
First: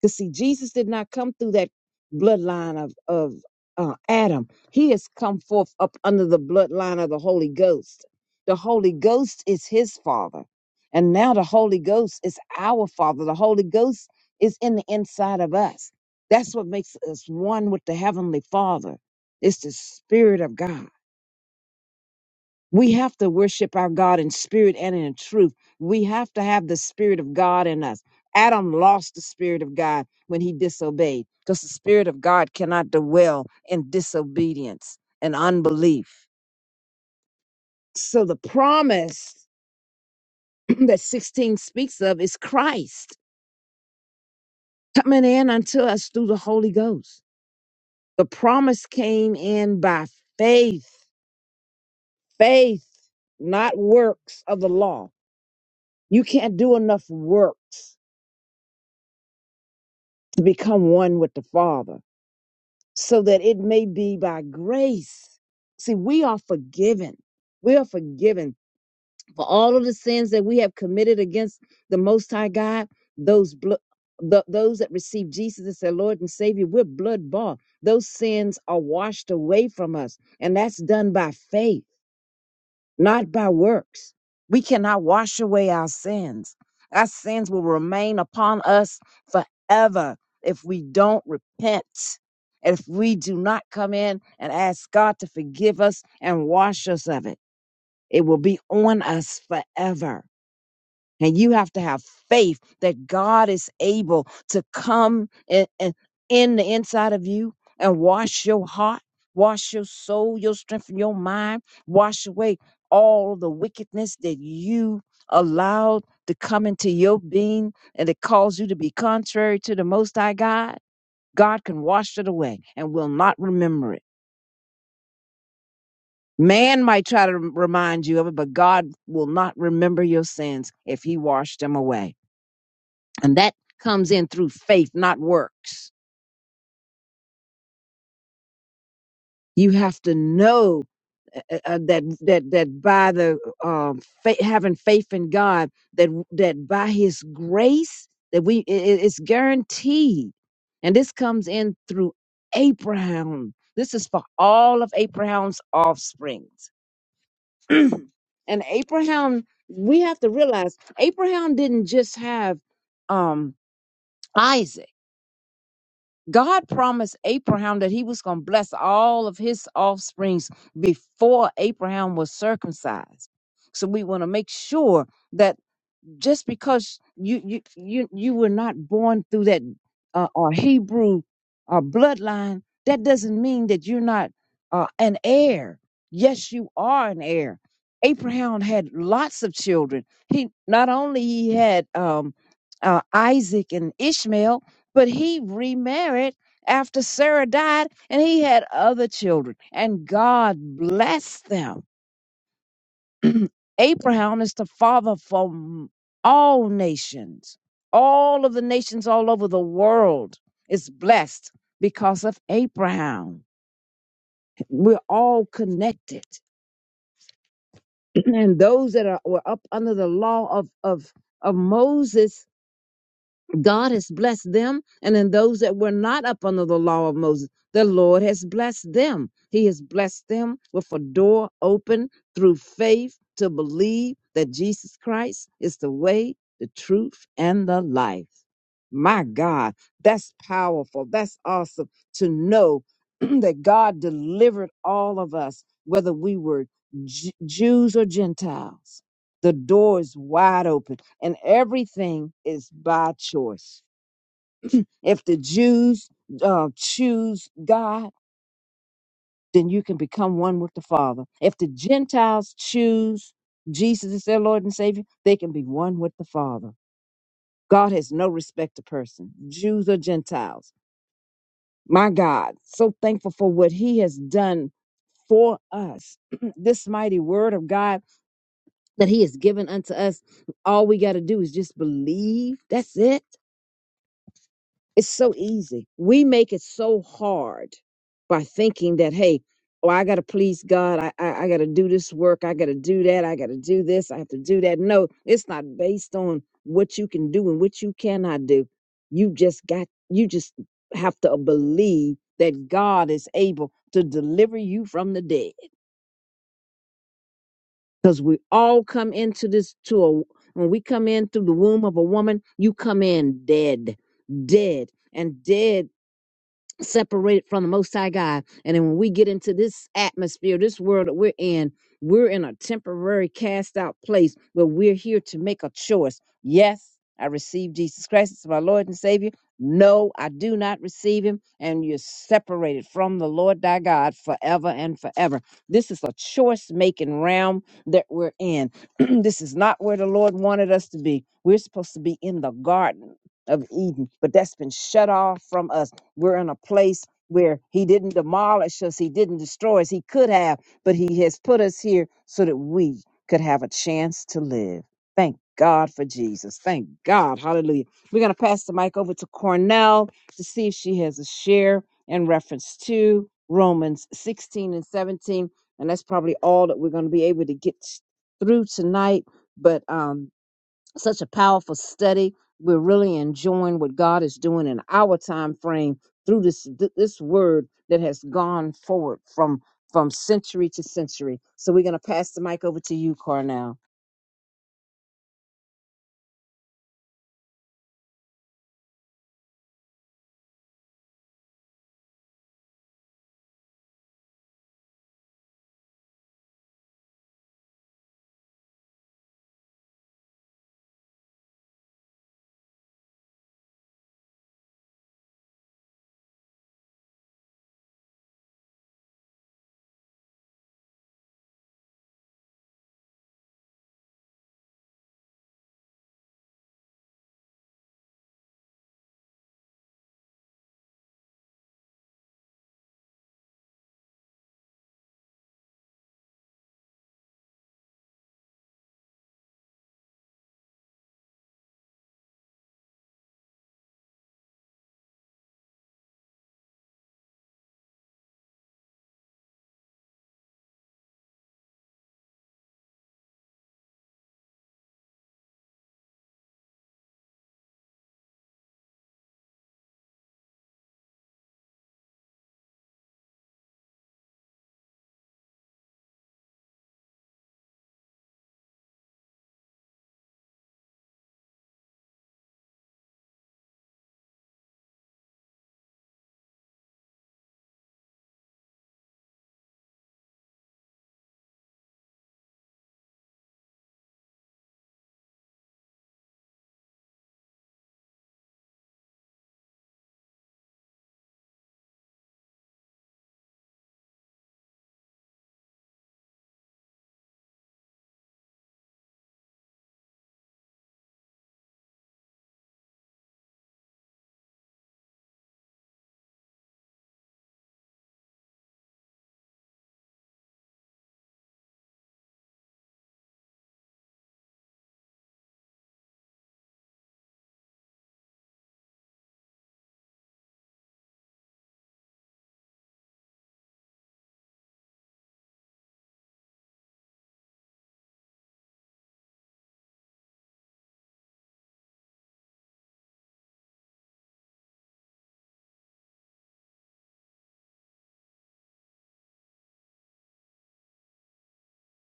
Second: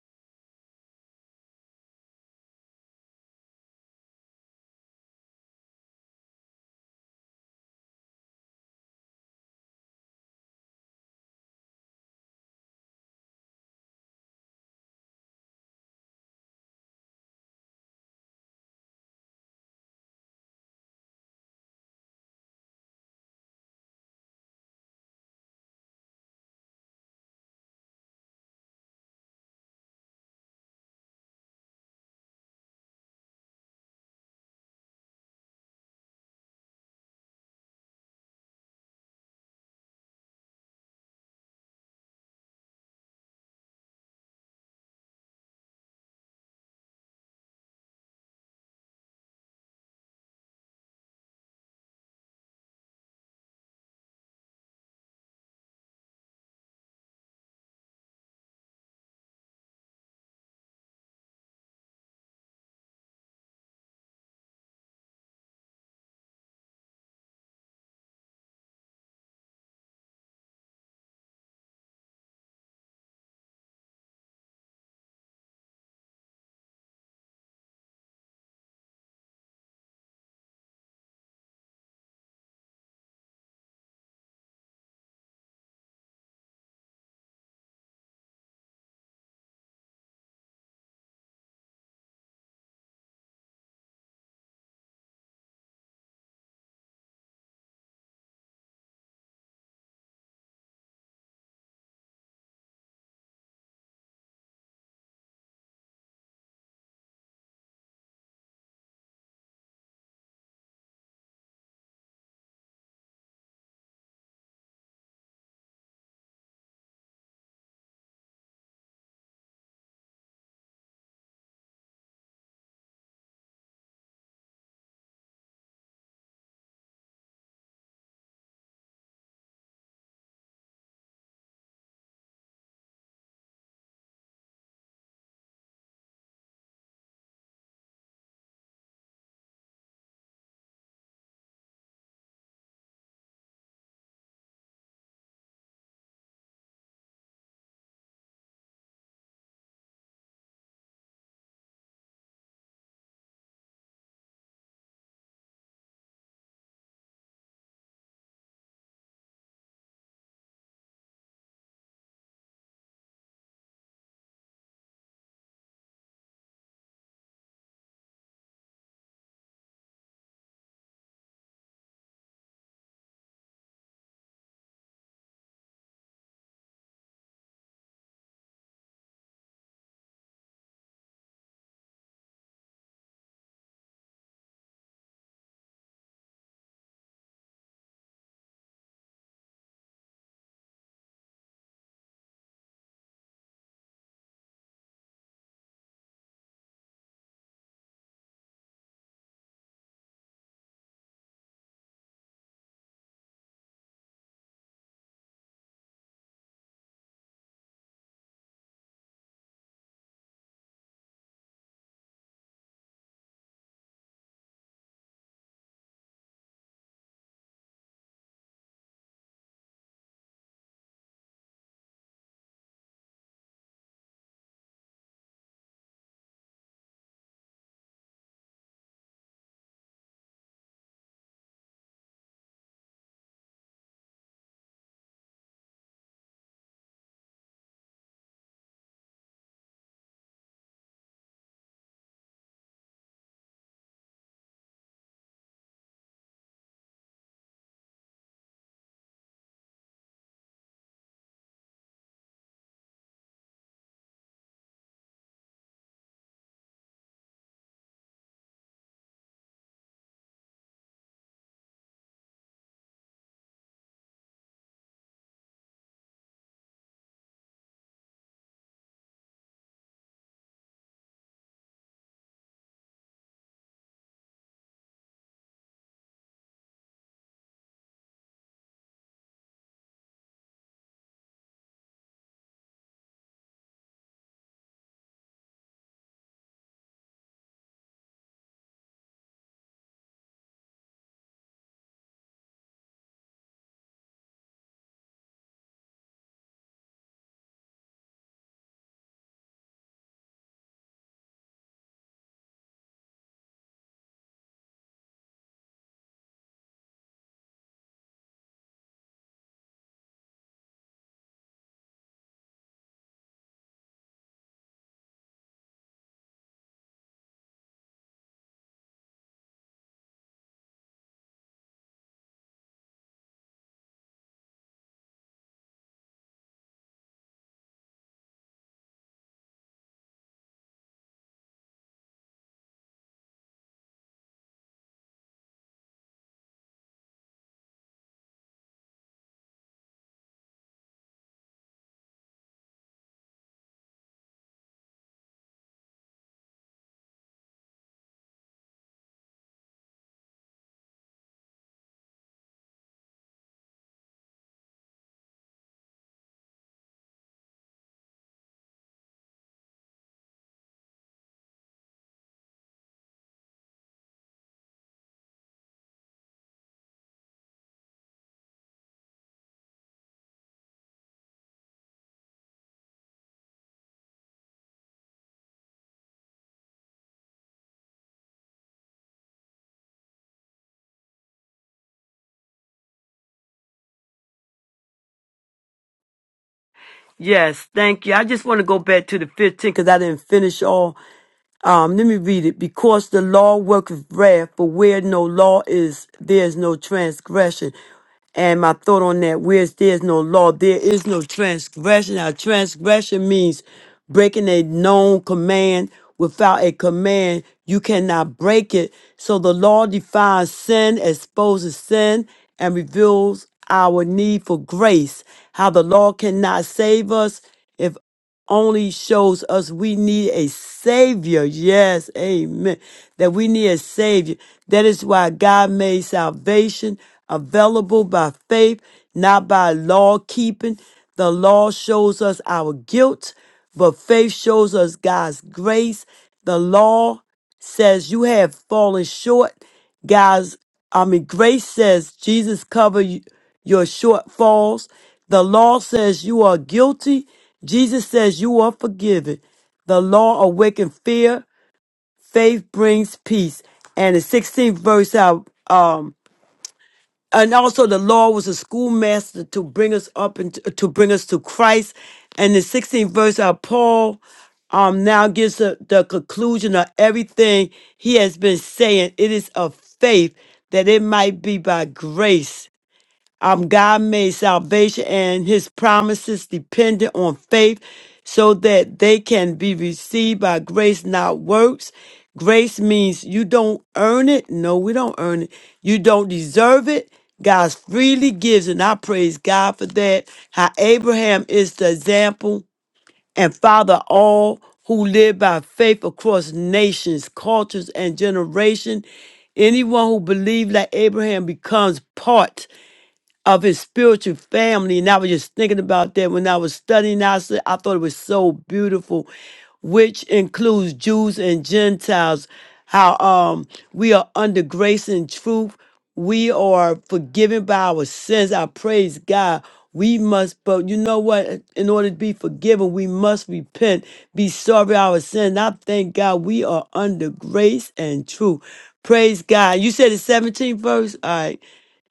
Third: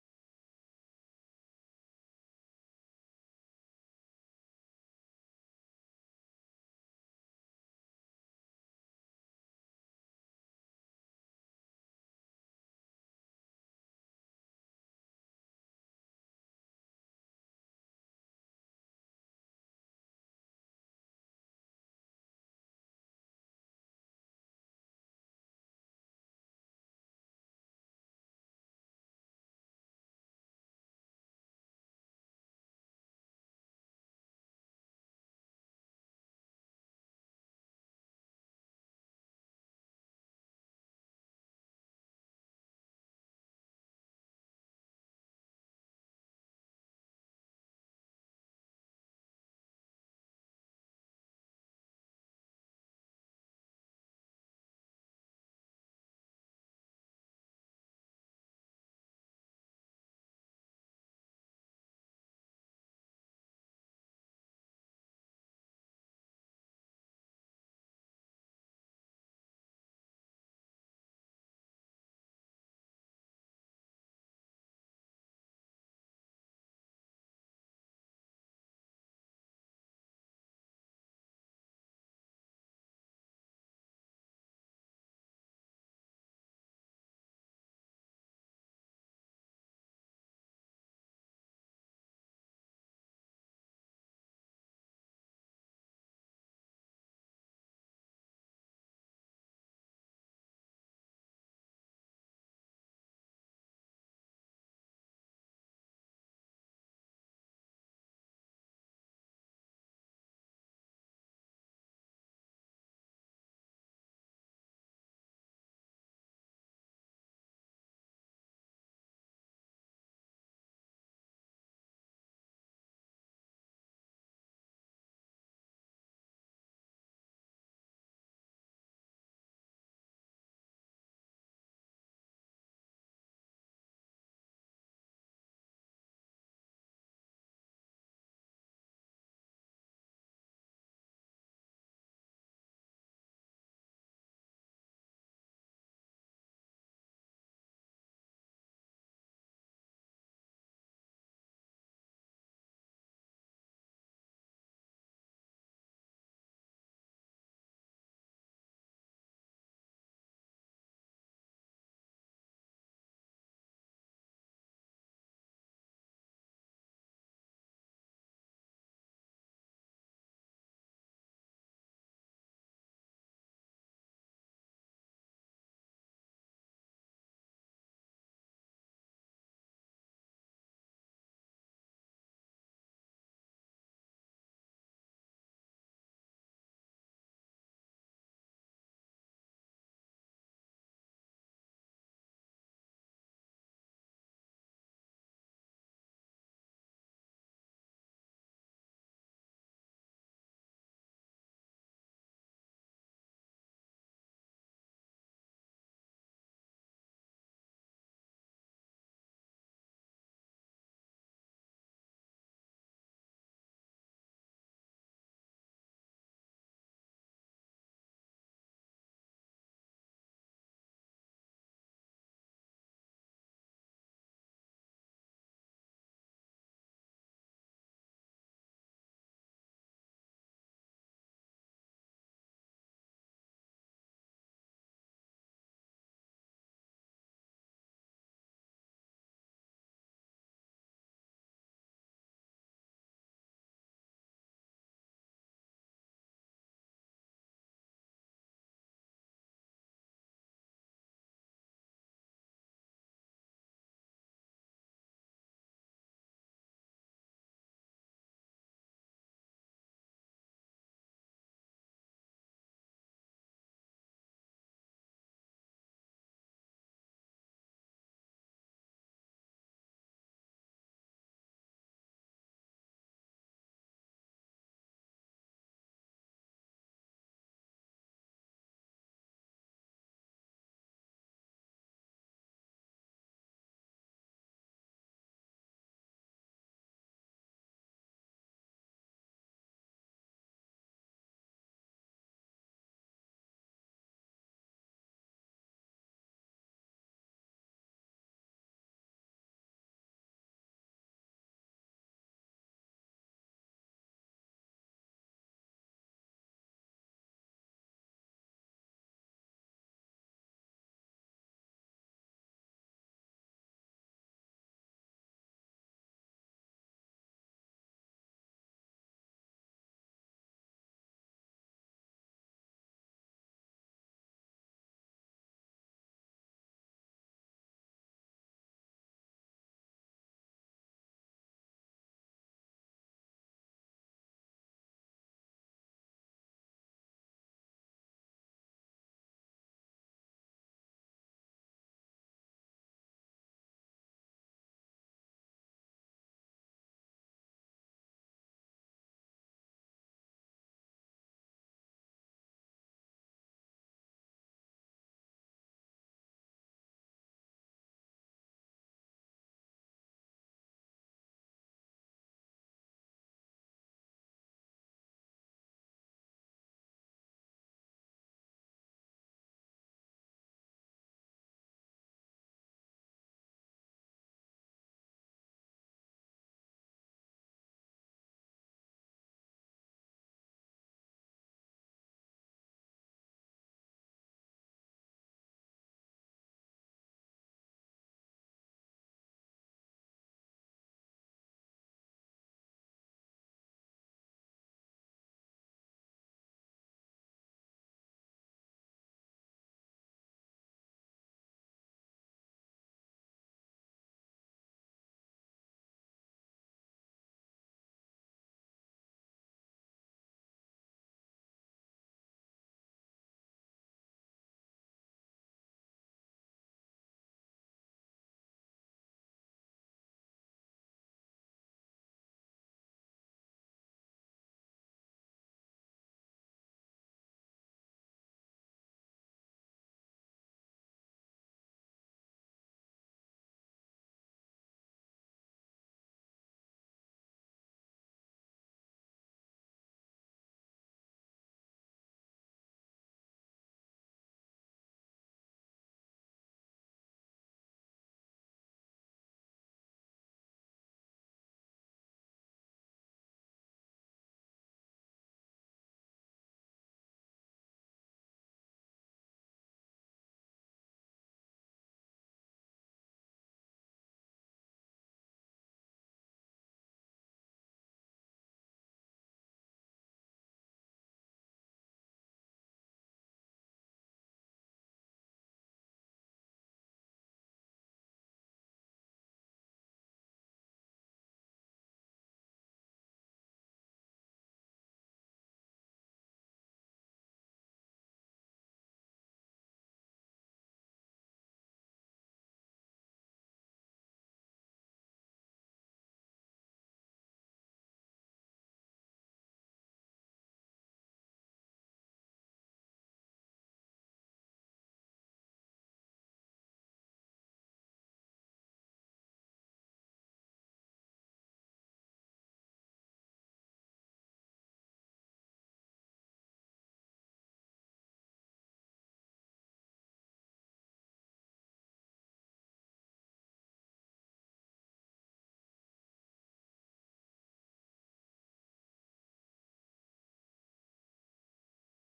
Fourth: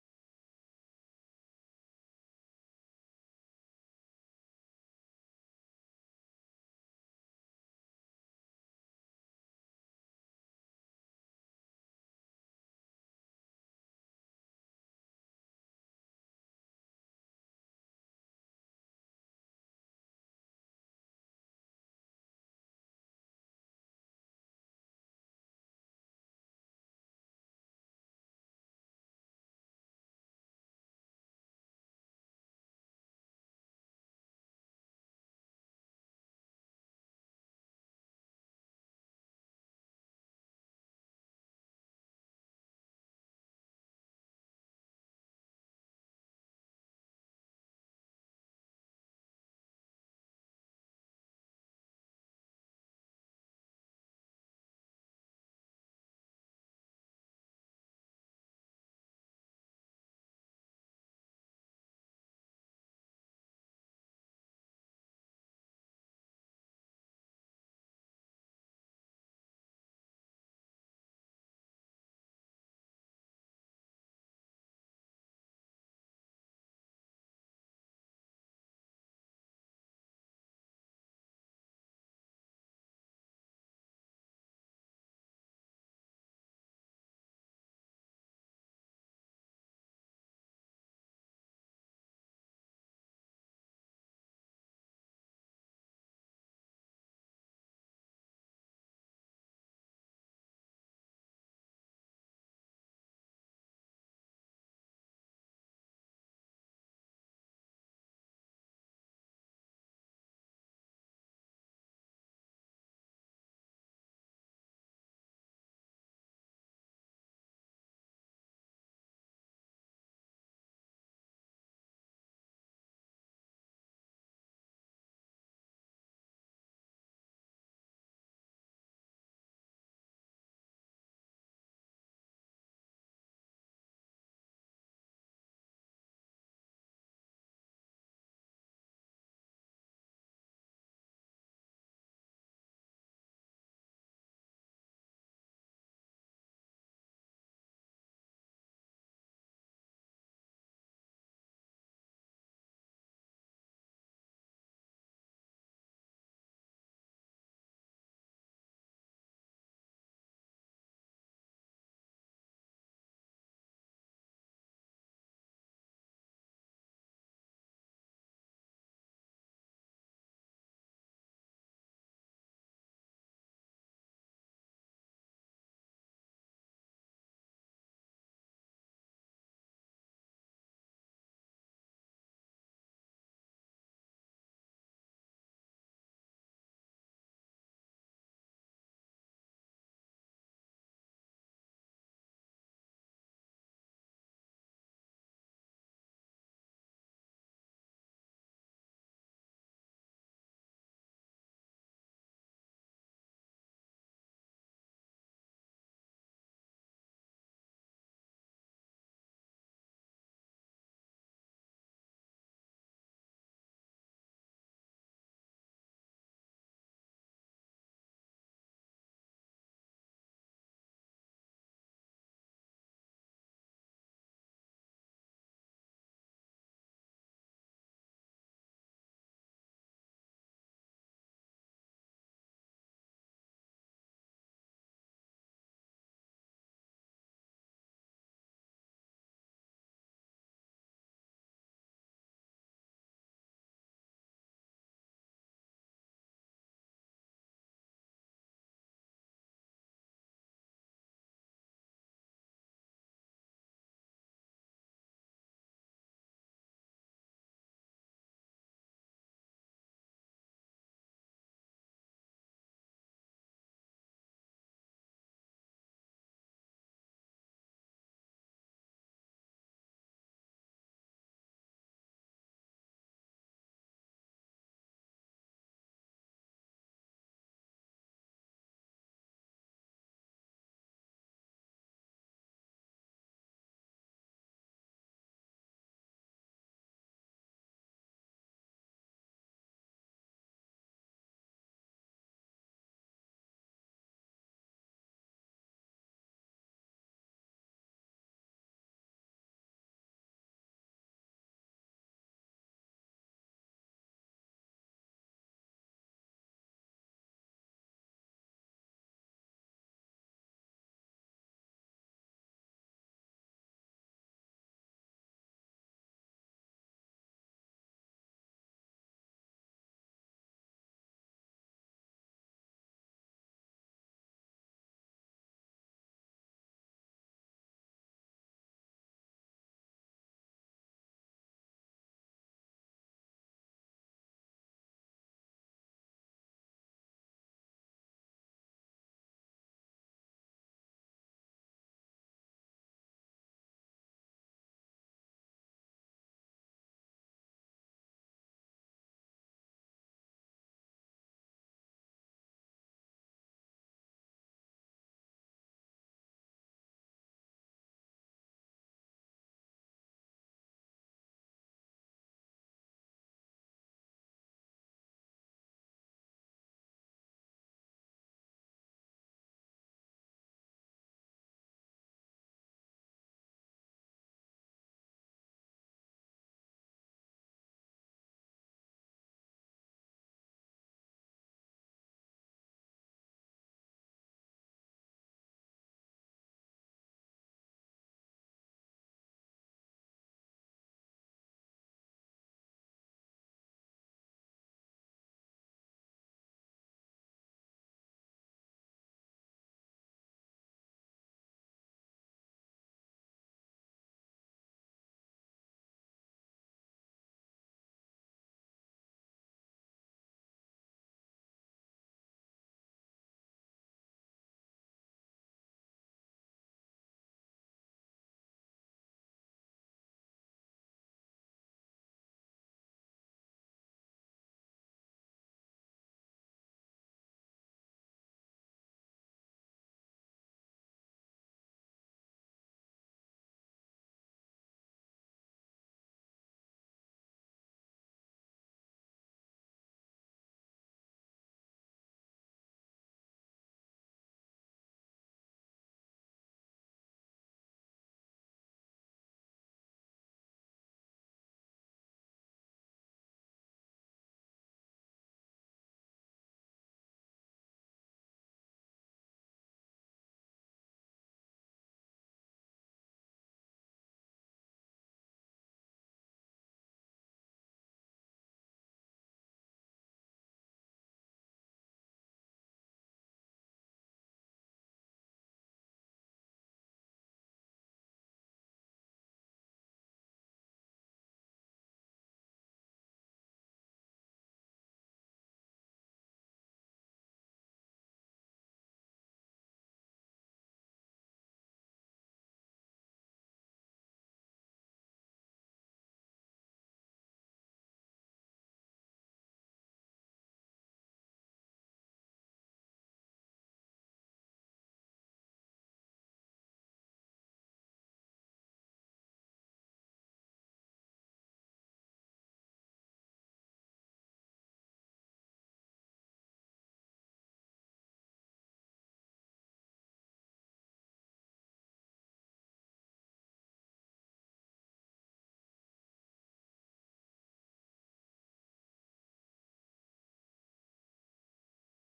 C: because see, Jesus did not come through that bloodline of of uh, Adam. He has come forth up under the bloodline of the Holy Ghost. The Holy Ghost is His Father, and now the Holy Ghost is our Father. The Holy Ghost is in the inside of us. That's what makes us one with the Heavenly Father. It's the Spirit of God. We have to worship our God in spirit and in truth. We have to have the spirit of God in us. Adam lost the spirit of God when he disobeyed because the spirit of God cannot dwell in disobedience and unbelief. So the promise that 16 speaks of is Christ coming in unto us through the Holy Ghost. The promise came in by faith, faith, not works of the law. You can't do enough works to become one with the Father, so that it may be by grace. See, we are forgiven. We are forgiven for all of the sins that we have committed against the Most High God. Those blo- th- those that receive Jesus as their Lord and Savior, we're blood bought. Those sins are washed away from us, and that's done by faith not by works. We cannot wash away our sins. Our sins will remain upon us forever if we don't repent, if we do not come in and ask God to forgive us and wash us of it. It will be on us forever. And you have to have faith that God is able to come and, and in the inside of you and wash your heart, wash your soul, your strength, and your mind, wash away all the wickedness that you allowed to come into your being and it caused you to be contrary to the Most High God. God can wash it away and will not remember it. Man might try to remind you of it, but God will not remember your sins if He washed them away. And that comes in through faith, not works. You have to know uh, uh, uh, that that that by the um, fa- having faith in God, that that by His grace, that we i- i- it's guaranteed. And this comes in through Abraham. This is for all of Abraham's offsprings. and Abraham, we have to realize Abraham didn't just have um, Isaac. God promised Abraham that he was going to bless all of his offsprings before Abraham was circumcised. So we want to make sure that just because you you you you were not born through that uh, or Hebrew uh, bloodline, that doesn't mean that you're not uh, an heir. Yes, you are an heir. Abraham had lots of children. He not only he had um, uh, Isaac and Ishmael, but he remarried after Sarah died, and he had other children, and God blessed them Abraham is the father for m- all nations. All of the nations all over the world is blessed because of Abraham. We're all connected. And those that are, were up under the law of, of, of Moses God has blessed them, and in those that were not up under the law of Moses, the Lord has blessed them. He has blessed them with a door open through faith to believe that Jesus Christ is the way, the truth, and the life. My God, that's powerful. That's awesome to know that God delivered all of us, whether we were Ju- Jews or Gentiles. The door is wide open, and everything is by choice. If the Jews uh, choose God, then you can become one with the Father. If the Gentiles choose Jesus as their Lord and Savior, they can be one with the Father. God has no respect to person, Jews or Gentiles. My God, so thankful for what He has done for us. this mighty word of God that He has given unto us, all we got to do is just believe. That's it. It's so easy. We make it so hard by thinking that, hey, oh, I got to please God. I, I, I got to do this work. I got to do that. I got to do this. I have to do that. No, it's not based on what you can do and what you cannot do. You just got, you just have to believe that God is able to deliver you from the dead. Because we all come into this to a, when we come in through the womb of a woman, you come in dead, dead, and dead separated from the Most High God. And then when we get into this atmosphere, this world that we're in, we're in a temporary cast out place where we're here to make a choice. Yes, I receive Jesus Christ as my Lord and Savior. No, I do not receive him. And you're separated from the Lord thy God forever and forever. This is a choice making realm that we're in. this is not where the Lord wanted us to be. We're supposed to be in the garden of Eden, but that's been shut off from us we're in a place where he didn't demolish us, he didn't destroy us, he could have, but he has put us here so that we could have a chance to live. Thank God for Jesus. Thank God. Hallelujah. We're going to pass the mic over to Cornell to see if she has a share in reference to Romans 16 and 17. And that's probably all that we're going to be able to get through tonight. But um, such a powerful study. We're really enjoying what God is doing in our time frame through this th- this word that has gone forward from from century to century. So we're gonna pass the mic over to you, Carnell.
B: Yes, thank you. I just want to go back to the 15 because I didn't finish all. Um, let me read it. Because the law worketh wrath, for where no law is, there is no transgression. And my thought on that, where there is no law, there is no transgression. Now, transgression means breaking a known command. Without a command, you cannot break it. So the law defines sin, exposes sin, and reveals our need for grace. How the law cannot save us life only shows us we need a savior. Yes, amen. That we need a savior. That is why God made salvation available by faith, not by law keeping. The law shows us our guilt, but faith shows us God's grace. The law says you have fallen short. Guys, I mean, grace says Jesus covered y- your shortfalls. The law says you are guilty. Jesus says you are forgiven. The law awakens fear. Faith brings peace. And the 16th verse, I, um, and also the law was a schoolmaster to bring us up and to, to bring us to Christ. And the 16th verse of Paul um, now gives the, the conclusion of everything he has been saying. It is of faith that it might be by grace um, God made salvation and his promises dependent on faith so that they can be received by grace, not works. Grace means you don't earn it. No, we don't earn it. You don't deserve it. God freely gives, and I praise God for that. How Abraham is the example and father of all who live by faith across nations, cultures, and generation. Anyone who believes like Abraham becomes part of his spiritual family. And I was just thinking about that when I was studying. I said, I thought it was so beautiful, which includes Jews and Gentiles. How um we are under grace and truth. We are forgiven by our sins. I praise God. We must, but you know what? In order to be forgiven, we must repent, be sorry for our sins. I thank God we are under grace and truth. Praise God. You said the 17th verse? All right.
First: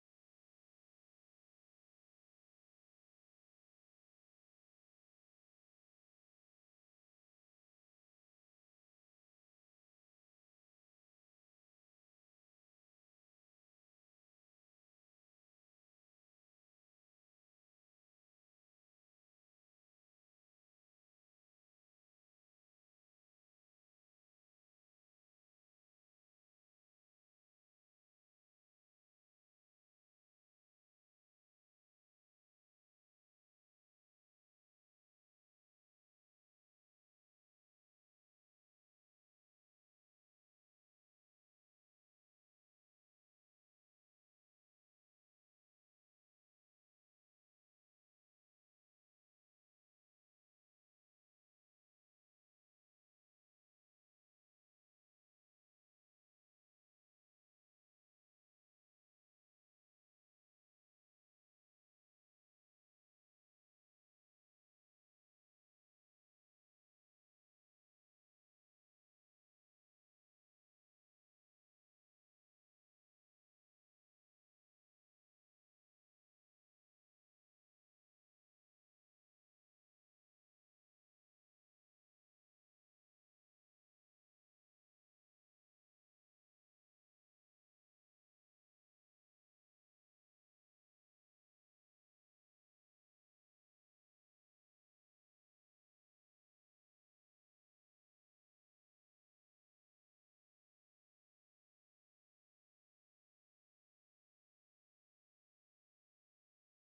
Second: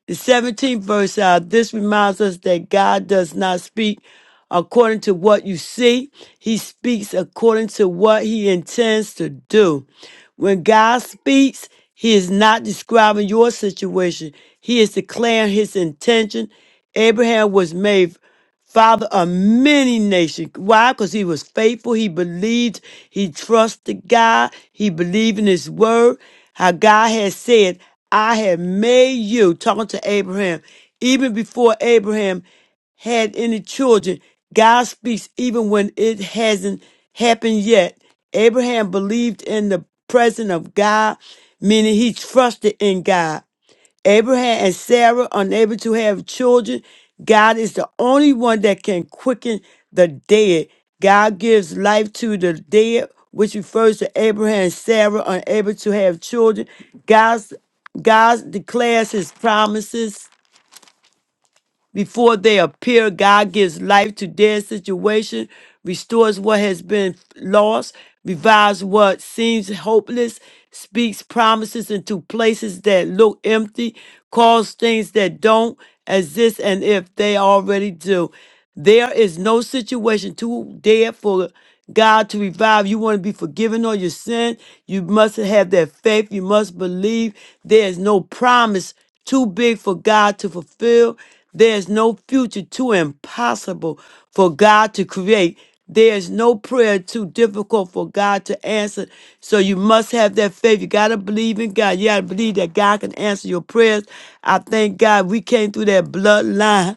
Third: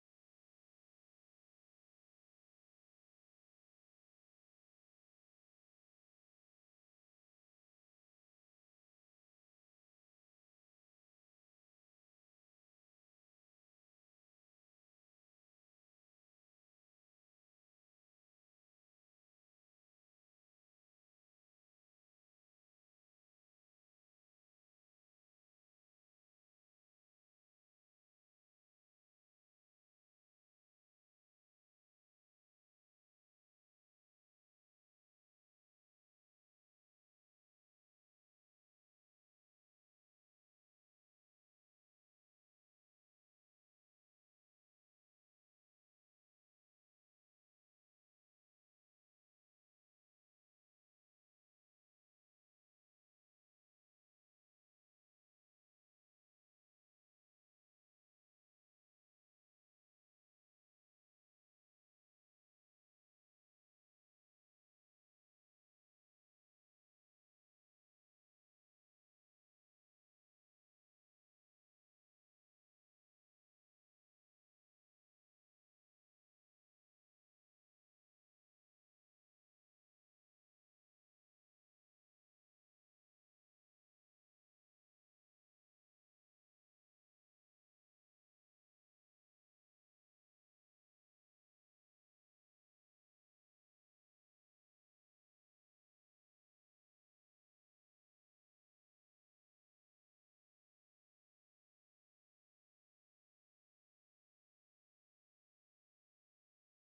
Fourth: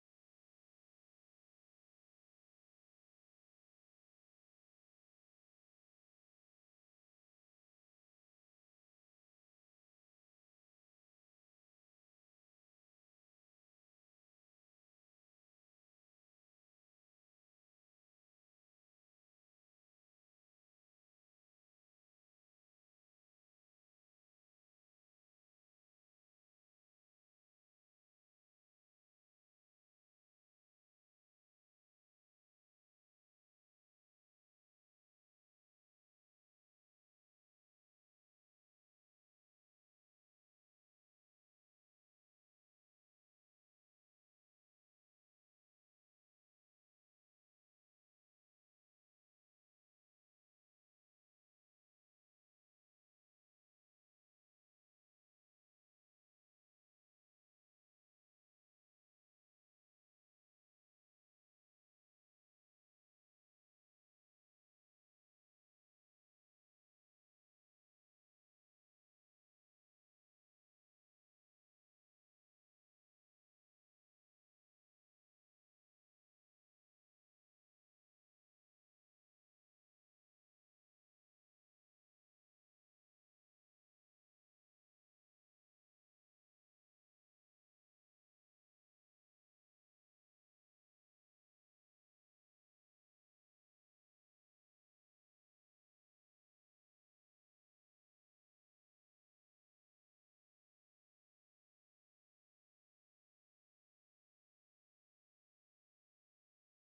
B: The 17th verse out, this reminds us that God does not speak according to what you see, He speaks according to what He intends to do. When God speaks, He is not describing your situation, He is declaring His intention. Abraham was made father of many nations. Why? Because he was faithful. He believed. He trusted God. He believed in his word. How God had said, I have made you, talking to Abraham, even before Abraham had any children. God speaks even when it hasn't happened yet. Abraham believed in the presence of God, meaning he trusted in God. Abraham and Sarah unable to have children. God is the only one that can quicken the dead. God gives life to the dead, which refers to Abraham and Sarah unable to have children. God's God declares his promises before they appear. God gives life to dead situation, restores what has been lost, revives what seems hopeless, speaks promises into places that look empty, calls things that don't exist, and if they already do. There is no situation too dead for God to revive. You want to be forgiven of your sin. You must have that faith. You must believe there is no promise too big for God to fulfill. There's no future too impossible for God to create. There's no prayer too difficult for God to answer. So you must have that faith. You got to believe in God. You got to believe that God can answer your prayers. I thank God we came through that bloodline.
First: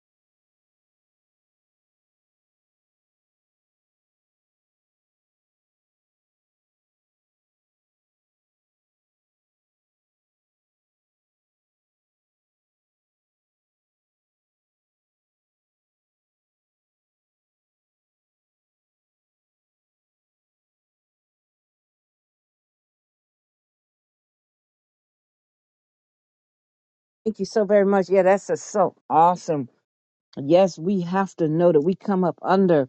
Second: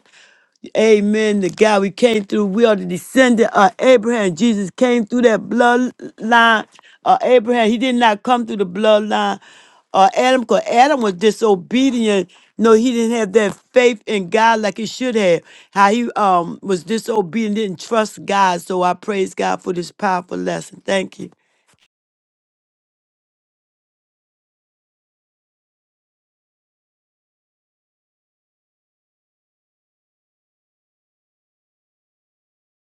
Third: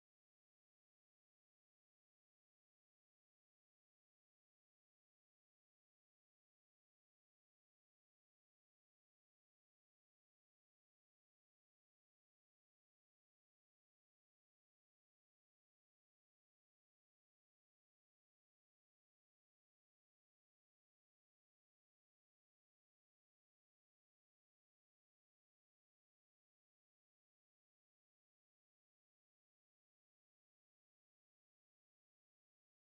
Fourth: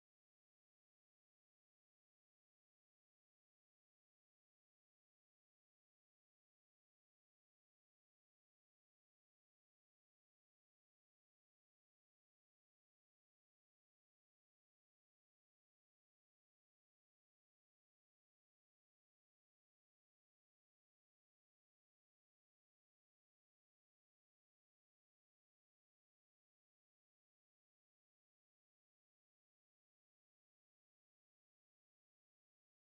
B: Amen. The God we came through, we are the descendant of Abraham. Jesus came through that bloodline of Abraham. He did not come through the bloodline of Adam because Adam was disobedient. No, he didn't have that faith in God like he should have. How he um was disobedient, didn't trust God. So I praise God for this powerful lesson. Thank you.
C: Thank you so very much. Yeah, that's a, so awesome. Yes, we have to know that we come up under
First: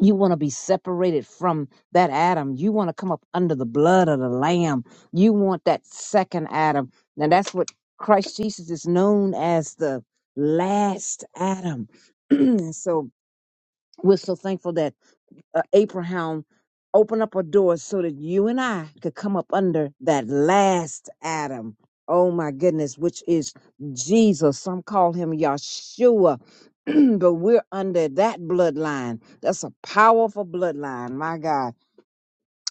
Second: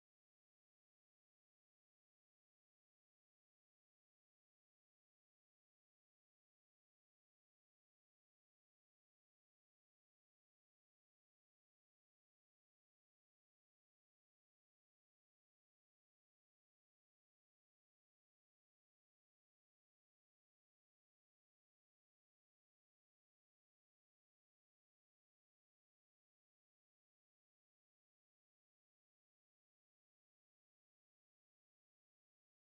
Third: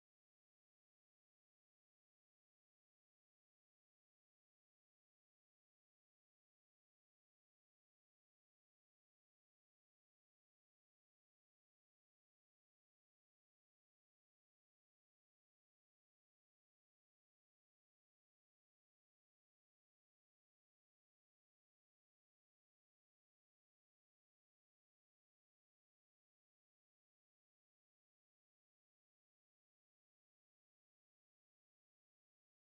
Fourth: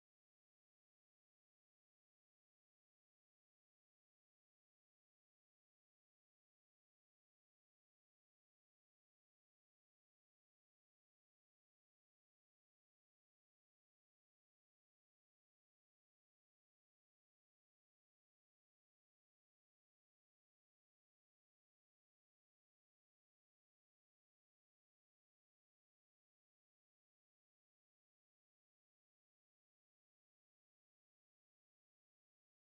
C: You want to be separated from that Adam. You want to come up under the blood of the Lamb. You want that second Adam. And that's what Christ Jesus is known as the last Adam. and so we're so thankful that uh, Abraham open up a door so that you and I could come up under that last Adam. Oh my goodness, which is Jesus. Some call him Yeshua, but we're under that bloodline. That's a powerful bloodline, my God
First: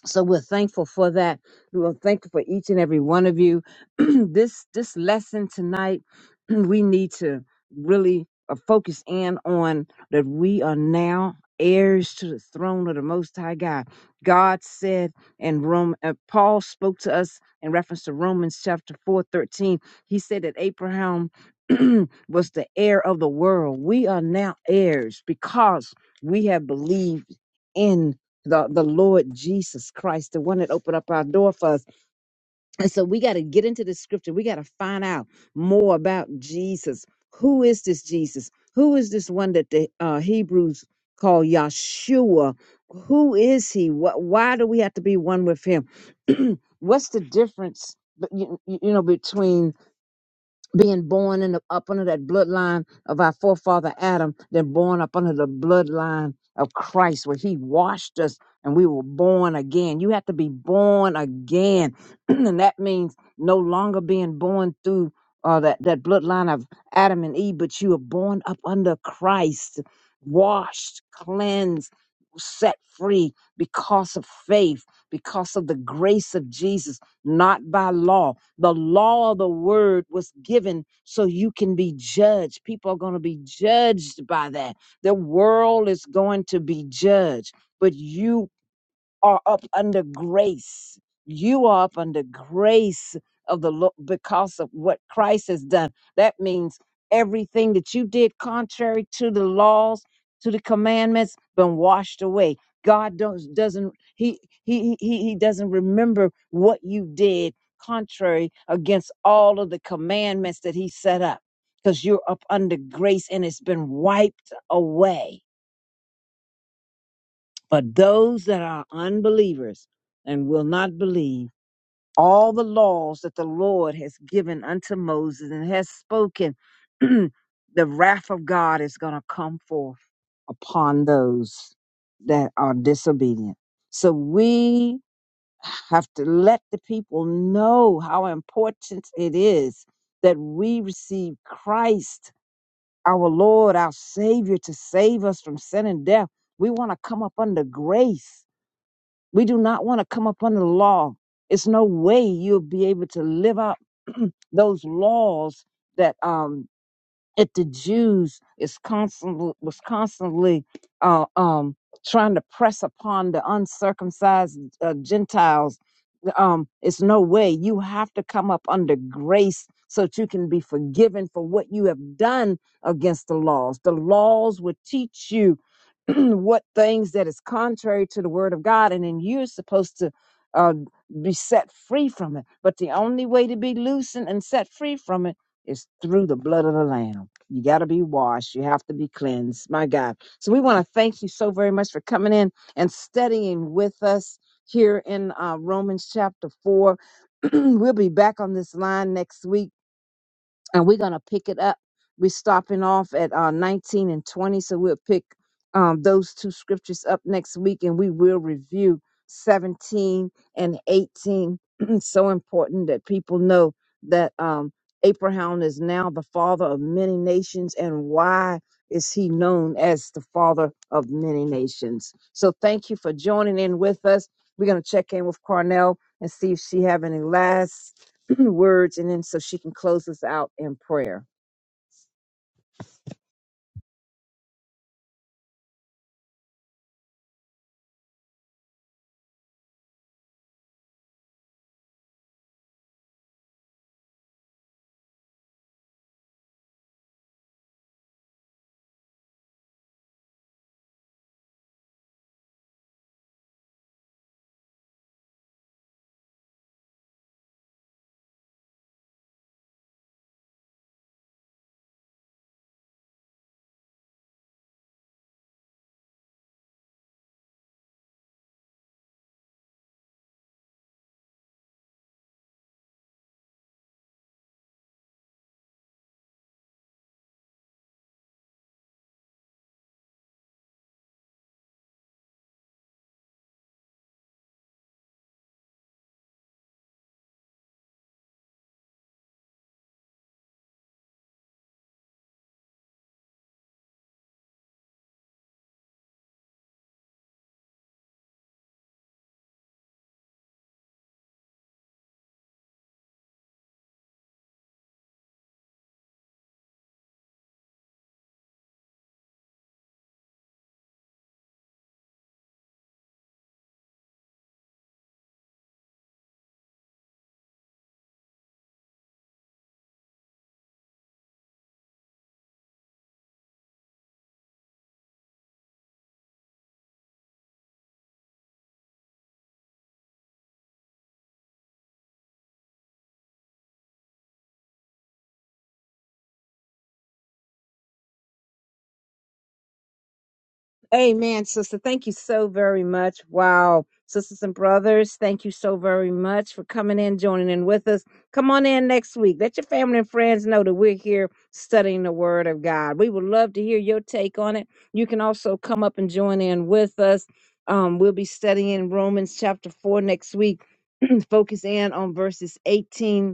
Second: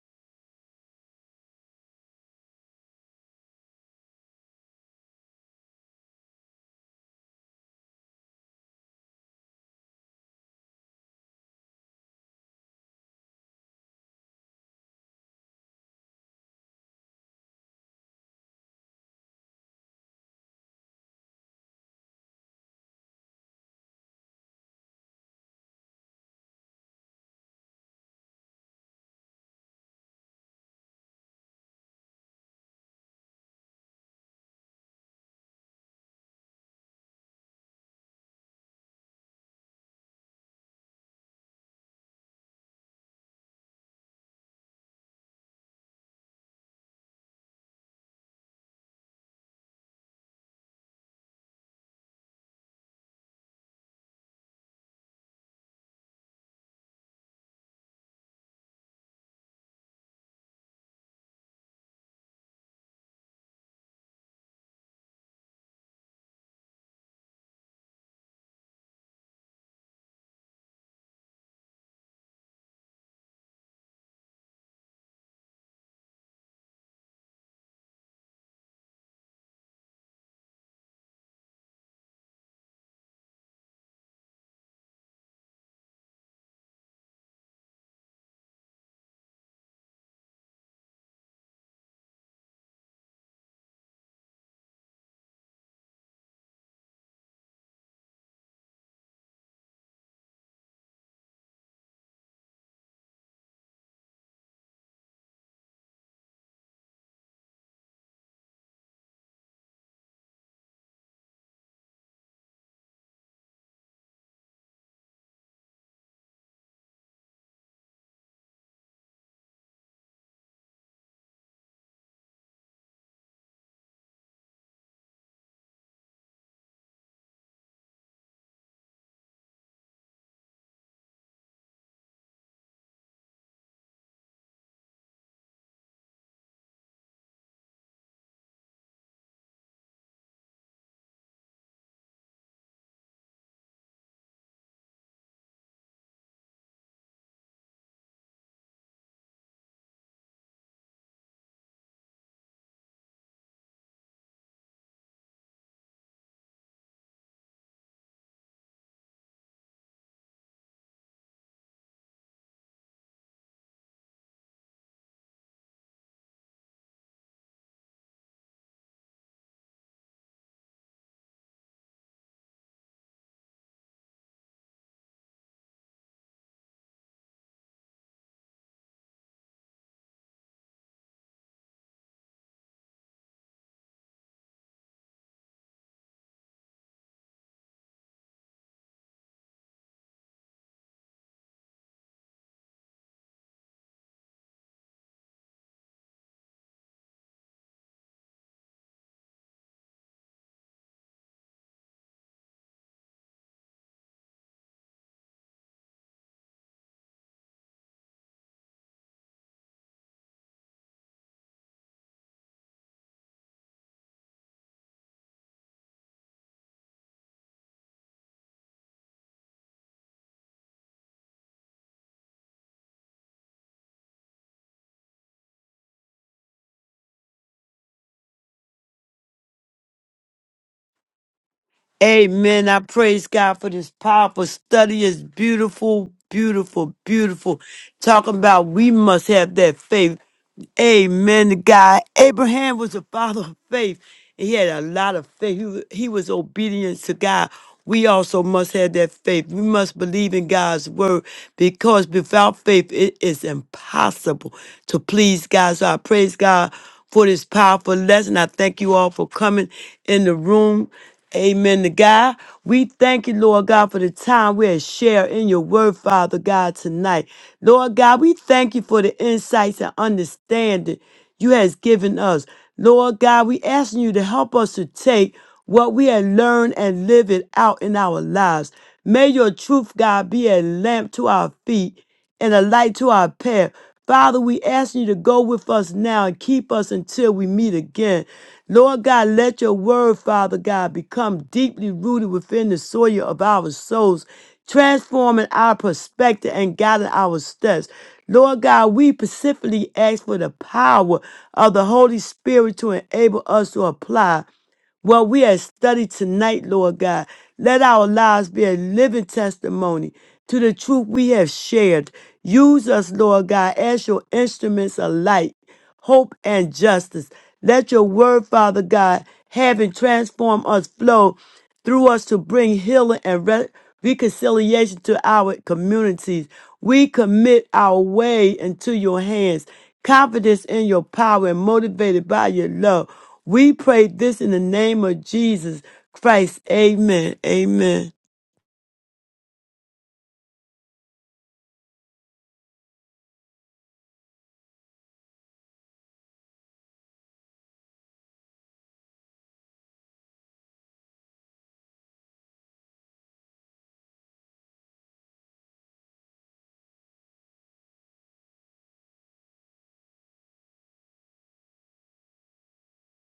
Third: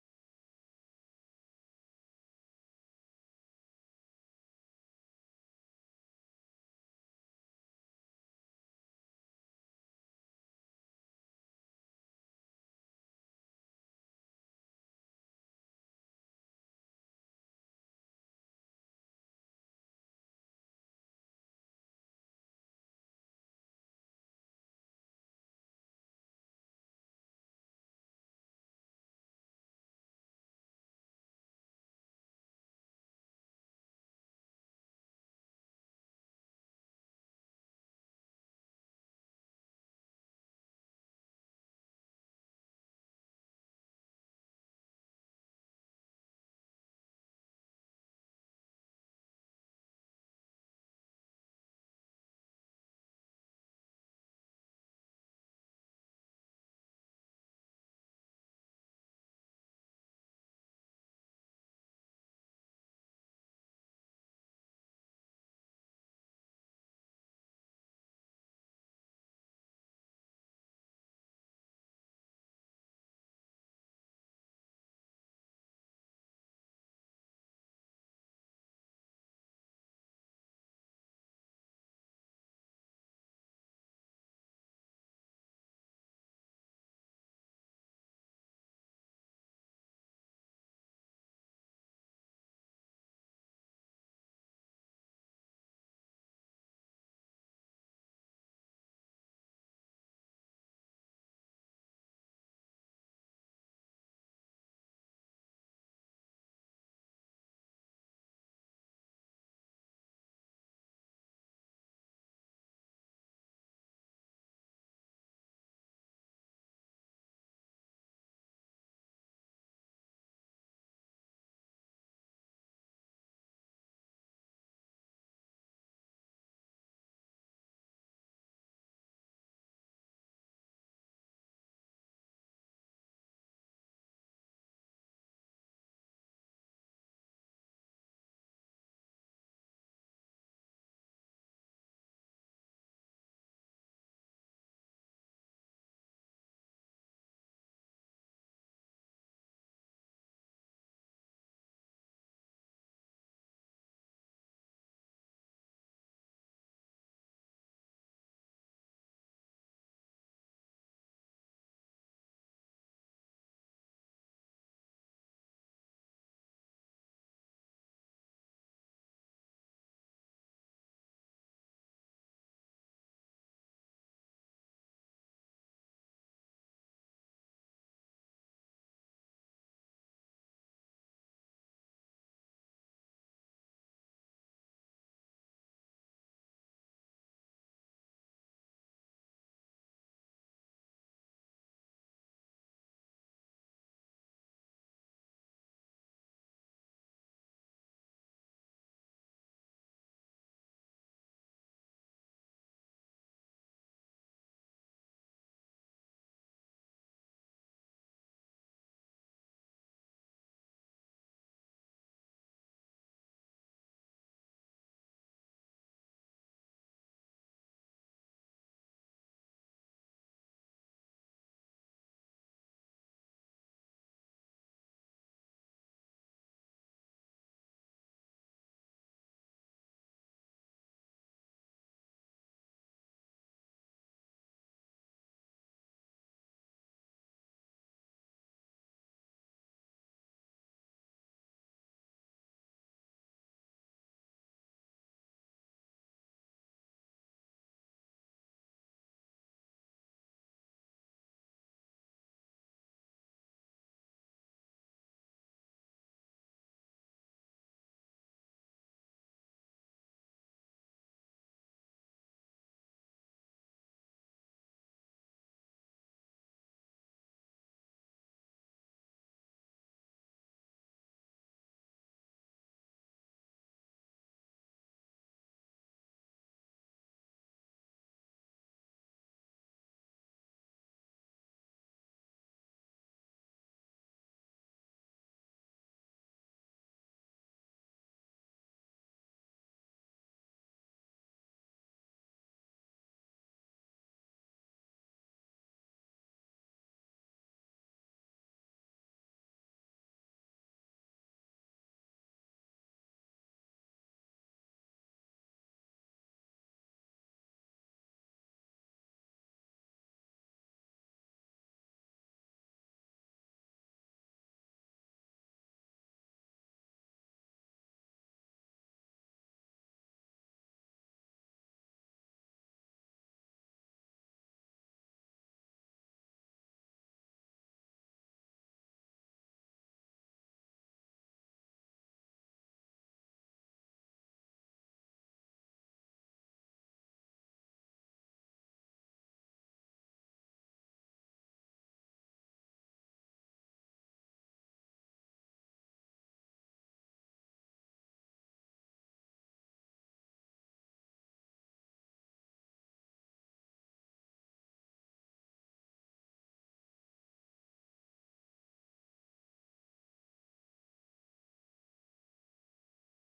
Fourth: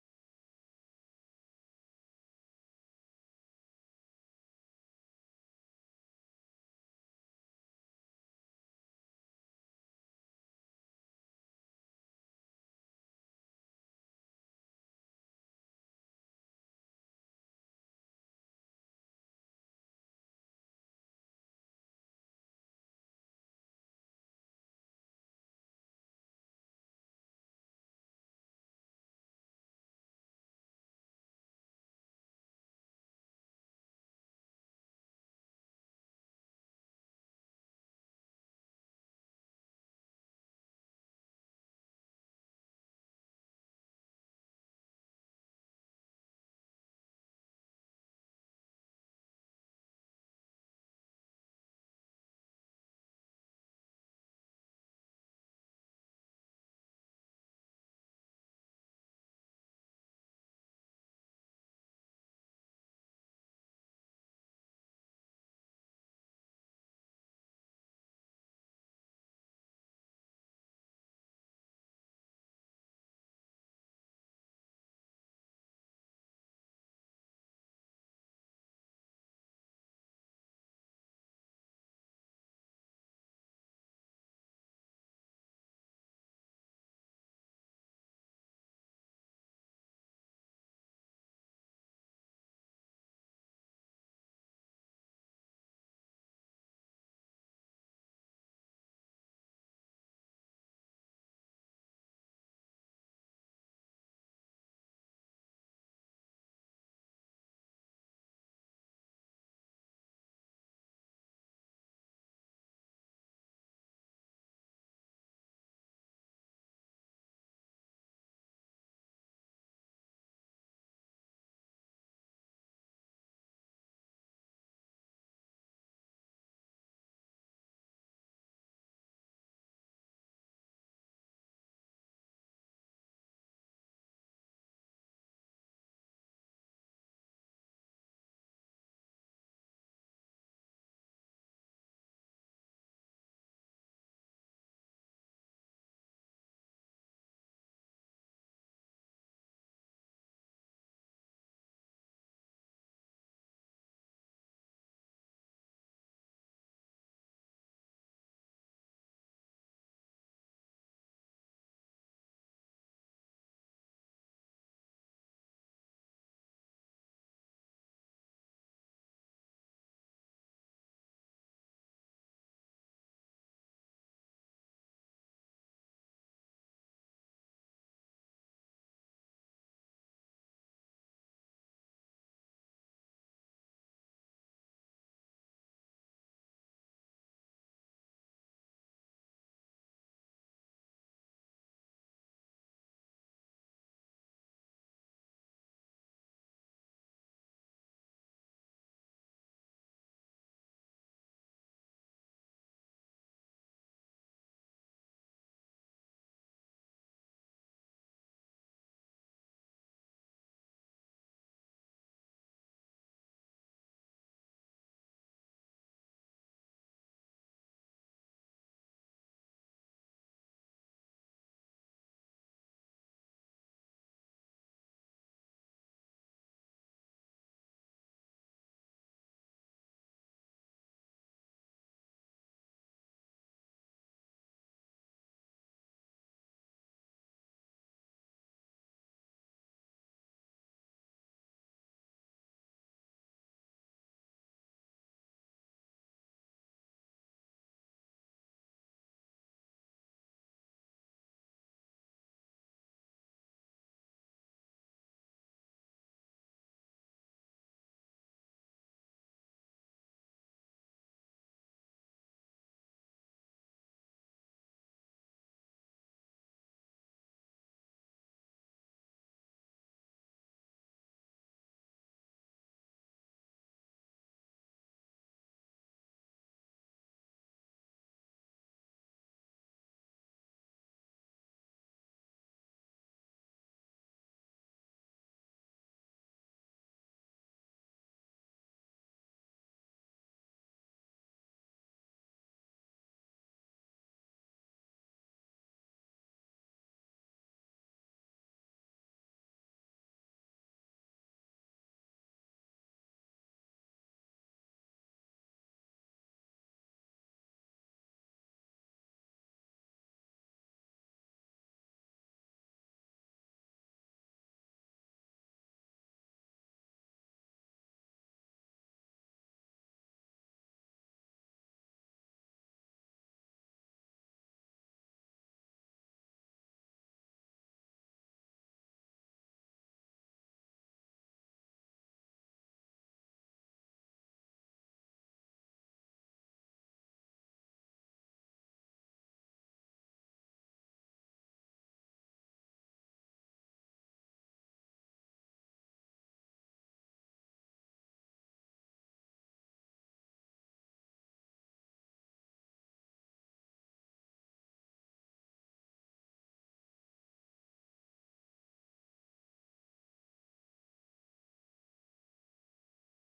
C: so we're thankful for that we're thankful for each and every one of you this this lesson tonight we need to really uh, focus in on that we are now heirs to the throne of the most high god god said and rome uh, paul spoke to us in reference to romans chapter 4 13. he said that abraham was the heir of the world we are now heirs because we have believed in the the Lord Jesus Christ, the one that opened up our door for us. And so we got to get into the scripture. We got to find out more about Jesus. Who is this Jesus? Who is this one that the uh, Hebrews call Yahshua? Who is he? What, why do we have to be one with him? What's the difference, but you, you you know, between being born in the, up under that bloodline of our forefather Adam, then born up under the bloodline of Christ, where He washed us and we were born again. You have to be born again, and that means no longer being born through uh, that that bloodline of Adam and Eve, but you are born up under Christ, washed, cleansed. Set free because of faith, because of the grace of Jesus, not by law. The law of the word was given so you can be judged. People are going to be judged by that. The world is going to be judged, but you are up under grace. You are up under grace of the Lord because of what Christ has done. That means everything that you did contrary to the laws, to the commandments, been washed away. God don't, doesn't he, he he he doesn't remember what you did contrary against all of the commandments that he set up because you're up under grace and it's been wiped away but those that are unbelievers and will not believe all the laws that the Lord has given unto Moses and has spoken, the wrath of God is going to come forth upon those that are disobedient. So we have to let the people know how important it is that we receive Christ, our Lord, our Savior, to save us from sin and death. We want to come up under grace we do not want to come up under the law. It's no way you'll be able to live out those laws that um that the Jews is constantly was constantly uh, um trying to press upon the uncircumcised uh, Gentiles um it's no way you have to come up under grace so that you can be forgiven for what you have done against the laws the laws would teach you what things that is contrary to the word of god and then you're supposed to uh, be set free from it but the only way to be loosened and set free from it is through the blood of the lamb you got to be washed you have to be cleansed my god so we want to thank you so very much for coming in and studying with us here in uh, Romans chapter 4. we'll be back on this line next week and we're gonna pick it up. We're stopping off at uh, 19 and 20, so we'll pick um, those two scriptures up next week, and we will review 17 and 18. It's so important that people know that um, Abraham is now the father of many nations, and why is he known as the father of many nations? So thank you for joining in with us. We're gonna check in with Cornell and see if she have any last words and then so she can close us out in prayer.
B: Amen. I praise God for this powerful study. It's beautiful, beautiful, beautiful. Talking about we must have that faith. Amen. to God, Abraham was a father of faith. He had a lot of faith. He, wa- he was obedient to God. We also must have that faith. We must believe in God's word because without faith, it is impossible to please God. So I praise God for this powerful lesson. I thank you all for coming in the room. Amen to God. We thank you, Lord God, for the time we have shared in your word, Father God, tonight. Lord God, we thank you for the insights and understanding you has given us. Lord God, we asking you to help us to take what we have learned and live it out in our lives. May your truth, God, be a lamp to our feet and a light to our path. Father, we ask you to go with us now and keep us until we meet again. Lord God, let your word, Father God, become deeply rooted within the soil of our souls, transforming our perspective and guiding our steps. Lord God, we specifically ask for the power of the Holy Spirit to enable us to apply. Well, we have studied tonight, Lord God. Let our lives be a living testimony to the truth we have shared. Use us, Lord God, as your instruments of light, hope, and justice. Let your word, Father God, having transformed us, flow through us to bring healing and re- reconciliation to our communities. We commit our way into your hands, confidence in your power, and motivated by your love. We pray this in the name of Jesus Christ. Amen. Amen.
C: Amen, sister. Thank you so very much. Wow. Sisters and brothers, thank you so very much for coming in, joining in with us. Come on in next week. Let your family and friends know that we're here studying the Word of God. We would love to hear your take on it. You can also come up and join in with us. Um, we'll be studying Romans chapter 4 next week, focus in on verses 18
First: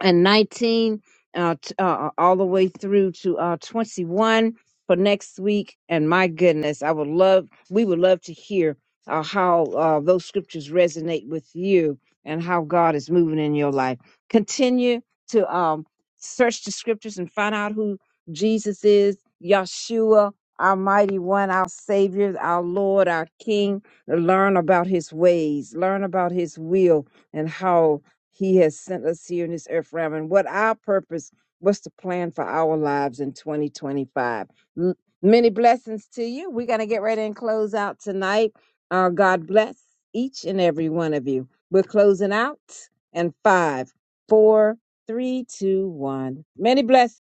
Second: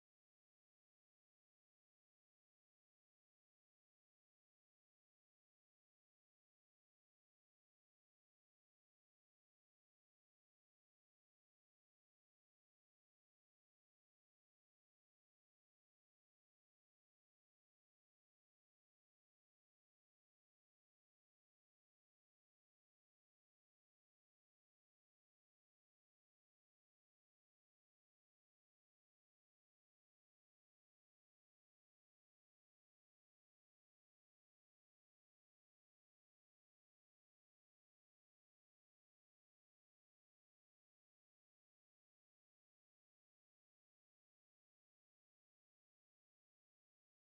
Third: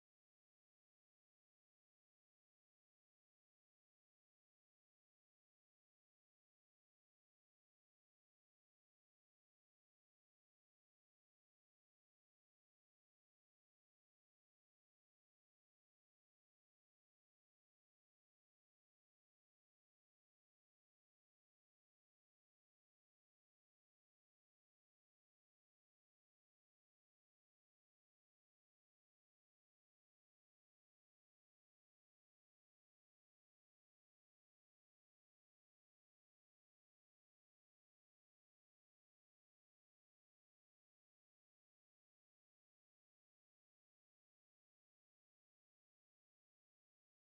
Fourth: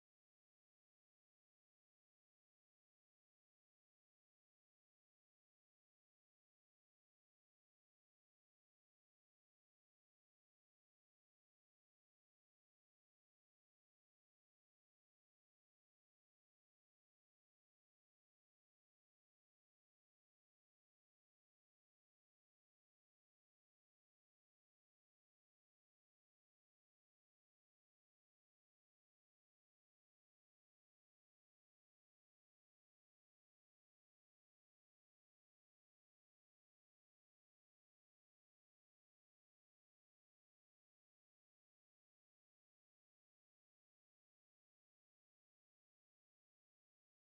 C: and 19 uh, t- uh, uh, all the way through to uh, 21 for next week. And my goodness, I would love, we would love to hear uh, how uh, those scriptures resonate with you and how God is moving in your life. Continue to um, search the scriptures and find out who Jesus is, Yeshua, our mighty one, our Savior, our Lord, our King. Learn about his ways, learn about his will, and how. He has sent us here in this earth realm. And what our purpose, what's the plan for our lives in 2025? M- Many blessings to you. We're going to get ready and close out tonight. Uh, God bless each and every one of you. We're closing out and five, four, three, two, one. Many blessings.